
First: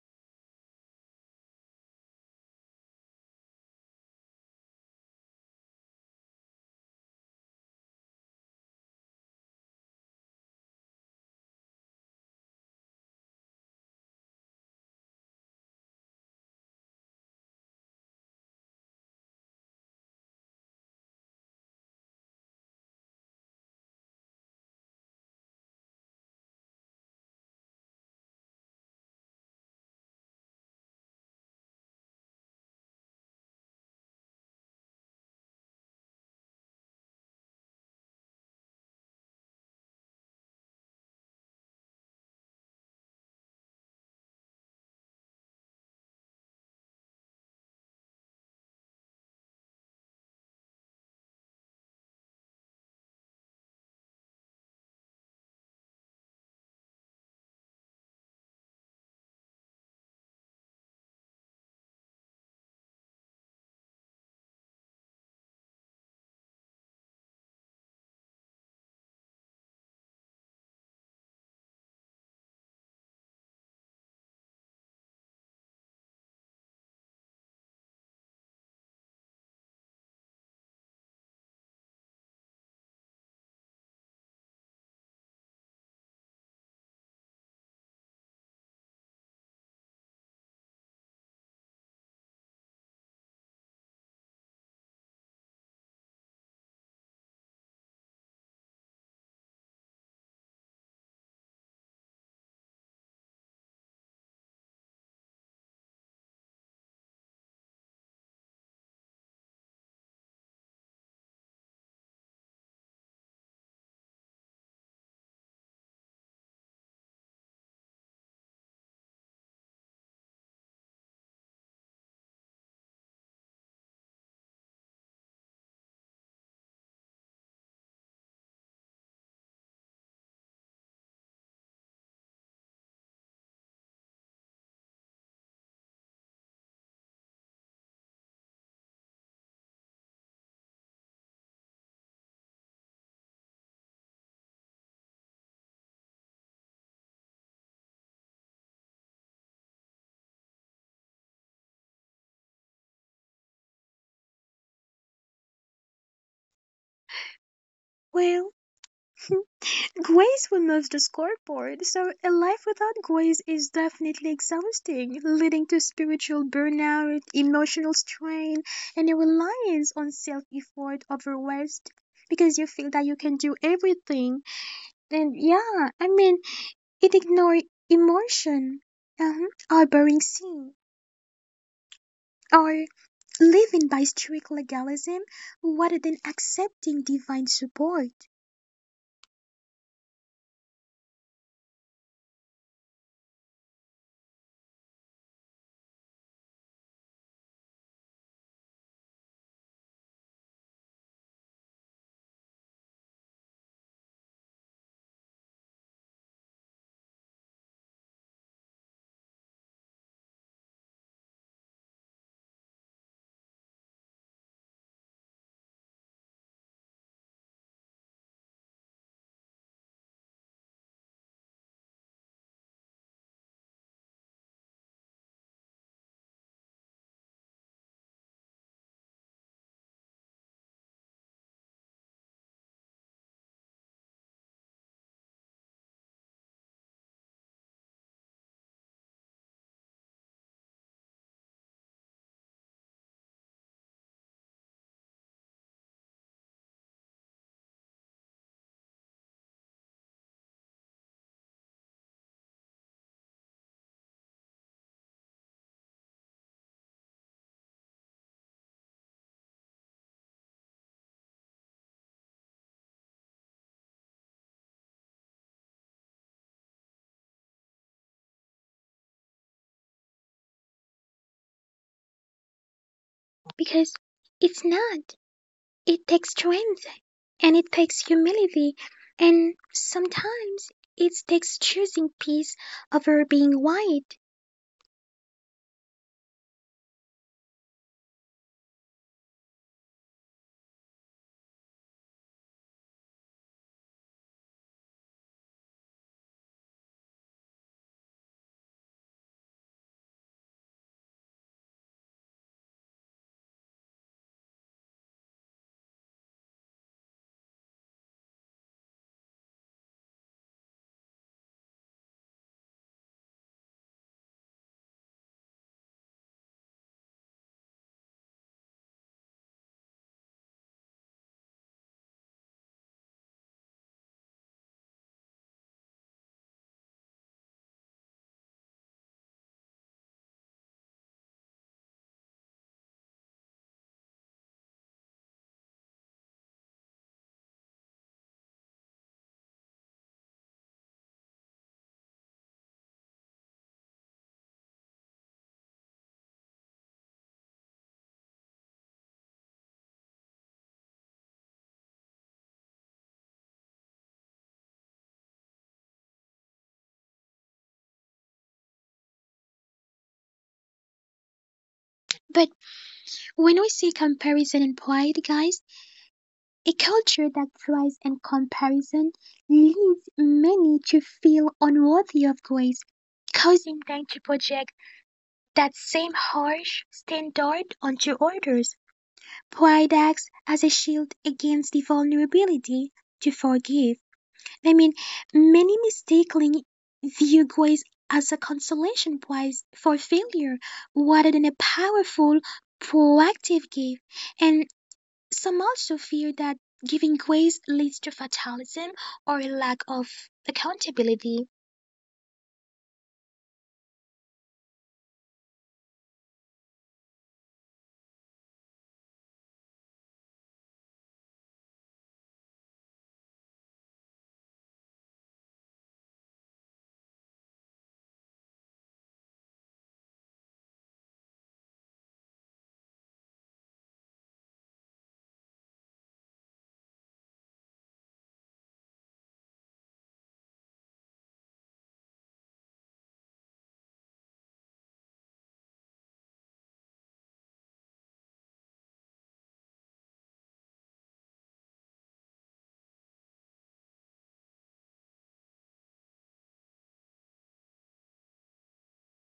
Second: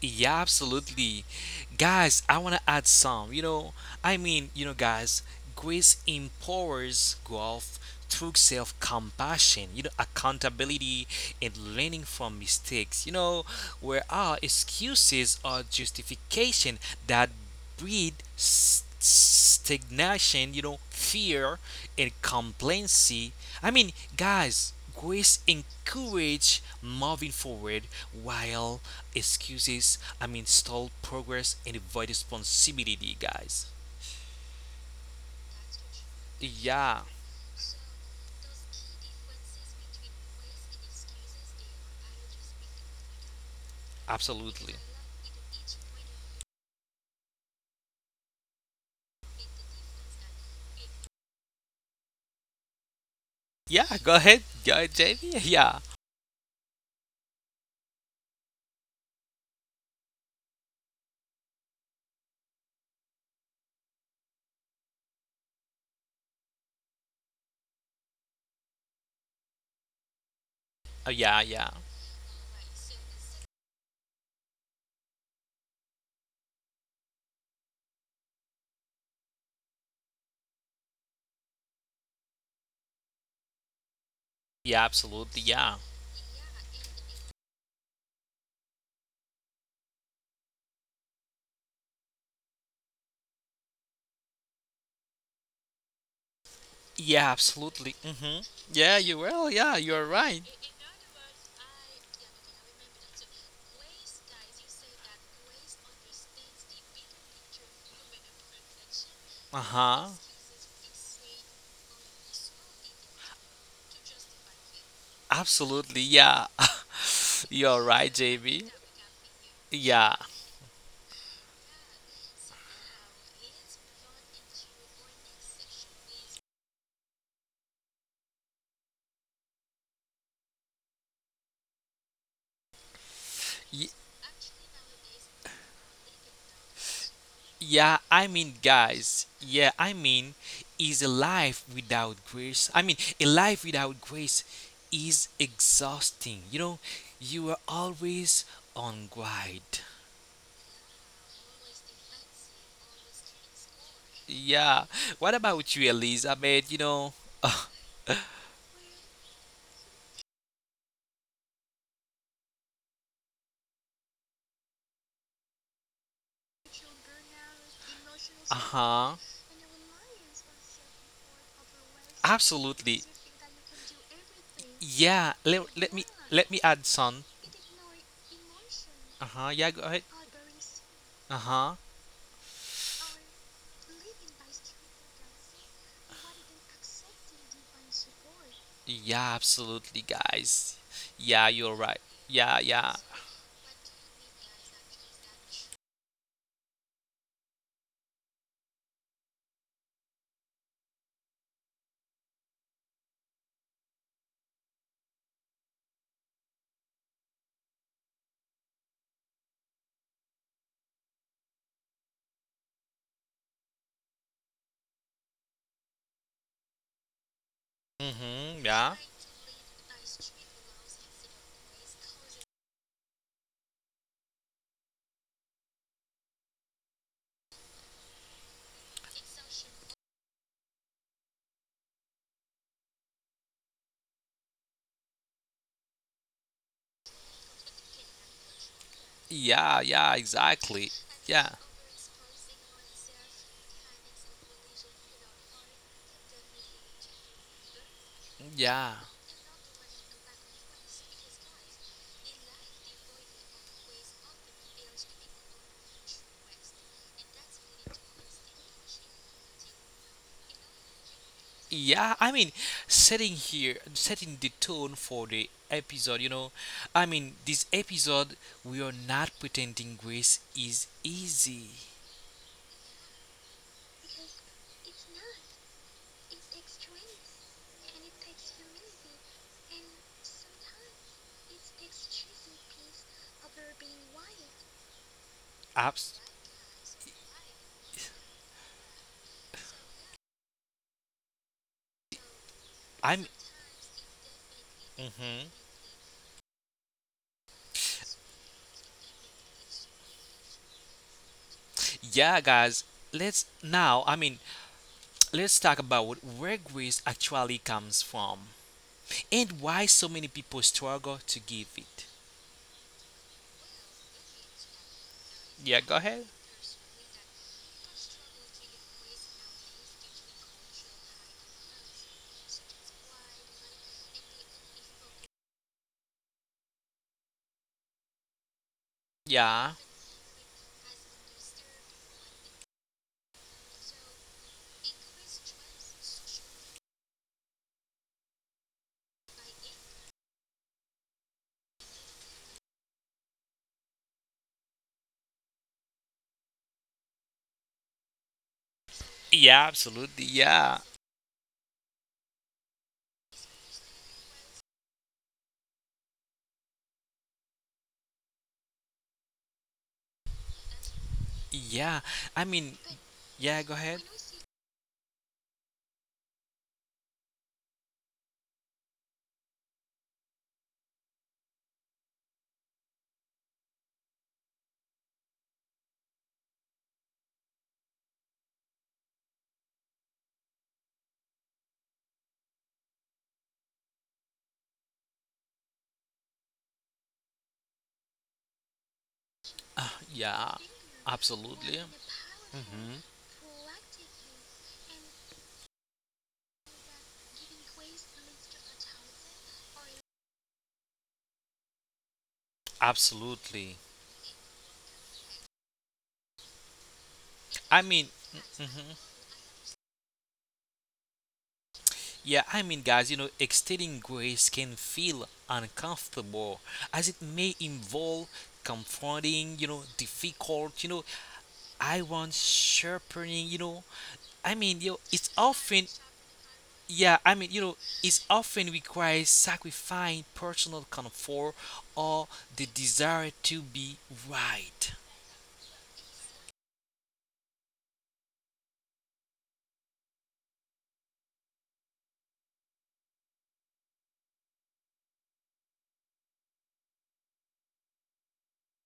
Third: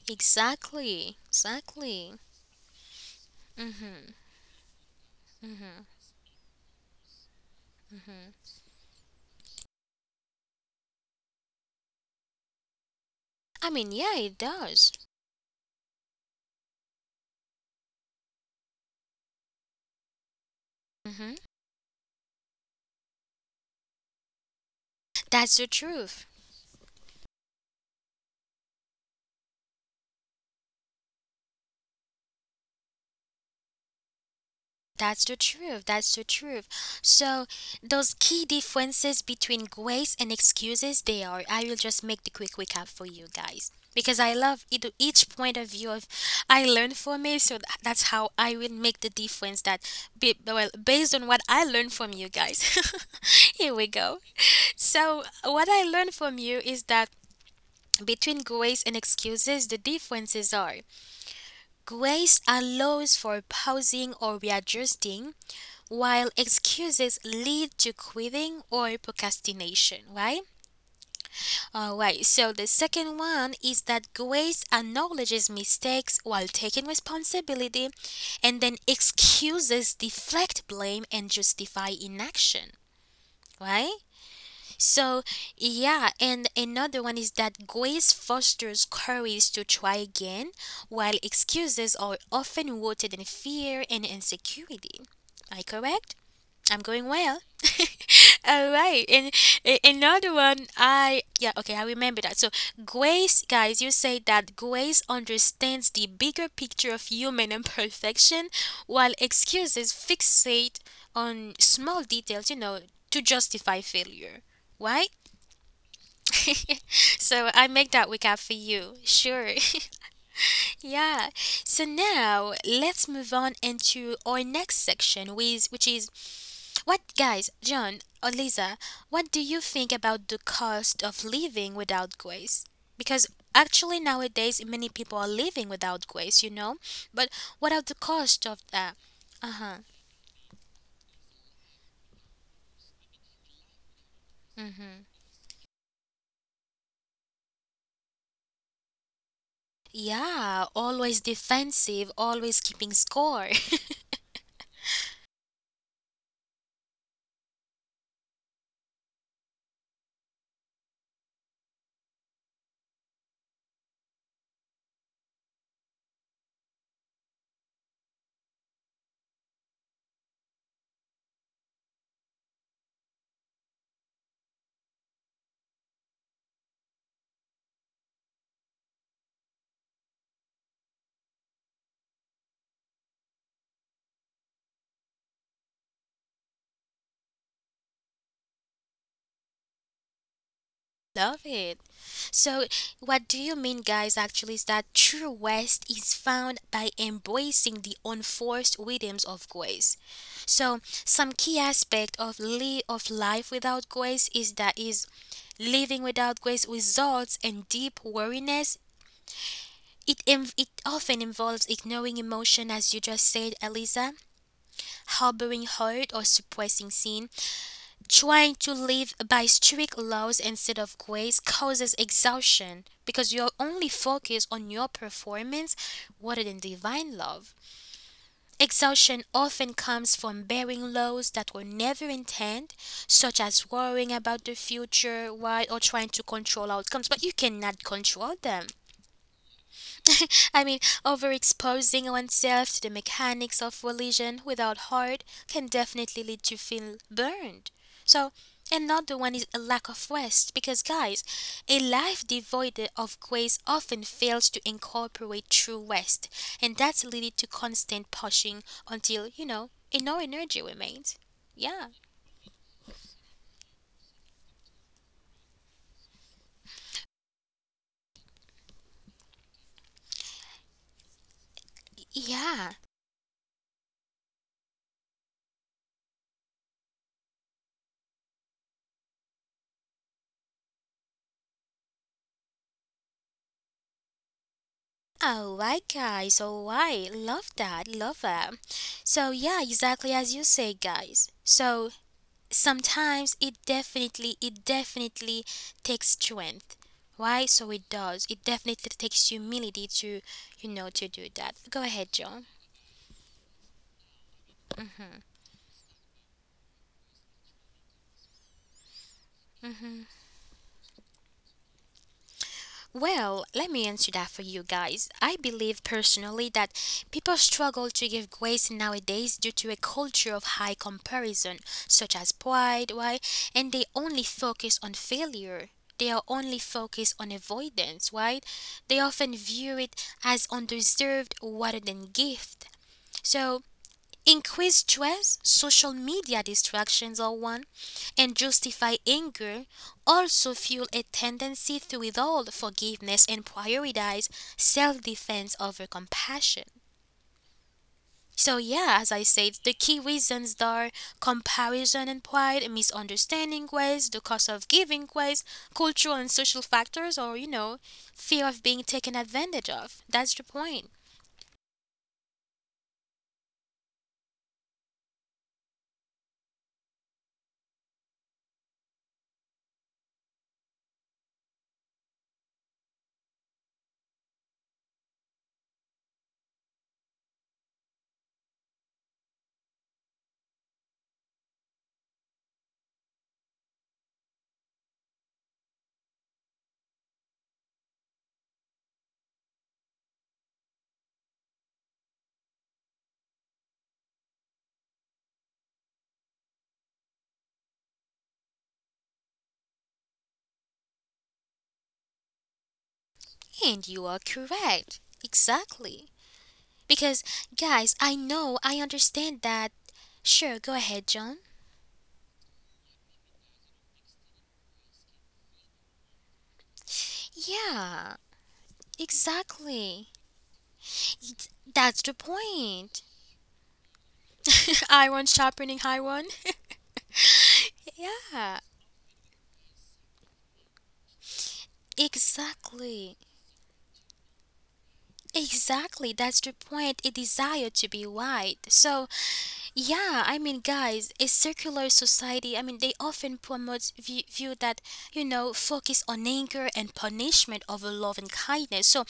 Speaker 2: Yeah,
Speaker 1: Exactly.
Speaker 2: absolutely.
Speaker 1: Exactly.
Speaker 2: Guys, I want to add some. You know,
Speaker 1: Mm.
Speaker 2: I mean, you know, guys, grace empowers growth through self compassion, accountability, and learning from mistakes. You know,
Speaker 1: I mean
Speaker 2: where
Speaker 1: yeah it
Speaker 2: our
Speaker 1: does.
Speaker 2: excuses are justification that breed stagnation,
Speaker 1: Hmm
Speaker 2: fear and complacency. I mean, guys, grace
Speaker 1: that's the truth.
Speaker 2: encourage moving forward while excuses, stall progress and avoid responsibility, guys.
Speaker 1: That's the truth. That's the truth.
Speaker 2: Yeah,
Speaker 1: So, those key differences between grace and excuses, they are. I will just make the quick recap for you guys because I
Speaker 2: absolutely.
Speaker 1: love it, each point of view of I learned from it. So that's how I will make the difference. That Be, well, based on what I learned from you guys. <laughs>
Speaker 2: Yeah,
Speaker 1: Here we go.
Speaker 2: go ahead, JV.
Speaker 1: So
Speaker 2: Yeah,
Speaker 1: what I learned from you is that between grace and excuses, the differences are grace allows for pausing or readjusting while excuses lead to quitting or procrastination, right?
Speaker 2: Uh, yeah, yeah,
Speaker 1: All right, so the second one is that grace acknowledges mistakes while taking responsibility, and then excuses deflect blame and justify inaction. Right?
Speaker 2: yeah,
Speaker 1: So,
Speaker 2: absolutely, yeah.
Speaker 1: yeah, and another one is that grace fosters courage to try again, while excuses are often rooted in fear and insecurity. Am I correct? I'm going well.
Speaker 2: Yeah,
Speaker 1: <laughs>
Speaker 2: absolutely. Hmm.
Speaker 1: All right.
Speaker 2: Yeah, you
Speaker 1: And
Speaker 2: will. Yeah, you are
Speaker 1: another
Speaker 2: right.
Speaker 1: one, I, yeah, okay, I remember that. So, Grace, guys, you say that Grace understands the bigger picture of human <laughs> imperfection, while
Speaker 2: Uh
Speaker 1: excuses
Speaker 2: huh.
Speaker 1: fixate on small details, you know, to justify failure. Right?
Speaker 2: Absolutely.
Speaker 1: <laughs>
Speaker 2: Yeah,
Speaker 1: so,
Speaker 2: <laughs>
Speaker 1: I
Speaker 2: you
Speaker 1: make
Speaker 2: are
Speaker 1: that
Speaker 2: right,
Speaker 1: recap for
Speaker 2: JB.
Speaker 1: you. Sure. <laughs>
Speaker 2: Yeah.
Speaker 1: Yeah. So now let's move on into our next section, which is what, guys, John or Lisa, what do you think about the cost of living without grace? Because actually nowadays many people are living without grace, you know? But what are the
Speaker 2: Yeah, I
Speaker 1: cost of
Speaker 2: mean,
Speaker 1: that?
Speaker 2: guys,
Speaker 1: Uh huh.
Speaker 2: yeah, I mean, is a life without grace. A life without grace
Speaker 1: Mm hmm.
Speaker 2: is exhausting. You know, you are always on guard.
Speaker 1: Yeah, always defensive, always keeping score. <laughs>
Speaker 2: Yeah. What about you, Elizabeth? You know, <laughs> uh
Speaker 3: Well, <laughs> grace removes the scoreboard, so a life without grace is definitely exhausting, leading to spiritual burnout, emotional strain, and
Speaker 2: huh.
Speaker 3: a reliance on self effort over rest because you feel that
Speaker 2: Absolutely.
Speaker 3: you can do everything. And
Speaker 2: Yeah.
Speaker 3: yeah,
Speaker 2: Let me
Speaker 3: I mean,
Speaker 2: add
Speaker 3: it
Speaker 2: some.
Speaker 3: ignored emotion,
Speaker 2: Uh huh. Yeah. Go
Speaker 3: or
Speaker 2: ahead.
Speaker 3: boring scene,
Speaker 2: Uh huh.
Speaker 3: or living by strict legalism rather than accepting divine support.
Speaker 2: Yeah, absolutely, guys.
Speaker 1: Love
Speaker 2: Yeah, you're
Speaker 1: it.
Speaker 2: right. Yeah,
Speaker 1: So,
Speaker 2: yeah.
Speaker 1: what do you mean, guys, actually, is that true rest is found by embracing the unforced rhythms of grace. So, some key aspect of life without grace is that is living without grace results in deep weariness. It, it often involves ignoring emotion, as you just said, Eliza, harboring hurt or suppressing sin.
Speaker 2: Mm-hmm.
Speaker 1: Trying to
Speaker 2: Yeah.
Speaker 1: live by strict laws instead of grace causes exhaustion because you're only focused on your performance rather than divine love. Exhaustion often comes from bearing loads that were never intended, such as worrying about the future, why, or trying to control outcomes, but you cannot control them.
Speaker 2: Yeah, yeah,
Speaker 1: I
Speaker 2: exactly.
Speaker 1: mean,
Speaker 2: Yeah.
Speaker 1: overexposing oneself to the mechanics of religion without heart can definitely lead to feel burned. So,
Speaker 2: Yeah.
Speaker 1: another one is a lack of rest because, guys, a life devoid of grace often fails to incorporate true rest, and that's leading to constant pushing until, you know, no energy remains. Yeah,
Speaker 2: Yeah, setting here, setting the tone for the episode, you know. I mean, this episode, we are not pretending grace is easy.
Speaker 1: yeah.
Speaker 3: Because it's not. It takes strength, and it takes humility, and sometimes it takes choosing peace over being white.
Speaker 1: All right,
Speaker 2: Abs-
Speaker 1: guys. All right, love that, love that. So yeah, exactly as you say, guys. So
Speaker 2: I'm.
Speaker 1: sometimes it definitely
Speaker 2: Hmm.
Speaker 1: takes strength. Why? So it does, it definitely takes humility to, you know, to do that. Go ahead,
Speaker 2: Yeah,
Speaker 1: John.
Speaker 2: guys, let's now, I mean, let's talk about where grace actually comes from and why so many people struggle to give it.
Speaker 1: Well, let me answer that for you guys. I
Speaker 2: Yeah,
Speaker 1: believe
Speaker 2: go ahead.
Speaker 1: personally that people struggle to give grace nowadays due to a culture of high comparison, such as pride, why? And they only focus on failure. They are only focused on avoidance, right? They often
Speaker 2: Yeah.
Speaker 1: view it as undeserved rather than gift. So increased stress, social media distractions are one, and justify anger also fuel a tendency to withhold forgiveness and prioritize self defense over compassion. So, yeah, as I said,
Speaker 2: Yeah,
Speaker 1: the key
Speaker 2: absolutely.
Speaker 1: reasons
Speaker 2: Yeah.
Speaker 1: are comparison and pride, misunderstanding ways, the cost of giving ways, cultural and social factors, or, you know, fear of being taken advantage of. That's the point.
Speaker 2: Yeah.
Speaker 3: But
Speaker 2: I mean,
Speaker 3: when we
Speaker 2: yeah, go
Speaker 3: see
Speaker 2: ahead.
Speaker 3: comparison and pride, guys, a culture that thrives in comparison leads many to feel unworthy of grace, causing them to project that same harsh standard onto others. Pride acts as a shield against the vulnerability to forgive. I mean, many mistakenly view grace as a consolation prize for failure
Speaker 2: Yeah,
Speaker 3: rather than a
Speaker 2: absolutely.
Speaker 3: powerful,
Speaker 2: Hmm.
Speaker 3: proactive gift. And some also fear that giving grace leads to fatalism or a lack of accountability.
Speaker 1: And you
Speaker 2: Absolutely.
Speaker 1: are correct. Exactly. Because, guys, I
Speaker 2: I mean,
Speaker 1: know, I
Speaker 2: hmm
Speaker 1: understand that. Sure, go ahead, John.
Speaker 2: guys, you know, extending grace can feel uncomfortable as it may
Speaker 1: Yeah,
Speaker 2: involve confronting,
Speaker 1: exactly.
Speaker 2: difficult,
Speaker 1: That's the
Speaker 2: I want
Speaker 1: point.
Speaker 2: sharpening, you know. I
Speaker 1: <laughs>
Speaker 2: mean, you
Speaker 1: Iron
Speaker 2: know, it's
Speaker 1: sharpening
Speaker 2: often,
Speaker 1: iron.
Speaker 2: yeah, I mean, you know,
Speaker 1: <laughs>
Speaker 2: it's
Speaker 1: yeah,
Speaker 2: often requires sacrificing personal comfort or the
Speaker 1: exactly.
Speaker 2: desire to be right.
Speaker 1: Exactly, that's the point. A desire to be right. So, yeah, I mean, guys, a circular society, I mean, they often promote view that, you know, focus on anger and punishment over love and kindness. So,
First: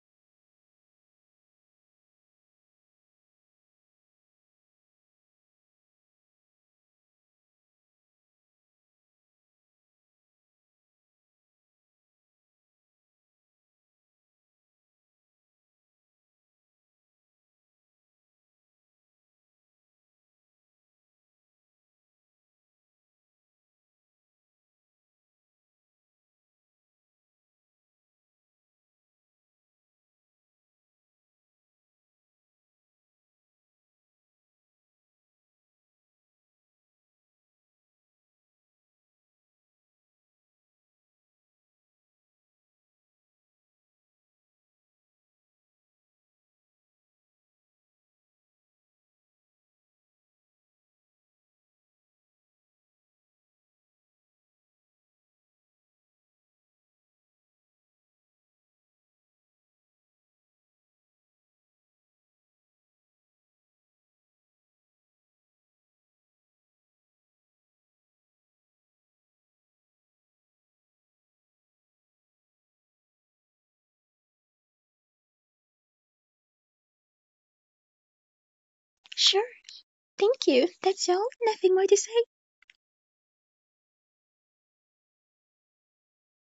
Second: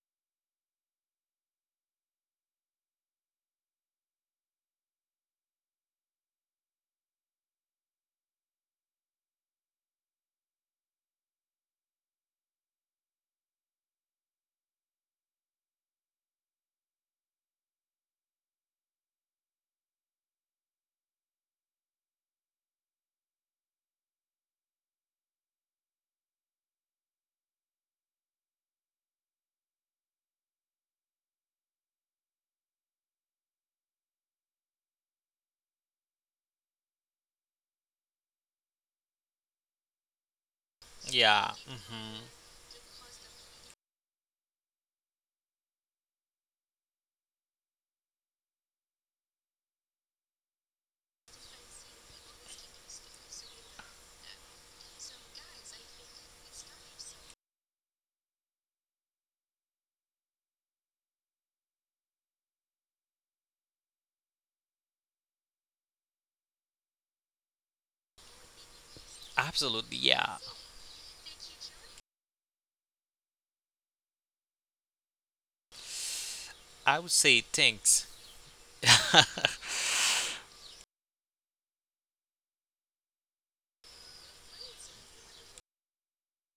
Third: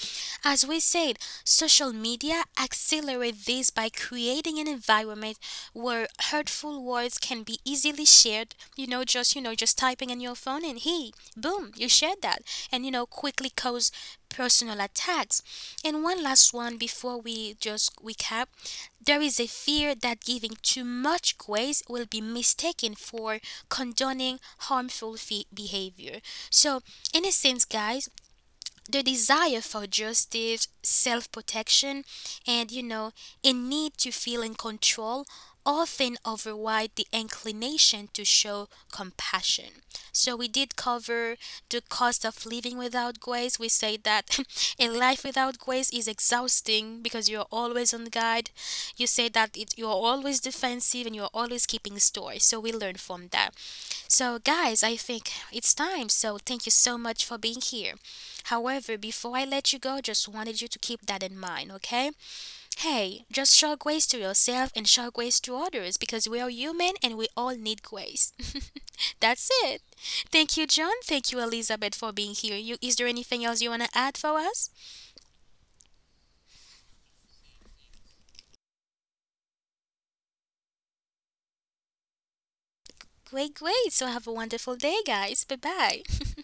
Speaker 1: as we said, social media accelerate this by creating an environment where hurtful words can be easily shared, you know, just typing in your phone and hey, boom, you shared that. And, you know, quickly cause personal attacks. And one last one before we just recap, there is a fear that giving too much grace will be mistaken for condoning harmful fe behavior. So, in a sense, guys, the desire for justice, self protection, and you know, a need to feel in control often override the inclination to show compassion. So, we did
Speaker 2: Yeah.
Speaker 1: cover the
Speaker 2: Hmm.
Speaker 1: cost of living without grace. We say that <laughs> a life without grace is exhausting because you're always on guard. You say that it, you're always defensive and you're always keeping store. So, we learn from that. So, guys, I think it's time. So, thank you so much for being here. However, before I let you go, just wanted you to keep that in mind, okay? Hey, just show grace to yourself and show grace to others because we are human and we all need grace. <laughs> That's it.
Speaker 2: Absolutely, yeah.
Speaker 1: Thank you, John. Thank you, Elizabeth, for being here. You, is there anything else you want to add for us?
Speaker 2: I would say thanks.
Speaker 3: Sure, thank you. That's all. Nothing more to say.
Speaker 1: Great, great. So, have a wonderful day, guys. Bye bye. <laughs>